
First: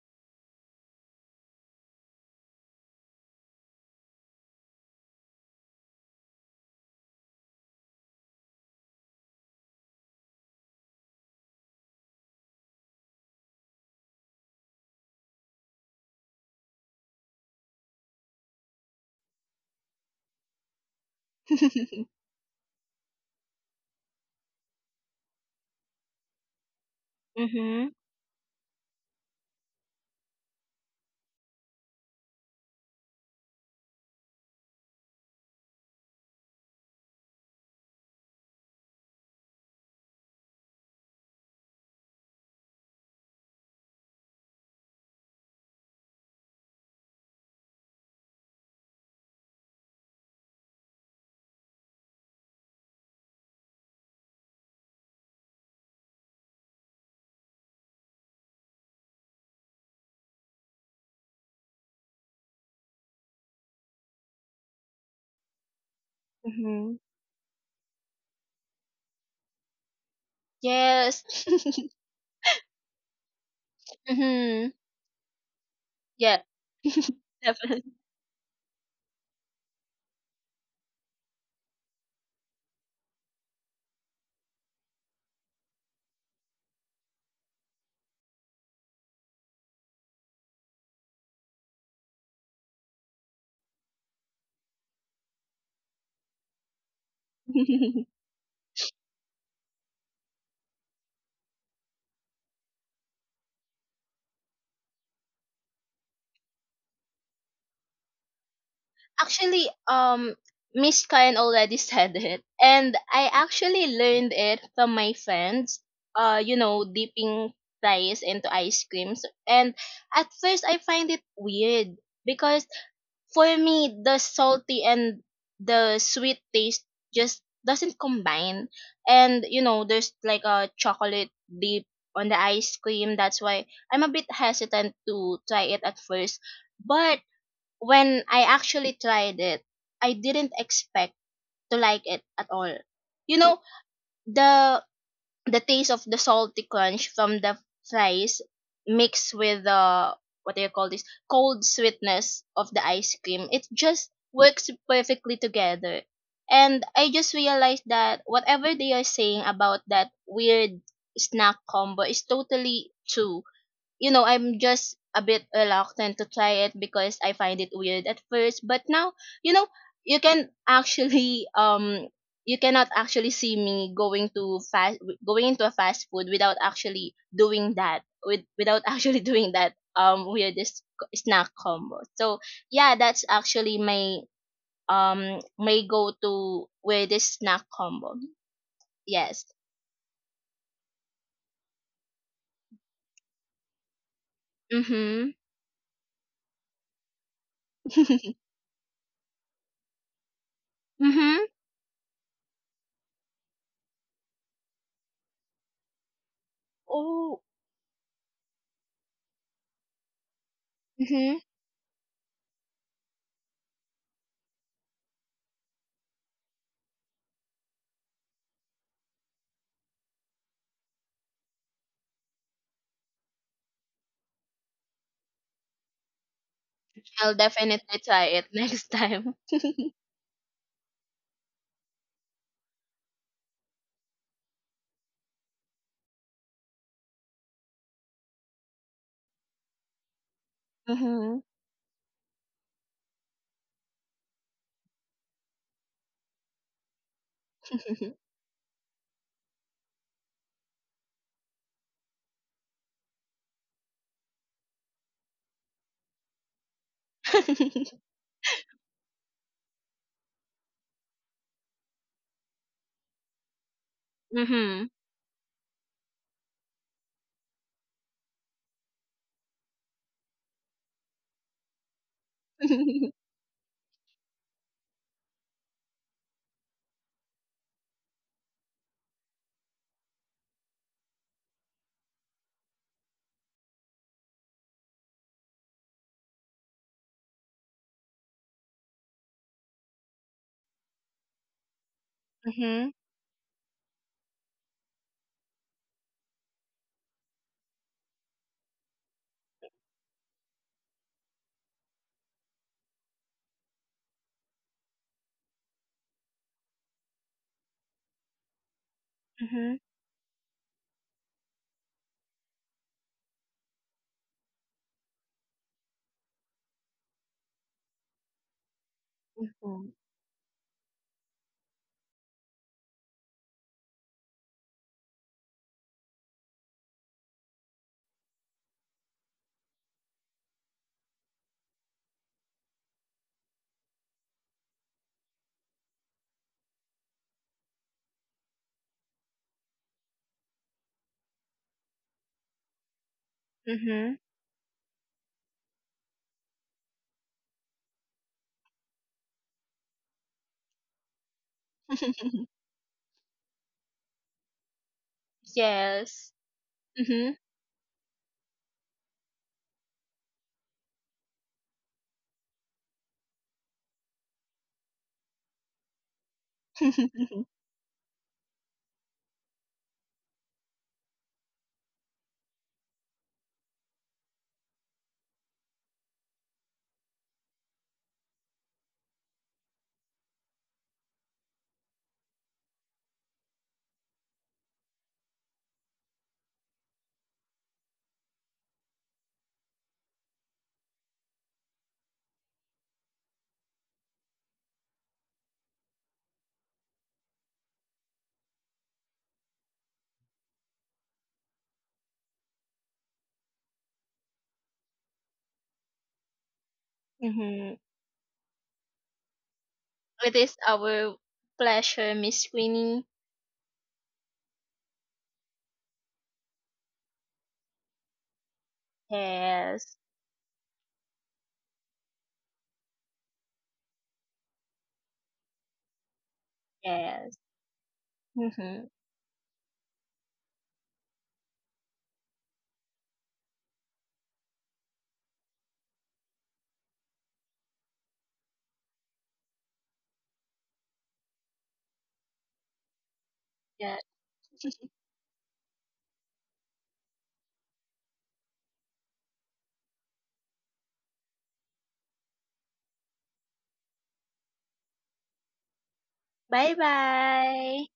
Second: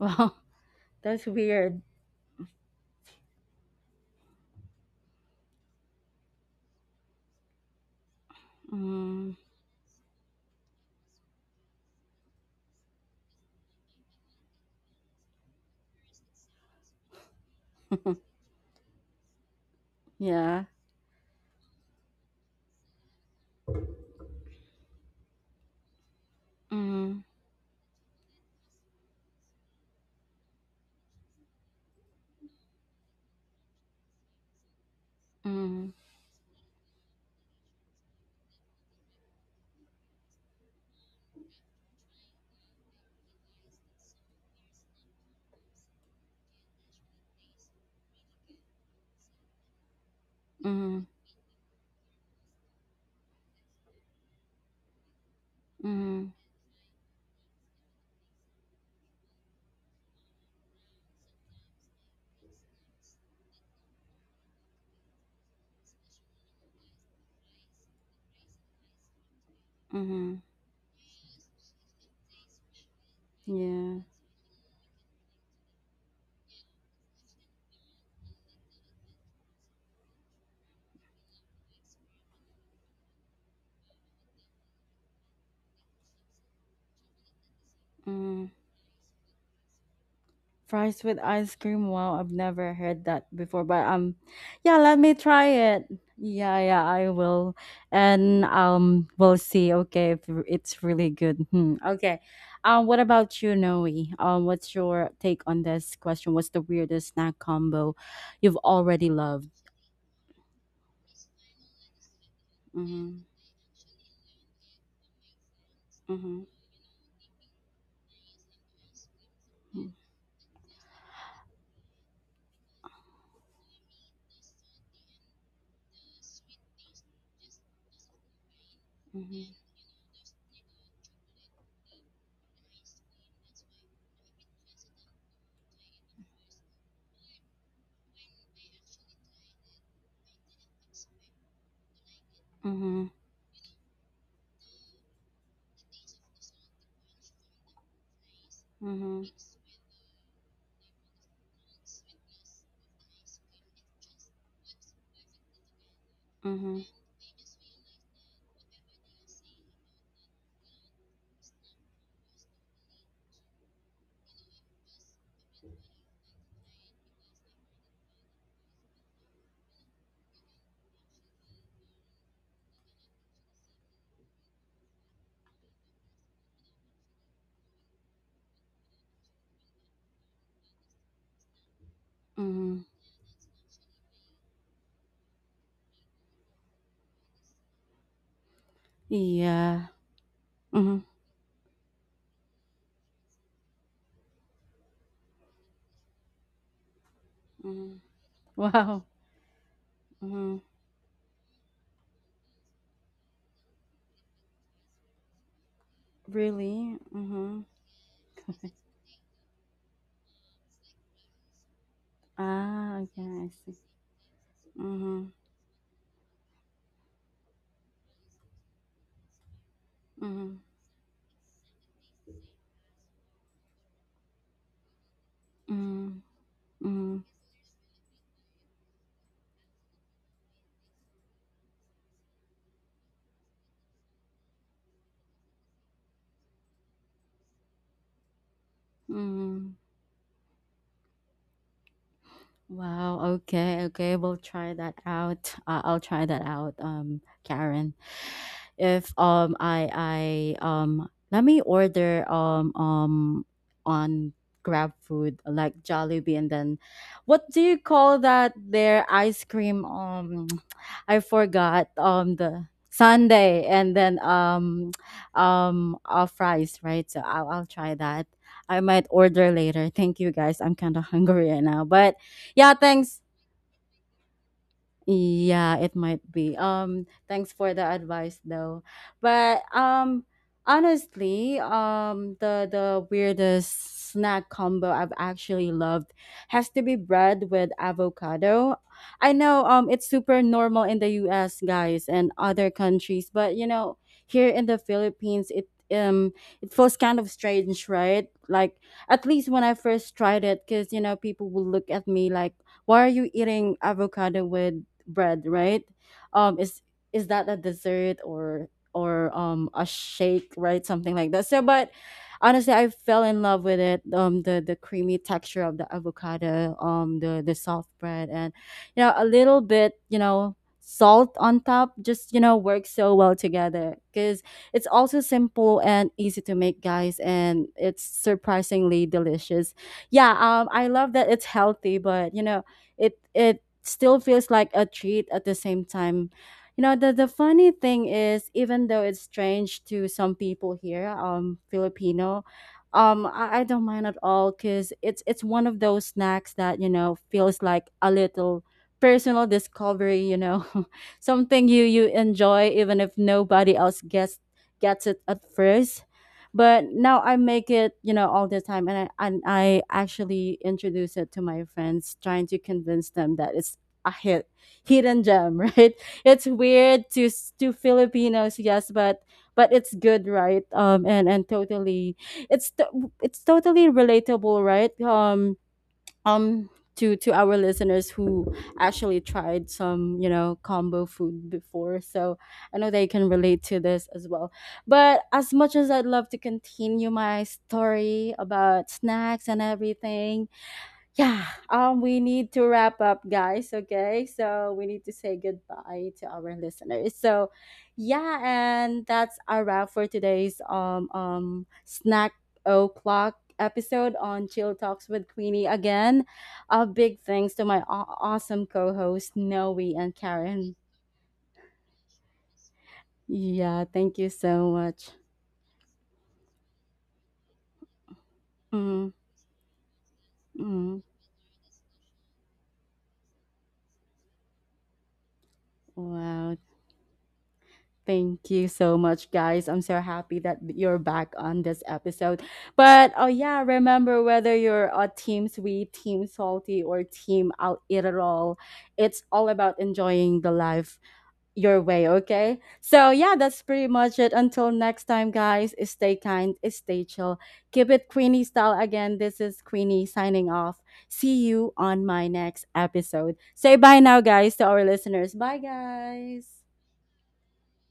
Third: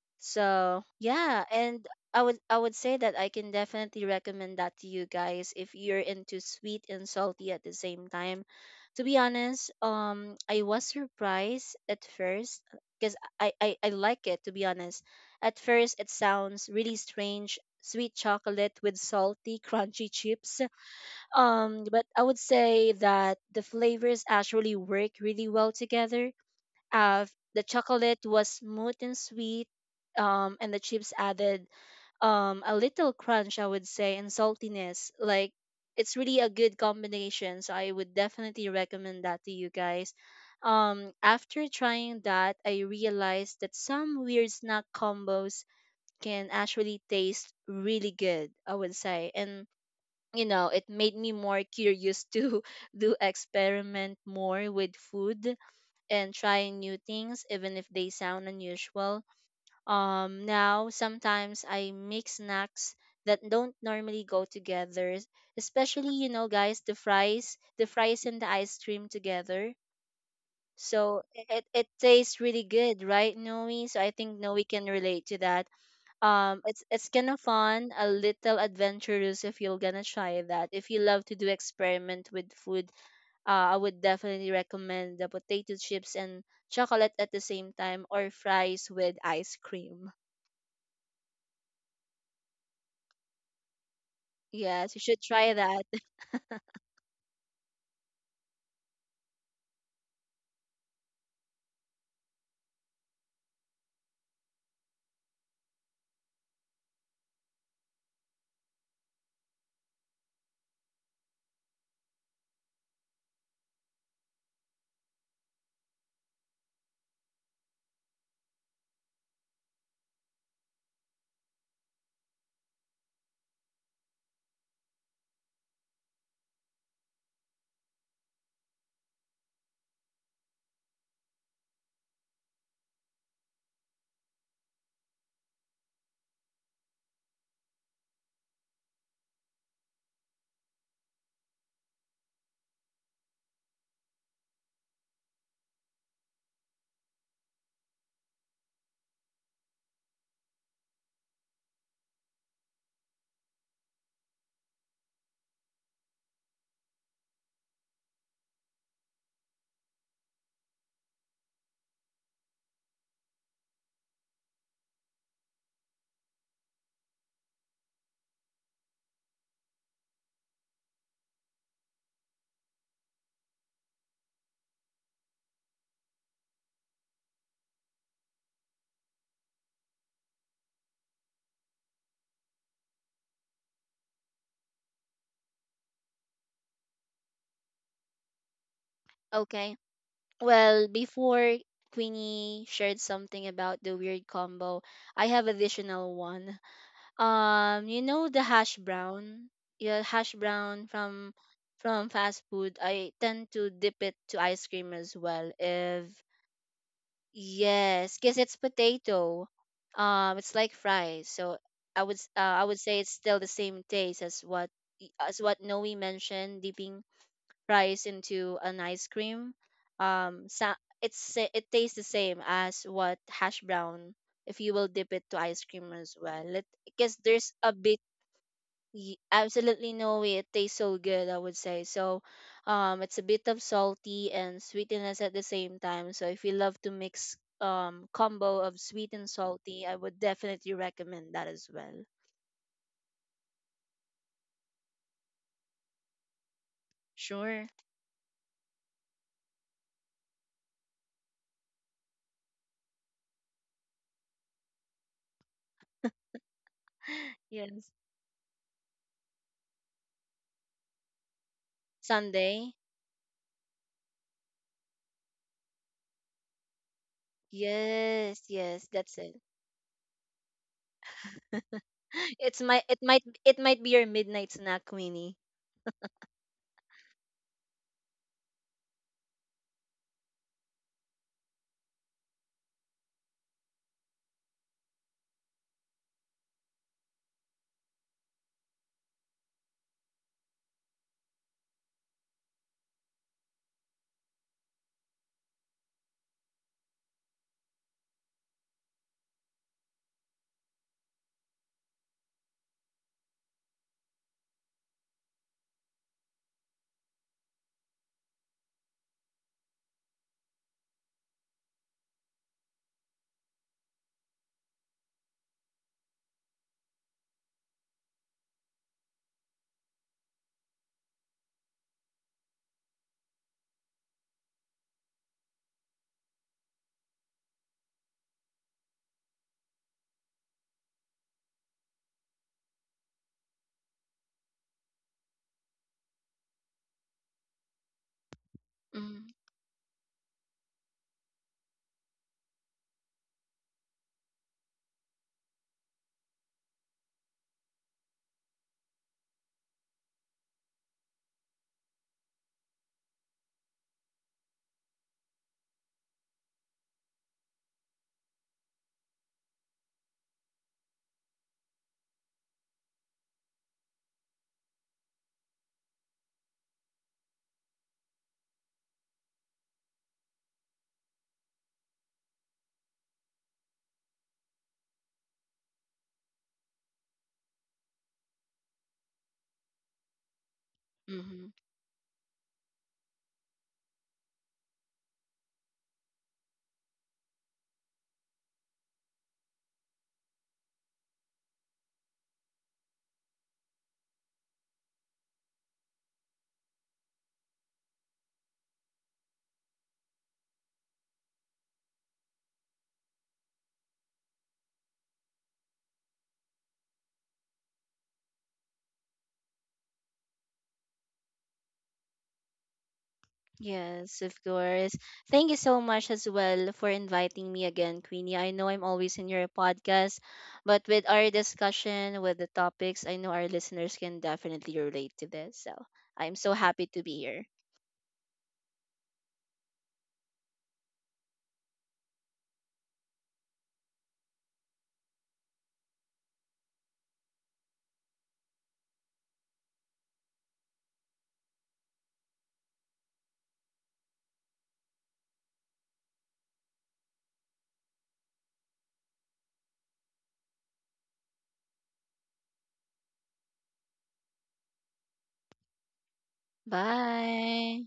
Speaker 1: Wow,
Speaker 2: So
Speaker 1: that's
Speaker 2: yeah,
Speaker 1: weird.
Speaker 2: and I would I would say that I can definitely recommend that to you guys if you're into sweet and salty at the same time. To be
Speaker 1: Mm.
Speaker 2: honest, um, I was surprised at first, because I, I I like it, to be honest. At first, it sounds really strange, sweet chocolate with salty, crunchy chips.
Speaker 1: Yeah.
Speaker 2: Um, but I would say that the flavors actually work really well together.
Speaker 1: Mm.
Speaker 2: uh, the
Speaker 3: Mhm.
Speaker 2: chocolate was smooth and sweet, um, and the chips added um, a little crunch, I would say, and saltiness. Like,
Speaker 1: Mm.
Speaker 2: it's really a good combination. So I would definitely recommend that to you guys. Um, after trying that, I realized that some weird snack combos can actually taste really good, I would say. And, you know, it
Speaker 1: Mm.
Speaker 2: made me more curious to do experiment more with food
Speaker 1: Mm.
Speaker 2: and trying new things, even if they sound unusual. Um, now, sometimes I make snacks that don't normally go together, especially, you know, guys, the
Speaker 3: Mhm.
Speaker 2: fries, the fries and the ice cream together.
Speaker 1: Mm.
Speaker 2: So
Speaker 3: Yes.
Speaker 2: it, it tastes really good, right, Noe?
Speaker 1: Yeah.
Speaker 2: So I think Noe
Speaker 3: Mhm.
Speaker 2: can relate to that.
Speaker 3: Yeah.
Speaker 2: Um, it's it's kind of fun,
Speaker 3: Definitely.
Speaker 2: a little adventurous if you're gonna try that. If you love to do experiment with food, uh, I would definitely recommend the potato chips and chocolate at the same time, or fries with ice cream.
Speaker 1: Fries with ice cream. Wow, I've never heard that before, but um yeah,
Speaker 2: Yes,
Speaker 1: let
Speaker 2: you
Speaker 1: me
Speaker 2: should
Speaker 1: try
Speaker 2: try that.
Speaker 1: it. Yeah, yeah, I will. And um we'll see. Okay, if r- it's really good. Hmm. Okay. Um what about you, Noe? Um what's your take on this question? What's the weirdest snack combo you've already loved?
Speaker 3: Actually, um, Miss Kyan already said it, and
Speaker 1: Mhm.
Speaker 3: I actually learned it from my friends. Uh,
Speaker 1: Mhm.
Speaker 3: you know, dipping fries into ice creams, and at first I find it weird, because for me, the salty and the sweet taste just doesn't combine. And
Speaker 1: Mhm.
Speaker 3: you know, there's like a chocolate dip on the ice cream. That's why I'm a bit hesitant to try it at first. But when I actually tried it, I didn't expect to like it at all.
Speaker 1: Mhm.
Speaker 3: You know, the the taste of the salty crunch from the fries
Speaker 1: Mhm. Mhm.
Speaker 3: mixed with the, what do you call this, cold sweetness of the ice cream, it just works perfectly together. And
Speaker 1: Mhm.
Speaker 3: I just realized that whatever they are saying about that weird snack combo is totally true. You know, I'm just a bit reluctant to try it because I find it weird at first. But now, you know, you can actually um you cannot actually see me going to fast going into a fast food without actually doing that with without actually doing that um weirdest c- snack combo. So
Speaker 1: Mhm.
Speaker 3: yeah, that's actually my um my go to weirdest snack combo. Yes.
Speaker 2: Okay.
Speaker 1: Yeah.
Speaker 2: Well,
Speaker 1: Mhm.
Speaker 2: before Queenie shared something about the weird combo, I
Speaker 3: Mhm.
Speaker 2: have additional one. Um,
Speaker 1: Mhm.
Speaker 2: you know the hash
Speaker 1: Wow.
Speaker 2: brown? Yeah, hash
Speaker 1: Mhm.
Speaker 2: brown from
Speaker 3: Mhm.
Speaker 2: from fast food. I tend to dip it to ice cream as well if.
Speaker 1: Really?
Speaker 3: Oh.
Speaker 1: Mhm.
Speaker 2: Yes, because it's potato. Um, it's like fries.
Speaker 3: Mhm.
Speaker 2: So I would s- uh, I would say
Speaker 1: Ah,
Speaker 2: it's
Speaker 1: okay,
Speaker 2: still the
Speaker 1: I see.
Speaker 2: same taste as what y-
Speaker 1: Mhm,
Speaker 2: as what Noe mentioned, dipping fries into an ice cream. Um,
Speaker 1: mhm,
Speaker 2: so it's sa- it tastes the same as what hash brown if you will dip it to ice cream as
Speaker 1: mm,
Speaker 2: well. Because
Speaker 1: mm,
Speaker 3: I'll
Speaker 2: there's a
Speaker 3: definitely
Speaker 2: big
Speaker 3: try it next
Speaker 2: Ye-
Speaker 3: time.
Speaker 2: absolutely no way. It tastes so good, I would say. So, um, it's a bit of salty and sweetness at the same time. So, if you love to mix um combo of sweet and
Speaker 1: mm.
Speaker 2: salty, I would definitely recommend
Speaker 3: Mhm.
Speaker 2: that as well.
Speaker 1: Wow. Okay. Okay. We'll try that out. Uh, I'll try that out. Um,
Speaker 2: Sure.
Speaker 1: Karen,
Speaker 3: Mhm.
Speaker 1: if um I I um let me order um um on Grab food like Jollibee, and then what do you
Speaker 2: Yes.
Speaker 1: call that? Their ice cream. Um, I forgot. Um, the
Speaker 2: Sunday.
Speaker 1: sundae and then
Speaker 3: Mhm.
Speaker 1: um um uh, fries. Right. So I'll I'll try that.
Speaker 2: Yes,
Speaker 1: I
Speaker 2: yes,
Speaker 1: might
Speaker 2: that's it.
Speaker 1: order later. Thank you, guys. I'm kind of hungry right now, but
Speaker 2: It's
Speaker 1: yeah,
Speaker 2: my, it
Speaker 1: thanks.
Speaker 2: might it might be your midnight snack, Queenie.
Speaker 1: Yeah, it might be. Um, thanks for the advice though. But um honestly, um the the weirdest snack combo I've actually loved has to be bread with avocado. I know um it's super normal in the U S, guys, and other
Speaker 3: Mhm.
Speaker 1: countries, but you know, here in the Philippines, it um it feels kind of strange, right? Like at least when I first tried it, cuz you know people will look at me like, why are you eating avocado with bread, right? Um, is is that a dessert or or um a shake, right? Something like that. So but honestly, I fell in love with it. Um, the the creamy texture of the avocado, um, the the soft bread, and, you know, a little
Speaker 3: Mm.
Speaker 1: bit, you know, salt on top, just, you know, works so well together. Because it's also simple and easy to make, guys, and it's surprisingly delicious. Yeah, um I love that it's healthy, but you know, it it still feels like a treat at the same time. You know, the, the funny thing is, even though it's strange to some people here, um, Filipino, um, I, I don't mind
Speaker 3: Mhm.
Speaker 1: at all, because it's it's one of those snacks that, you know, feels like a little personal discovery, you know. Something you you enjoy even if nobody else gets gets it at first.
Speaker 3: Yes.
Speaker 1: But now
Speaker 3: Mhm.
Speaker 1: I make it, you know, all the time, and i and i actually introduce it to my friends, trying to convince them that it's a hit, hidden gem, right? It's weird to
Speaker 3: Mhm.
Speaker 1: s- to Filipinos, yes, but but it's good, right? um and and totally, it's t- it's totally relatable, right? um um to to our listeners who actually tried some, you know, combo food
Speaker 2: Mm-hmm.
Speaker 1: before. So I know they can relate to this as well. But as much as I'd love to continue my story about snacks and everything, yeah, um we need to wrap up, guys. Okay, so we need to say goodbye to our listeners. So yeah, and that's our wrap for today's um um snack o'clock episode on Chill Talks with Queenie again. A big thanks to my aw- awesome co-hosts Noe and
Speaker 3: It is
Speaker 1: Karen.
Speaker 3: our pleasure, Miss Queenie.
Speaker 1: Yeah, thank
Speaker 2: Yes,
Speaker 1: you
Speaker 2: of
Speaker 1: so
Speaker 2: course.
Speaker 1: much.
Speaker 2: Thank you so much as well for inviting me again, Queenie. I know I'm
Speaker 1: Mm,
Speaker 2: always in your
Speaker 3: Yes.
Speaker 2: podcast, but
Speaker 1: mm,
Speaker 2: with our discussion, with the topics, I know our listeners can definitely relate to this. So I'm
Speaker 1: wow.
Speaker 2: so happy to be
Speaker 3: Yes.
Speaker 2: here.
Speaker 1: Thank you
Speaker 3: Mhm.
Speaker 1: so much, guys. I'm so happy that you're back on this episode. But oh yeah, remember, whether you're a team sweet, team salty, or team I'll eat it all, it's all about enjoying the life your way, okay? So yeah, that's pretty
Speaker 3: Yeah.
Speaker 1: much it. Until next time, guys, stay kind, stay chill. Keep it Queenie style again. This is Queenie signing off. See you on my next episode. Say bye now, guys, to our listeners. Bye, guys.
Speaker 3: Bye bye.
Speaker 2: Bye.